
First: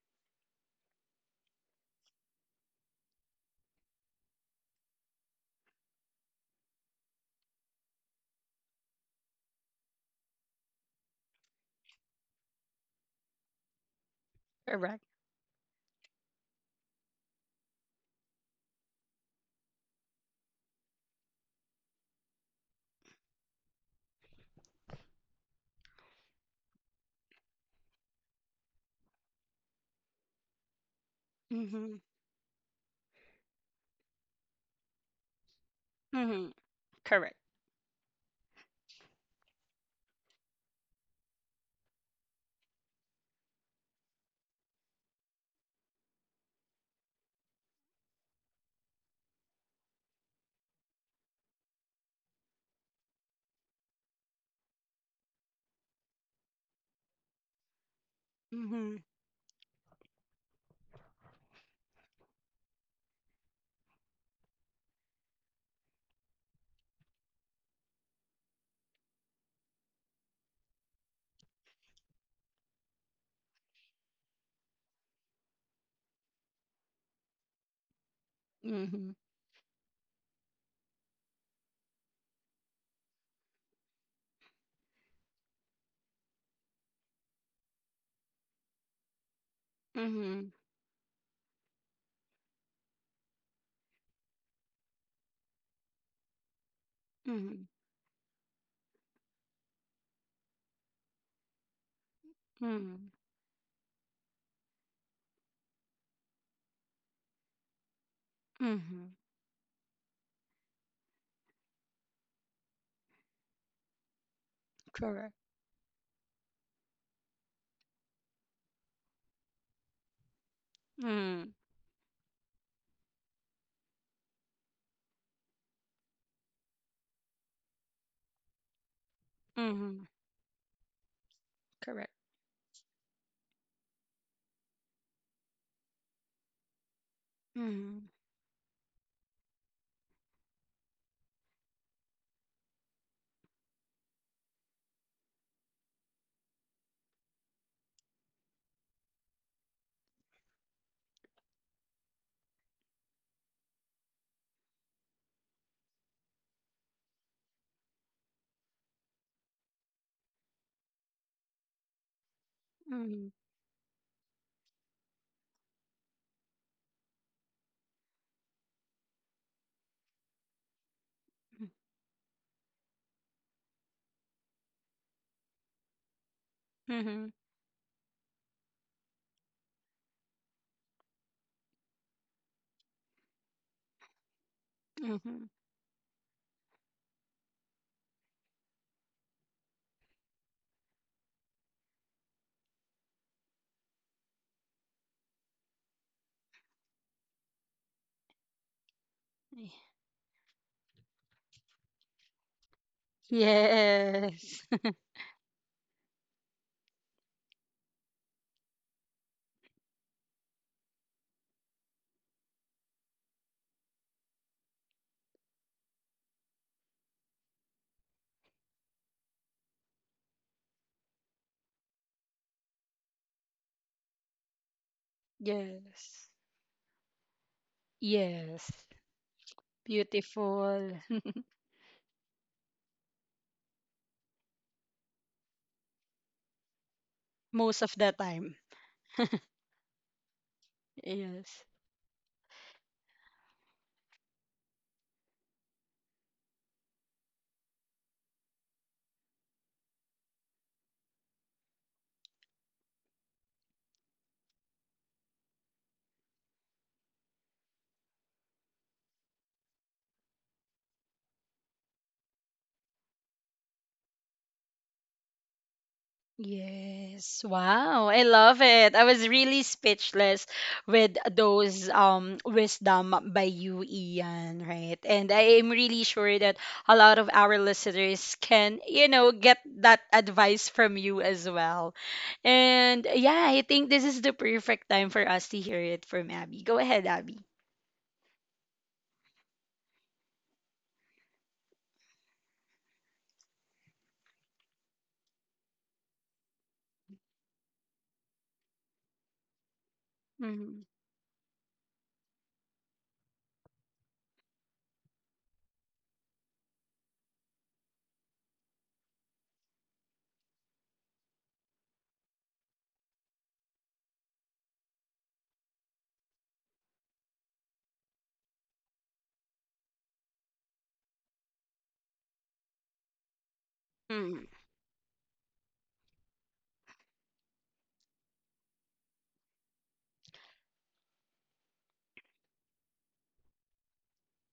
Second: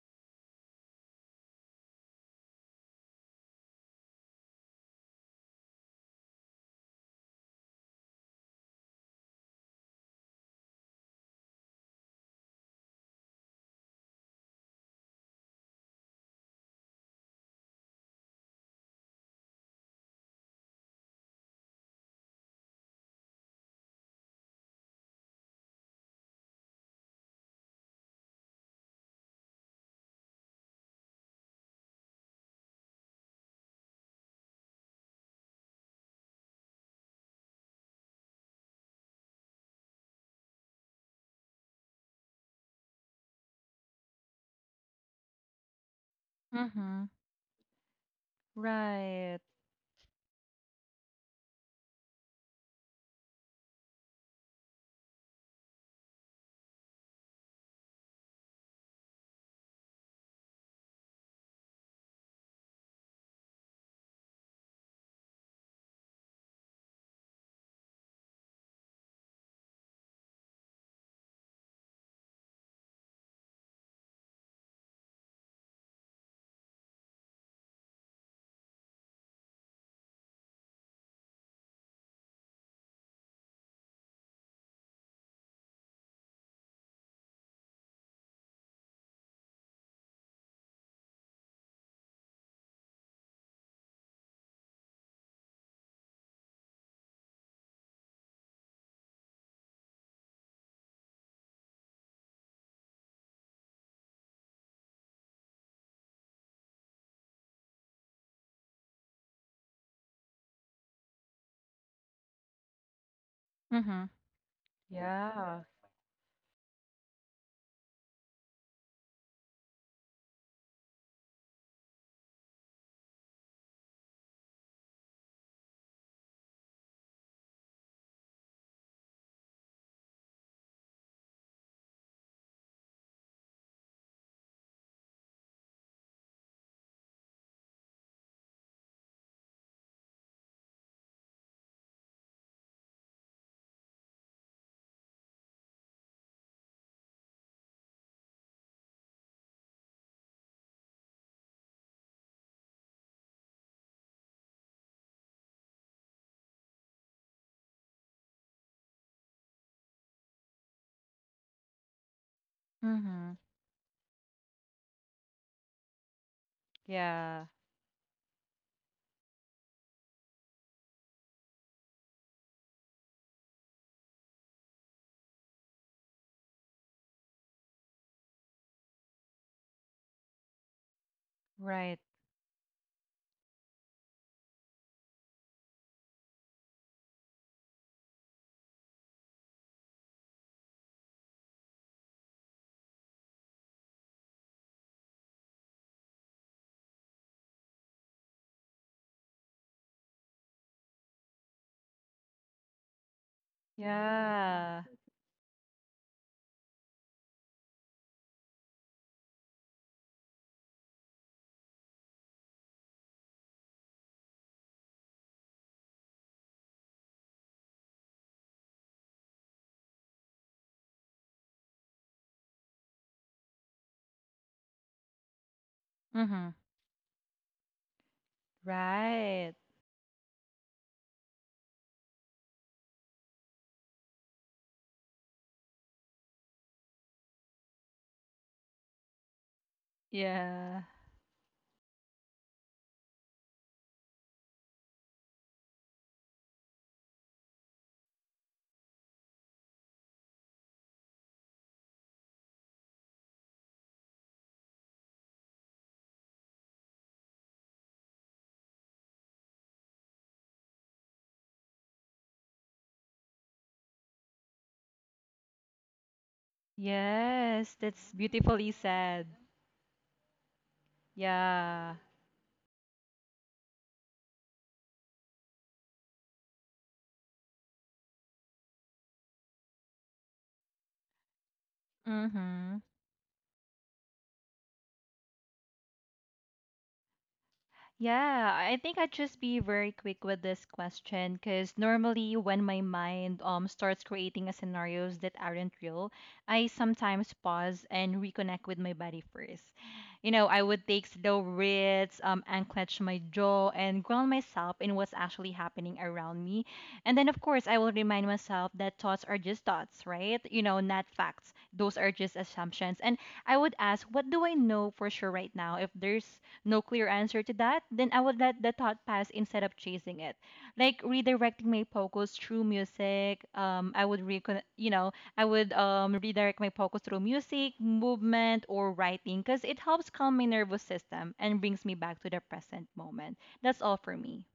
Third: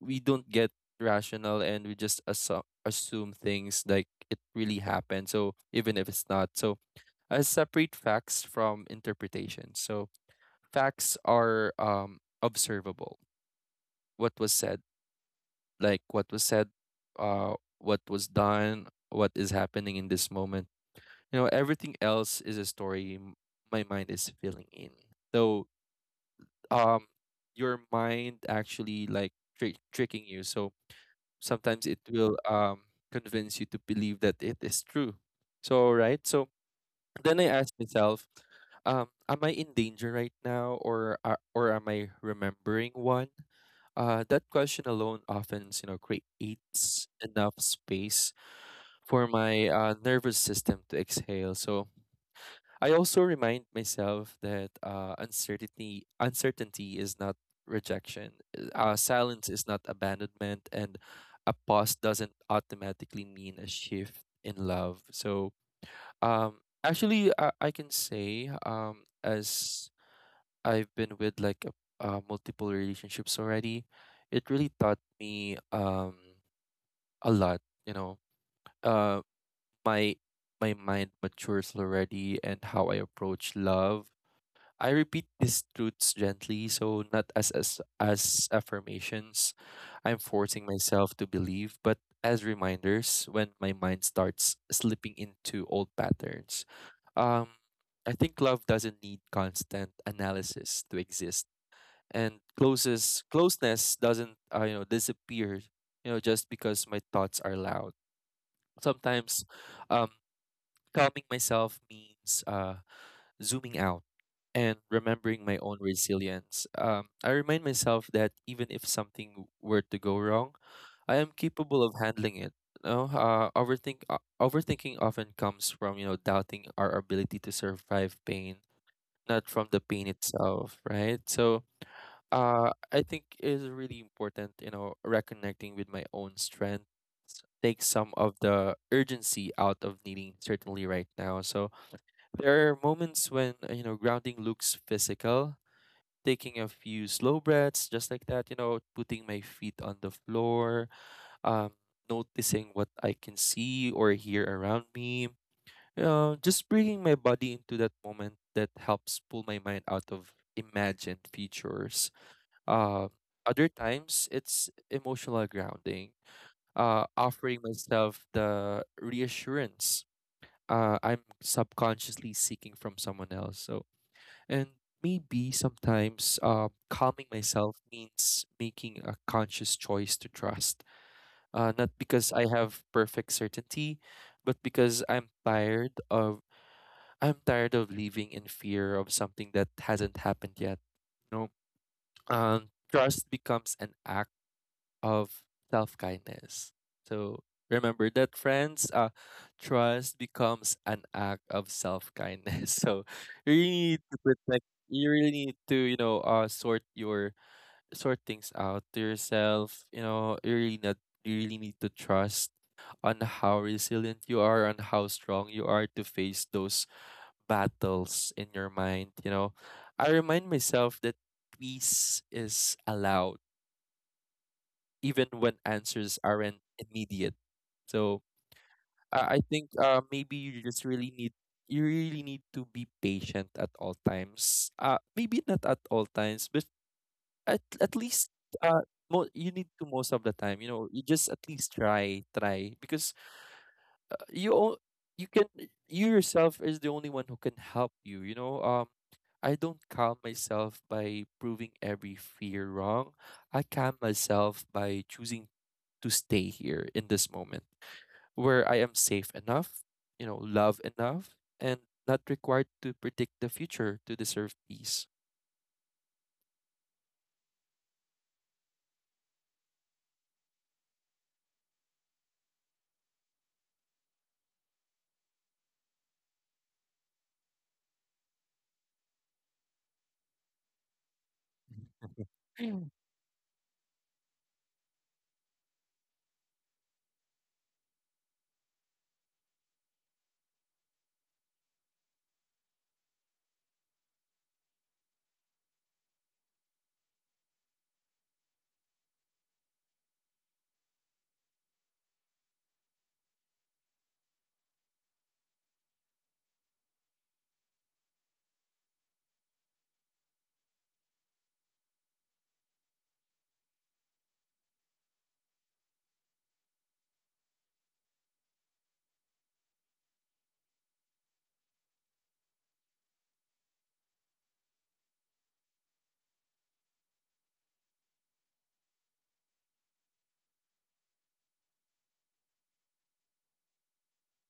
[SPEAKER 2] we don't get rational and we just assume things like it really happened, so even if it's not. So I separate facts from interpretation. So facts are, observable. What was said,
[SPEAKER 1] Correct.
[SPEAKER 2] like what was said, what was done, what is happening in this moment. You know, everything else is a story my mind is filling in. So, um, your mind actually like tricking you. So sometimes
[SPEAKER 1] Mhm.
[SPEAKER 2] it will convince you to believe that it is true. So right. So
[SPEAKER 1] Mhm. Correct.
[SPEAKER 2] then I ask myself, am I in danger right now, or are or am I remembering one? That question alone often, you know, creates
[SPEAKER 3] Mhm.
[SPEAKER 2] enough space for
[SPEAKER 3] Right.
[SPEAKER 2] my nervous system to exhale. So I also remind myself that uncertainty is not rejection.
[SPEAKER 1] Mhm.
[SPEAKER 2] Silence is not abandonment, and a pause doesn't automatically mean a shift in love. So, actually, I can say, as I've been with like a, multiple relationships already, it really taught me a lot. You know,
[SPEAKER 1] Mhm.
[SPEAKER 2] uh, my my mind matures already, and how I approach love, I repeat these truths gently, so not as, as affirmations I'm
[SPEAKER 1] Mhm.
[SPEAKER 2] forcing myself to believe, but as reminders when my mind starts slipping into old patterns. Um,
[SPEAKER 1] Mhm.
[SPEAKER 2] I think love doesn't need constant analysis to exist, and
[SPEAKER 1] Mhm.
[SPEAKER 2] closest closeness doesn't, disappear, you know, just because my thoughts are loud.
[SPEAKER 1] Mhm.
[SPEAKER 2] Sometimes, um, calming myself means zooming out
[SPEAKER 3] Mhm.
[SPEAKER 2] and
[SPEAKER 1] Correct.
[SPEAKER 2] remembering my
[SPEAKER 3] Yeah.
[SPEAKER 2] own resilience. I remind myself that even if something were to go wrong, I am
[SPEAKER 1] Mhm.
[SPEAKER 2] capable of handling it. No, overthink Overthinking often comes from, you know, doubting our ability to survive pain, not from the pain
[SPEAKER 1] Mhm.
[SPEAKER 2] itself, right? So,
[SPEAKER 1] Correct.
[SPEAKER 2] I think it is really important, you know, reconnecting with my own strength takes
[SPEAKER 1] Mhm.
[SPEAKER 2] some of the urgency out of needing certainly right now. So, there are moments when, you know, grounding looks physical, taking a few slow breaths, just like that, you know, putting my feet on the floor, um, noticing what I can see or hear around me. Just bringing my body into that moment, that helps pull my mind out of imagined features. Uh,
[SPEAKER 1] Mhm.
[SPEAKER 3] Mhm.
[SPEAKER 2] Other times, it's emotional grounding,
[SPEAKER 3] Yeah.
[SPEAKER 2] offering myself the reassurance I'm subconsciously seeking from someone else. So, and maybe sometimes calming
[SPEAKER 1] Mhm.
[SPEAKER 2] myself means making a conscious choice to trust, not
[SPEAKER 3] Right.
[SPEAKER 2] because I have perfect certainty, but because I'm
[SPEAKER 1] Mhm.
[SPEAKER 2] tired of I'm tired of living in fear of something that hasn't happened yet. You know, trust becomes an act of self kindness. So remember that, friends,
[SPEAKER 1] Y-
[SPEAKER 2] trust becomes an act of self kindness. So you really need to
[SPEAKER 1] Yes.
[SPEAKER 2] protect.
[SPEAKER 3] Yeah.
[SPEAKER 2] You really need to, you know, sort your sort things out to yourself. You know, you really not you really need to trust on how resilient you are, on how strong you are to face those battles in your mind. You know, I remind myself that peace is allowed even when answers
[SPEAKER 1] Yes.
[SPEAKER 3] Mhm.
[SPEAKER 2] aren't immediate. So
[SPEAKER 1] Yes.
[SPEAKER 2] I
[SPEAKER 3] Right.
[SPEAKER 2] think, maybe you just
[SPEAKER 1] Beautiful.
[SPEAKER 2] really need, you really need to be patient at all times. Maybe not at all times, but at
[SPEAKER 1] Most of
[SPEAKER 2] at
[SPEAKER 1] the
[SPEAKER 2] least,
[SPEAKER 1] time.
[SPEAKER 2] uh, you need to, most of the time. You
[SPEAKER 3] Yeah.
[SPEAKER 2] know, you just at
[SPEAKER 1] Yes.
[SPEAKER 2] least try, try, because, uh, you o- you can, you yourself is the only one who can help you. You know, I don't calm myself by proving every fear wrong. I calm myself by choosing to stay here in this moment where I am safe enough, you know, love enough, and not required to predict the future to deserve peace.
[SPEAKER 1] Yes.
[SPEAKER 3] Yes,
[SPEAKER 1] Wow.
[SPEAKER 3] that's
[SPEAKER 1] I love
[SPEAKER 3] beautifully
[SPEAKER 1] it. I
[SPEAKER 3] said.
[SPEAKER 1] was really speechless with those
[SPEAKER 3] Yeah.
[SPEAKER 1] wisdom by you, Ian, right? And I am really sure that a lot of our listeners can, you know, get that advice from you as well.
[SPEAKER 3] Mhm.
[SPEAKER 1] And yeah, I think this is the perfect time for us to hear it from Abby. Go ahead, Abby.
[SPEAKER 3] Yeah, I think I'd just be very quick with this question, because normally when my mind starts creating a scenarios that aren't real, I sometimes pause and reconnect with my body first. You know, I
[SPEAKER 1] Mm-hmm.
[SPEAKER 3] would take slow breaths, unclench my jaw, and ground myself in what's actually happening around me. And then, of course, I will remind myself that thoughts are just thoughts, right? You know, not facts. Those are just assumptions. And I would ask, what do I know for sure right now? If there's no clear answer to that, then I would let the thought pass instead of chasing it. Like redirecting my focus through music. You know, I would redirect my focus through music, movement, or writing, because it helps calm my nervous system and brings me back to the present moment. That's all for me.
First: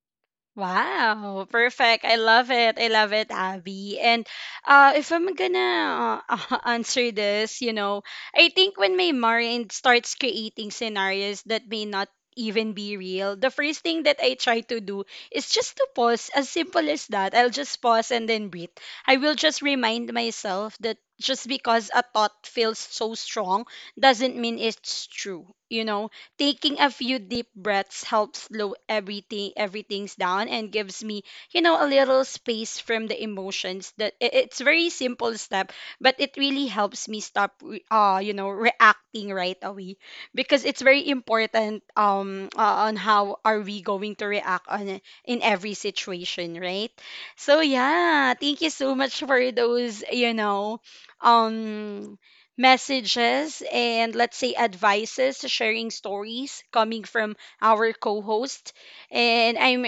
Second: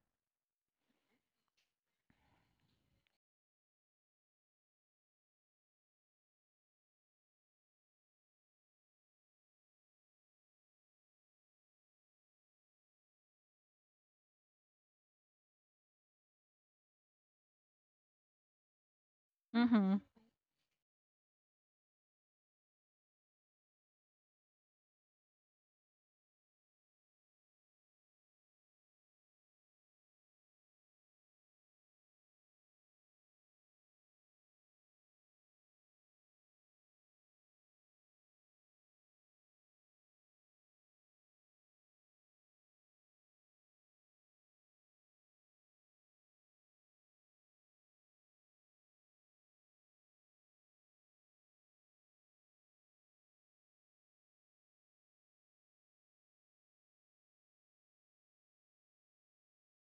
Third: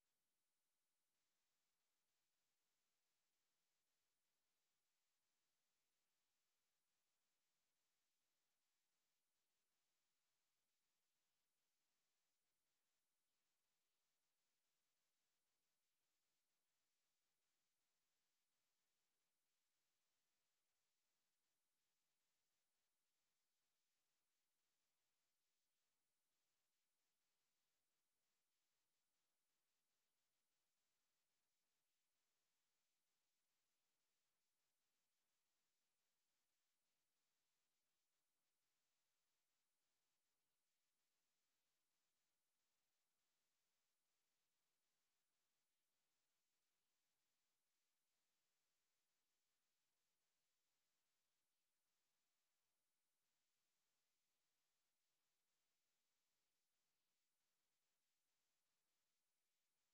[SPEAKER 1] Wow, perfect. I love it. I love it, Abby. And if I'm gonna answer this, you know, I think when my mind starts creating scenarios that may not even be real, the first thing that I try to do is just to pause, as simple as that. I'll just pause and then breathe. I will just
[SPEAKER 3] Mm-hmm.
[SPEAKER 1] remind myself that just because a thought feels so strong doesn't mean it's true. You know, taking a few deep breaths helps slow everything everything's down and gives me, you know, a little space from the emotions. That it's very simple step, but it really helps me stop you know, reacting right away, because it's very important on how are we going to react on it in every situation, right? So yeah, thank you so much for those, you know, um messages and let's say advices, sharing stories coming from our co-host. And I'm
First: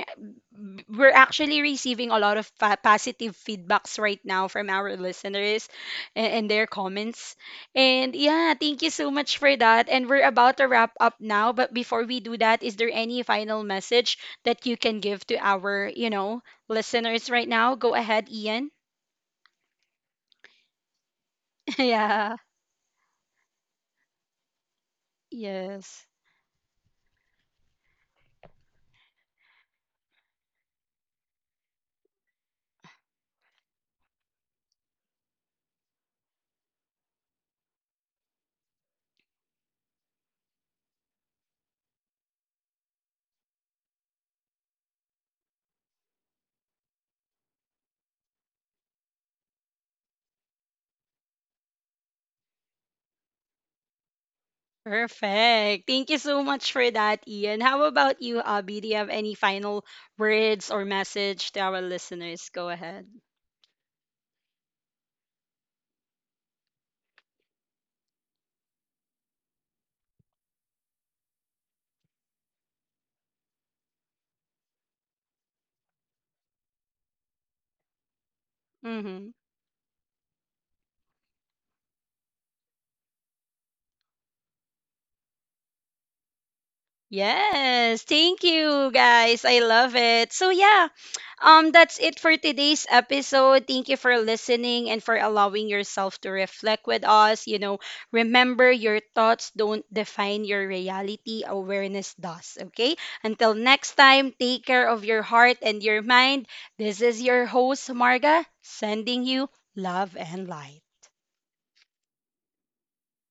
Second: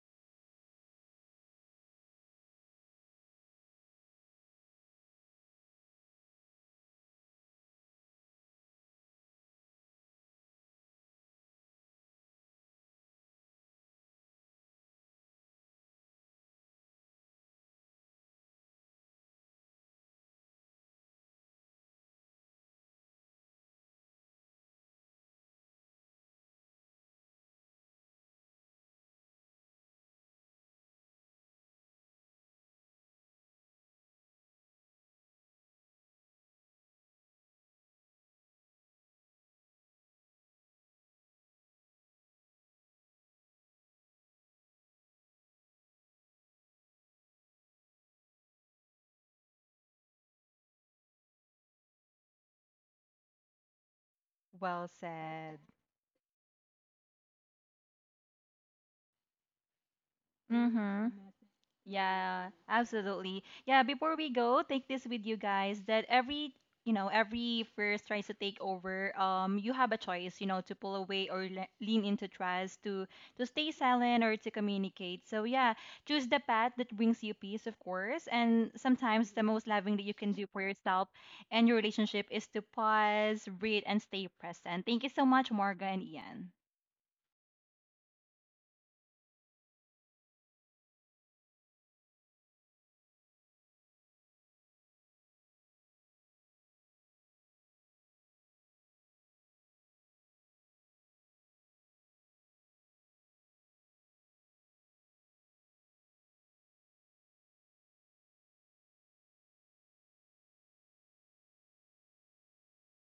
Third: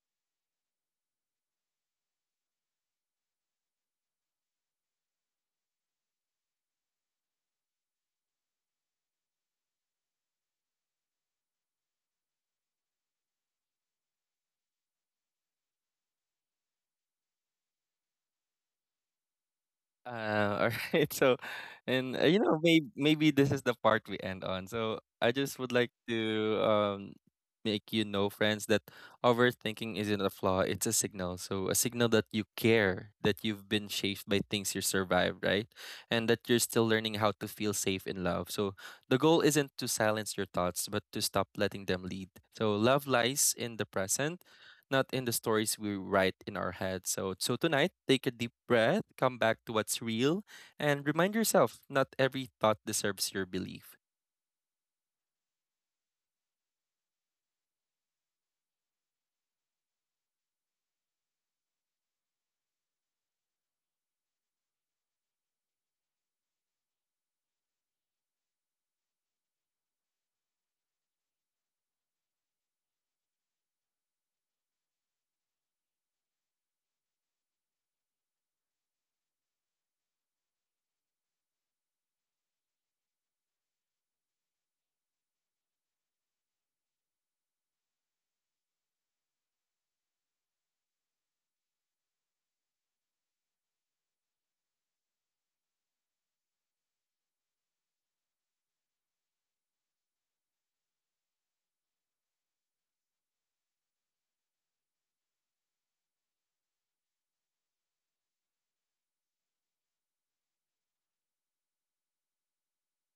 [SPEAKER 1] we're actually receiving a lot of positive feedbacks right now from our listeners and their comments. And yeah, thank you so much for that. And we're about to wrap up now, but before we do that, is there any final message that you can give to our, you know, listeners right now? Go ahead, Ian.
[SPEAKER 2] All right. So, and,
[SPEAKER 1] Yeah.
[SPEAKER 2] you know, maybe this is the part we end on. So, I just would like
[SPEAKER 1] Yes.
[SPEAKER 2] to make you know, friends, that overthinking isn't a flaw; it's a signal. So, a signal that you care, that you've been shaped by things you survived, right, and that you're still learning how to feel safe in love. So, the goal isn't to silence your thoughts, but to stop letting them lead. So, love lies in the present, not in the stories we write in our head. So, so tonight, take a deep breath, come back to what's real, and remind yourself, not every thought deserves your belief.
[SPEAKER 3] Well said.
[SPEAKER 1] Perfect. Thank you so much for that, Ian. How about you, Abby? Do you have any final words or
[SPEAKER 3] Mm-hmm.
[SPEAKER 1] message to our listeners?
[SPEAKER 3] Yeah,
[SPEAKER 1] Go ahead.
[SPEAKER 3] absolutely. Yeah, before we go, take this with you guys, that every, you know, every first tries to take over, you have a choice, you know, to pull away or le lean into trust, to stay silent or to communicate. So yeah, choose the path that brings you peace, of course. And
[SPEAKER 1] Mm-hmm.
[SPEAKER 3] sometimes the most loving that you can do for yourself and your relationship is to pause, breathe, and stay present. Thank you so much, Marga and Ian.
[SPEAKER 1] Yes, thank you guys. I love it. So, yeah, that's it for today's episode. Thank you for listening and for allowing yourself to reflect with us. You know, remember your thoughts don't define your reality, awareness does. Okay? Until next time, take care of your heart and your mind. This is your host, Marga, sending you love and light.